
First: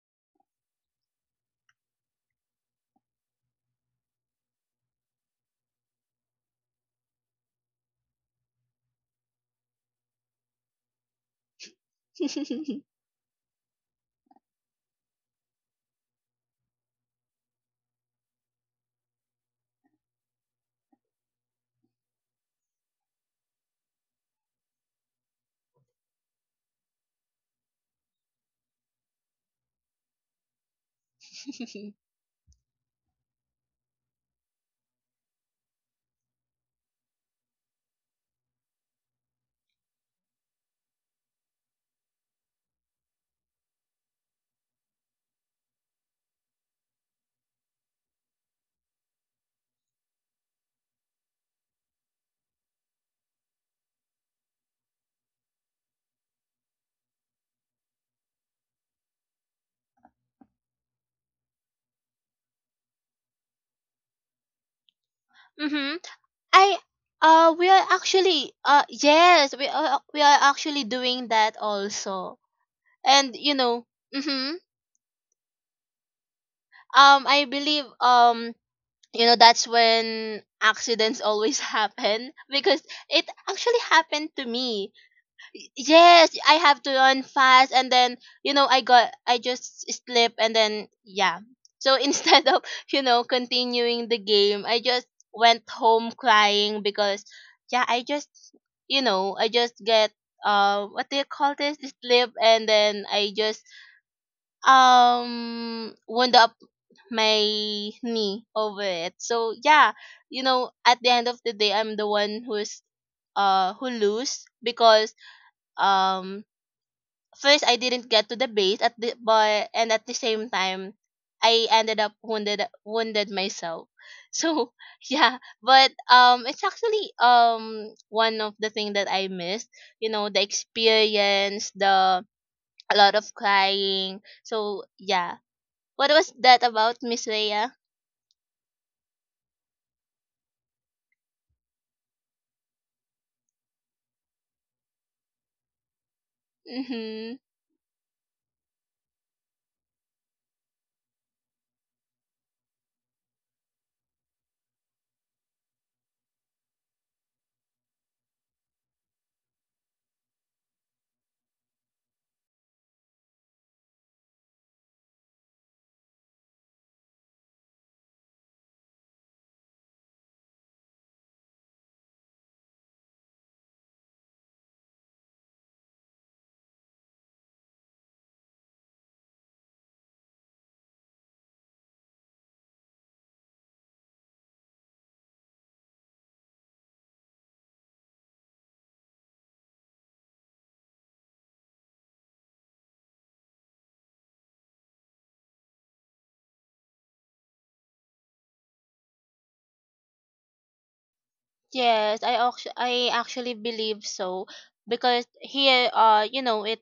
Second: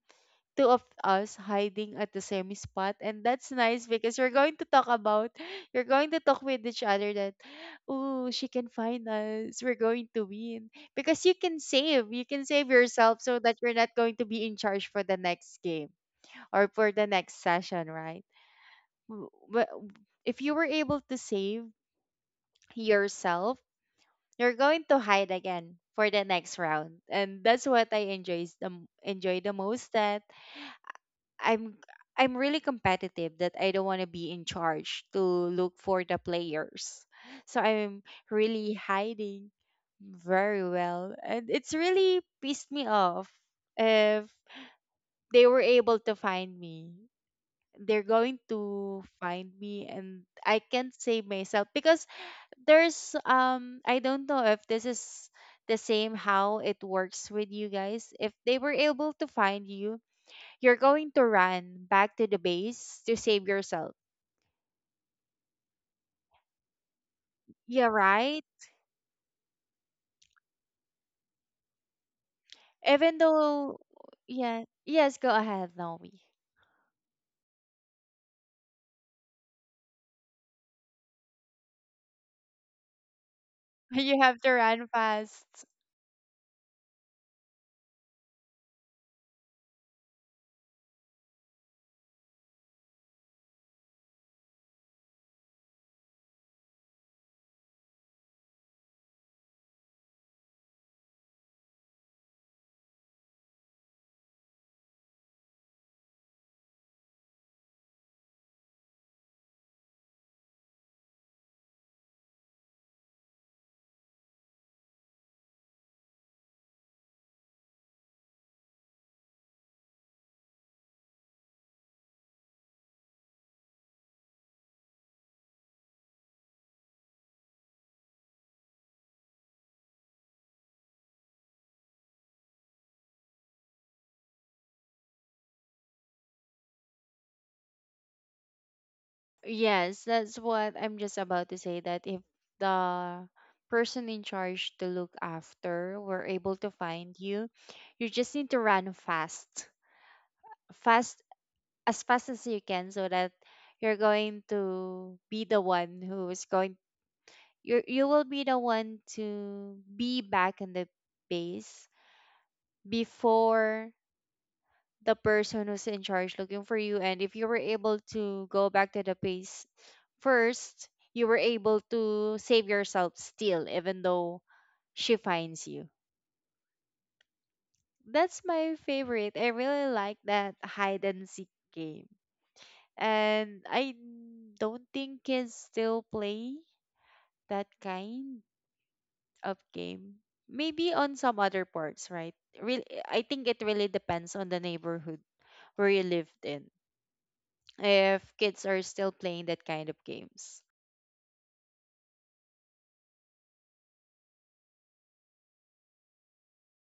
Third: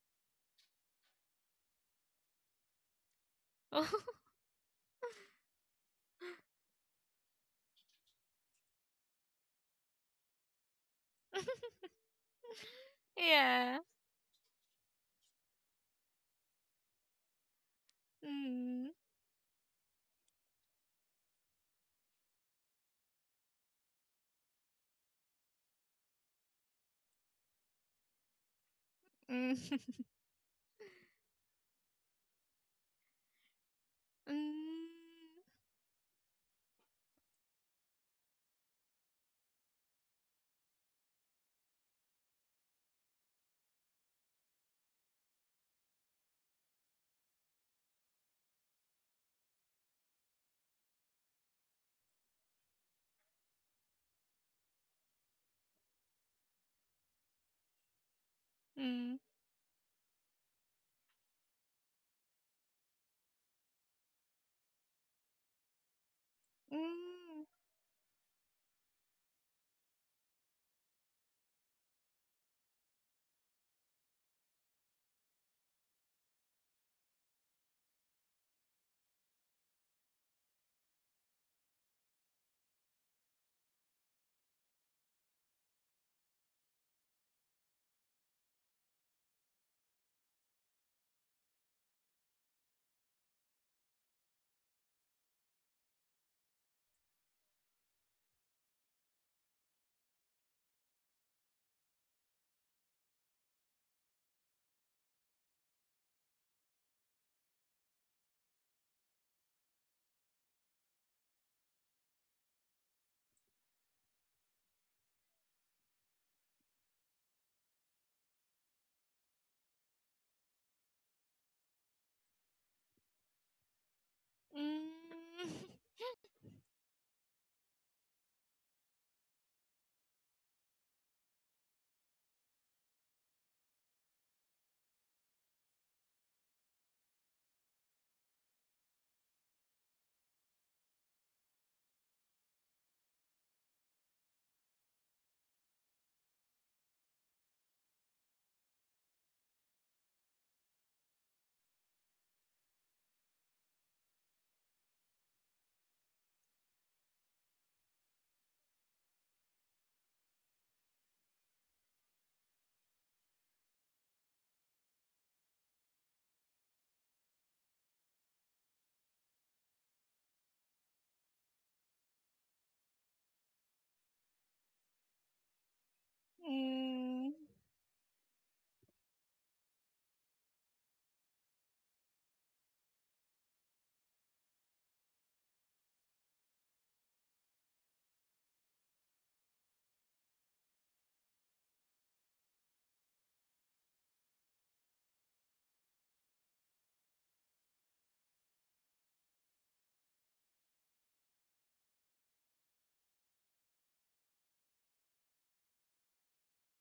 two of us hiding at the same spot. And that's nice
oh,
because you're going to talk about, <gasps> <laughs> you're going to talk with each other that, oh, she can find us, we're going to win. Because you can save, you can save yourself so that you're
yeah,
not going to be in charge for the next game or for the next session, right?
mm,
W- w- If you were able to save yourself, you're going to hide again for the next round. And that's what I enjoy the m- enjoy
mm,
the
<laughs>
most, that I'm I'm really competitive that I don't want to be in charge
mm,
to look for the players. So I'm really hiding very well, and it's really pissed me off if they were able to find me. They're going to find me and I can't save myself because there's um I don't know if this is the same how it works with you guys. If they were
mm,
able to find you, you're going to run back to the base to save yourself.
Mhm. <laughs> I
mm,
uh we are
Yeah, right?
actually uh yes, we are we are actually doing that also.
Even
And you
though,
know, mhm.
yeah, yes, go ahead, Nomi.
Um I believe um you know that's when accidents always <laughs> happen, because it actually
<laughs> You
happened
have
to
to run
me.
fast.
Yes, I have to run fast. And then you know i got I just slip. And then yeah, so <laughs> instead of you know continuing the game, I just went home crying, because yeah, I just you know I just get uh what do you call this, slip. And then I just um wound up my knee over it. So yeah, you know, at the end of the day, I'm the one who's uh who lose, because um first I didn't get to the base at the but. And at the same time, I ended up wounded wounded myself. <laughs> So yeah,
mm, <laughs>
but um it's actually um one of the thing that I missed, you know, the experience, the a lot of crying. So yeah. What was that about, Miss Rhea?
Yes, that's what I'm just about to say that if the person in charge to look after were able to find
Mm-hmm.
you, you just need to run fast, fast, as fast as you can, so that you're going to be the one who is going, you you will be the one to be back in the base before the person who's in charge looking for you. And if you were able to go back to the base first, you were able to save yourself still even though she finds you.
mm,
That's my favorite, I really like that hide and seek game. And I don't think kids still play that kind of game. Maybe on some other parts, right? Really, I think it really depends on the neighborhood where you lived in, if kids are still playing that kind of games.
Yes, I actually I actually believe so, because here uh you know it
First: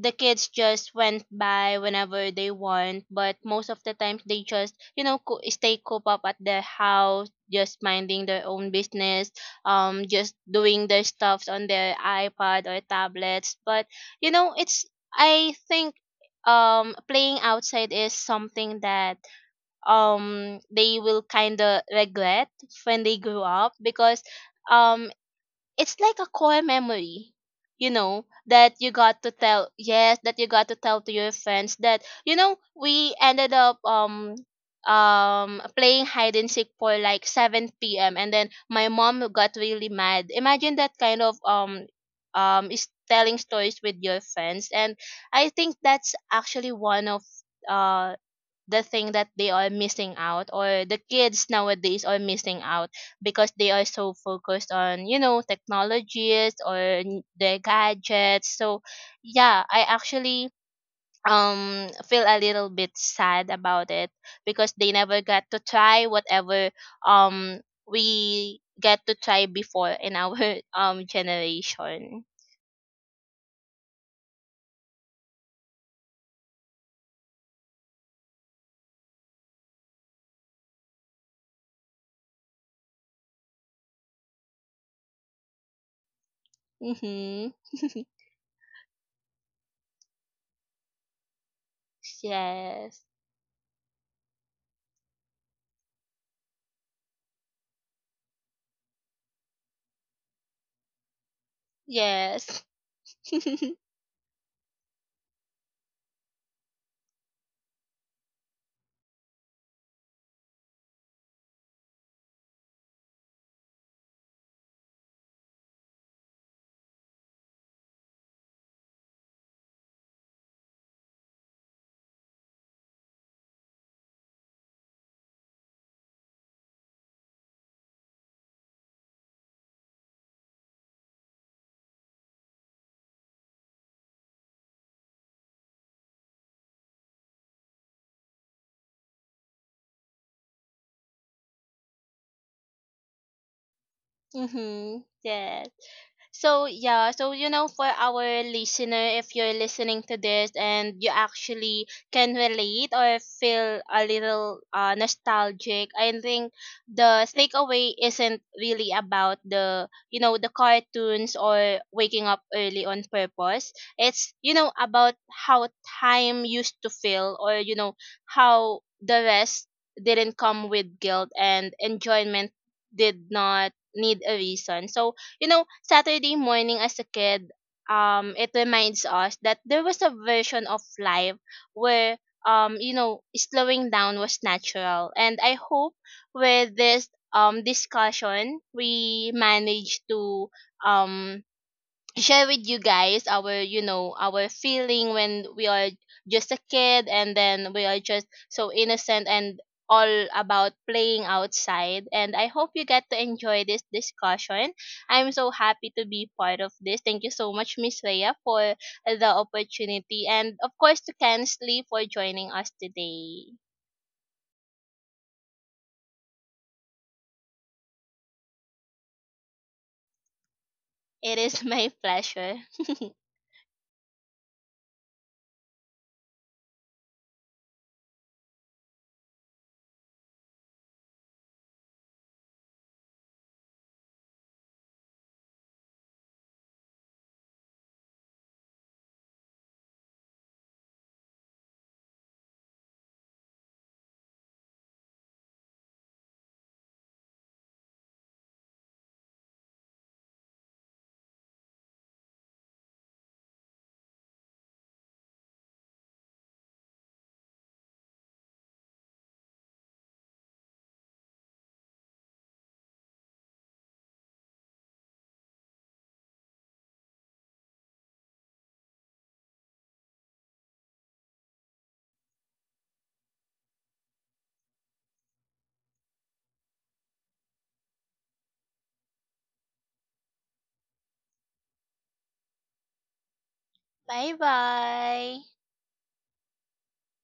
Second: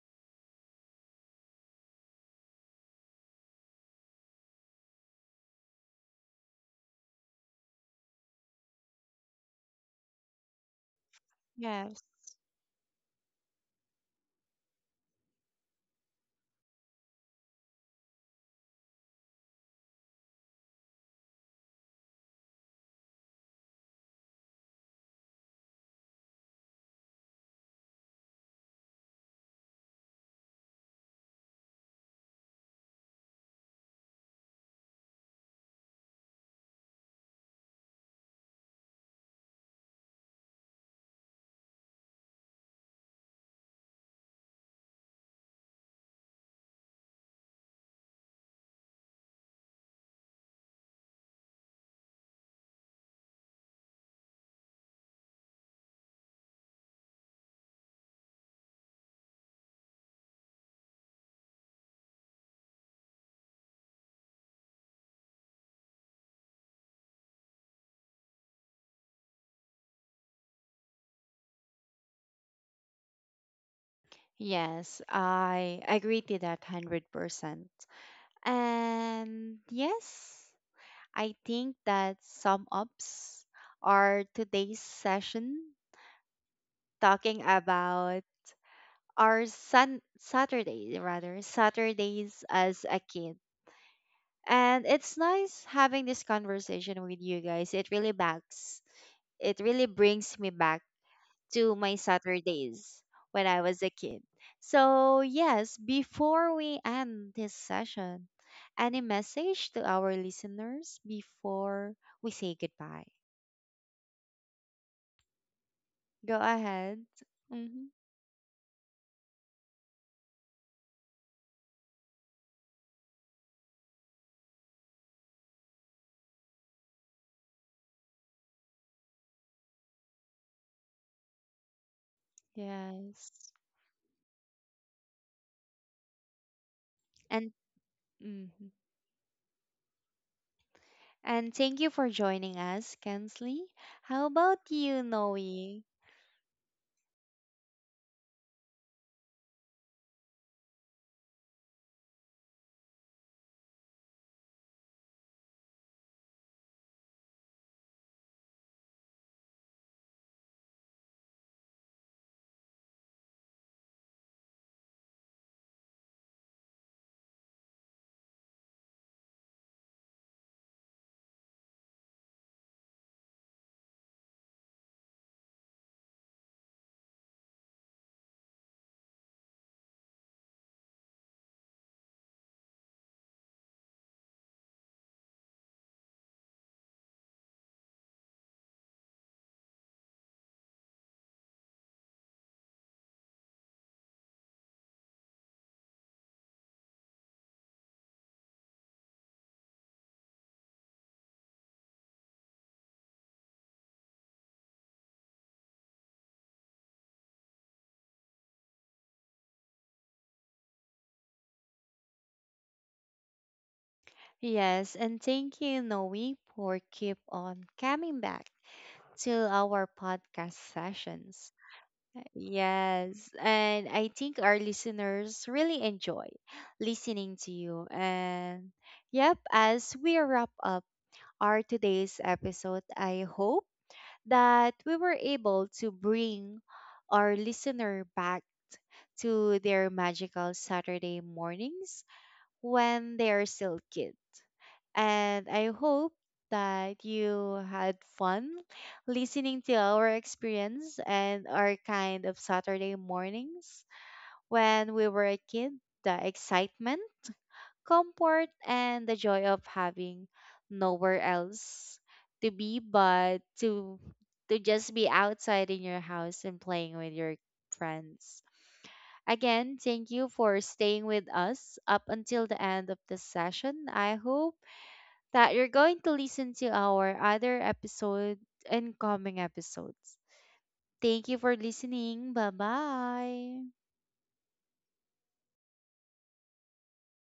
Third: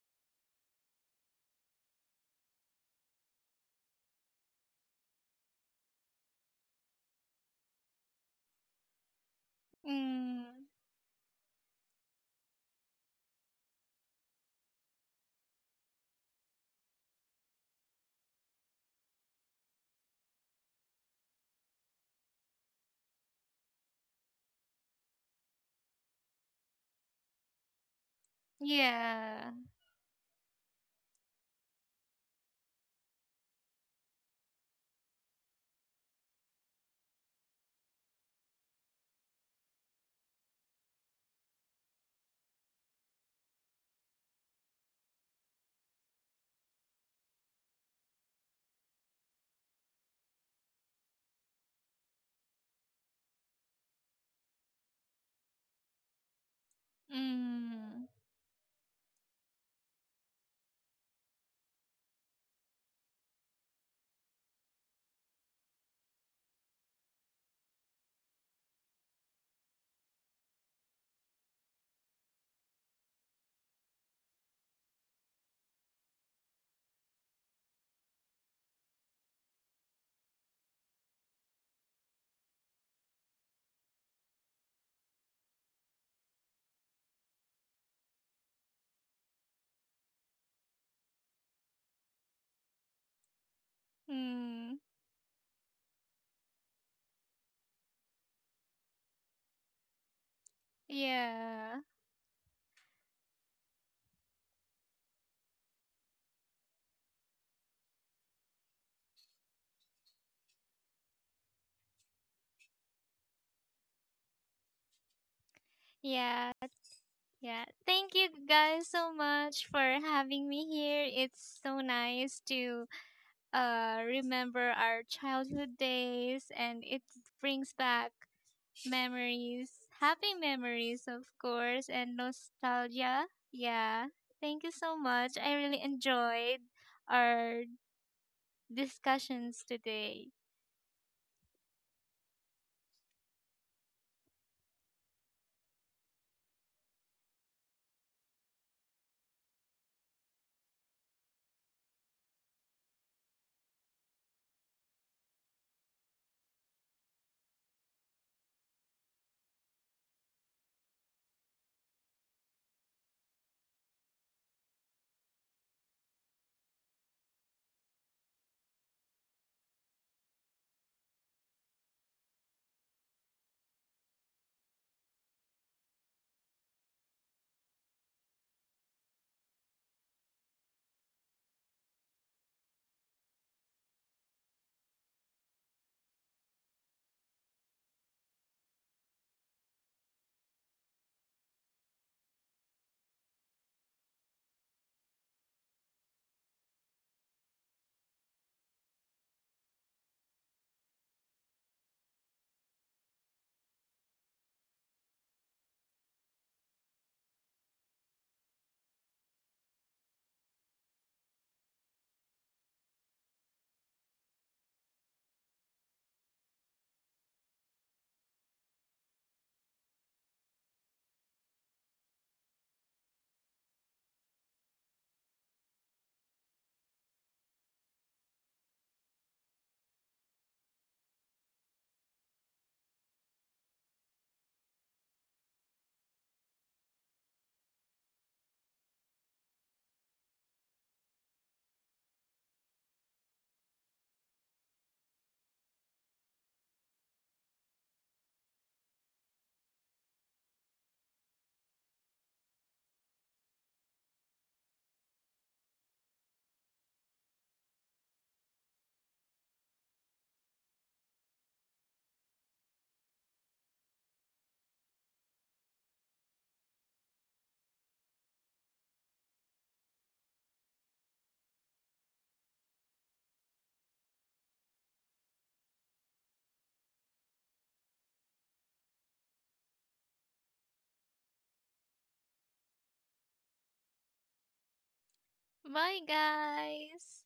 the kids just went by whenever they want, but most of the times they just you know co- stay coop up at their house, just minding their own business, um just
mm,
doing their stuffs on their
Yes.
iPad or tablets. But you know it's I think um playing outside is something that um they will kind of regret when they grow up. Because um it's like a core memory, you know, that you got to
yeah,
tell, yes, that you got to tell to your friends, that you know we ended up um um playing hide and seek for like seven p m, and then my mom got really mad. Imagine that kind of um um is telling stories with your friends. And I think that's actually one of uh the thing that they are missing out, or the kids nowadays are missing out, because they are so focused on you know technologies or n- their
mm,
gadgets. So yeah, I actually um feel a little bit sad about it, because they never got to try whatever um we get to try before in our <laughs> um generation.
Yes, I agree to that one hundred percent. And yes, I think that sum ups are today's session talking
Mhm. <laughs>
about our sun Saturday, rather Saturdays as a
Yes.
kid.
mm,
And it's nice having this conversation with you guys. It really backs it really brings me back to
yeah.
my
Yes.
Saturdays when I
<laughs>
was a kid. So yes, before we end this session, any message to our listeners before we say goodbye? Go
Yeah,
ahead.
yeah,
Hmm.
thank you guys so much for having me here. It's so nice to uh remember our childhood days and it brings back memories, happy memories of course and
Yes.
nostalgia. Yeah. Thank you so much. I really enjoyed
And
our
mhm.
discussions today.
And thank you for joining us, Kensley. How about
Mhm.
you, Noe?
Yes. So yeah, so you know, for our listener, if you're listening to this and you actually can relate or feel a little uh, nostalgic, I think the takeaway isn't really about the you know the cartoons or waking up early on purpose. It's you know about how time used to feel, or you know how the rest didn't come with guilt, and enjoyment did not need a reason. So you know, Saturday morning as a kid, um, it reminds us that there was a version of life where um, you know, slowing down was natural. And I hope with this um discussion we manage to um share with you guys our you know our feeling when we are just a kid, and then we are just so innocent, and all about playing outside. And I hope you get to enjoy this discussion. I'm so happy to be part of this. Thank you so much, Miss Leia, for the opportunity, and of course to Kensley for joining us today.
Yes, and thank you, Noe, for keep on coming back to our podcast
It
sessions.
is <laughs> my
Uh,
pleasure. <laughs>
Yes, and I think our listeners really enjoy listening to you. And yep, as we wrap up our today's episode, I hope that we were able to bring our listener back to their magical Saturday mornings when they are still kids. And I hope that you had fun listening to our experience and our kind of Saturday mornings when we were a kid, the excitement, comfort, and the joy of having nowhere else to be but to to just be outside in your house and playing with your friends. Again, thank you for staying with us up until the end of this session. I hope that you're going to listen to our other episode and coming episodes. Thank you for listening. Bye bye.
Bye bye.
Bye guys.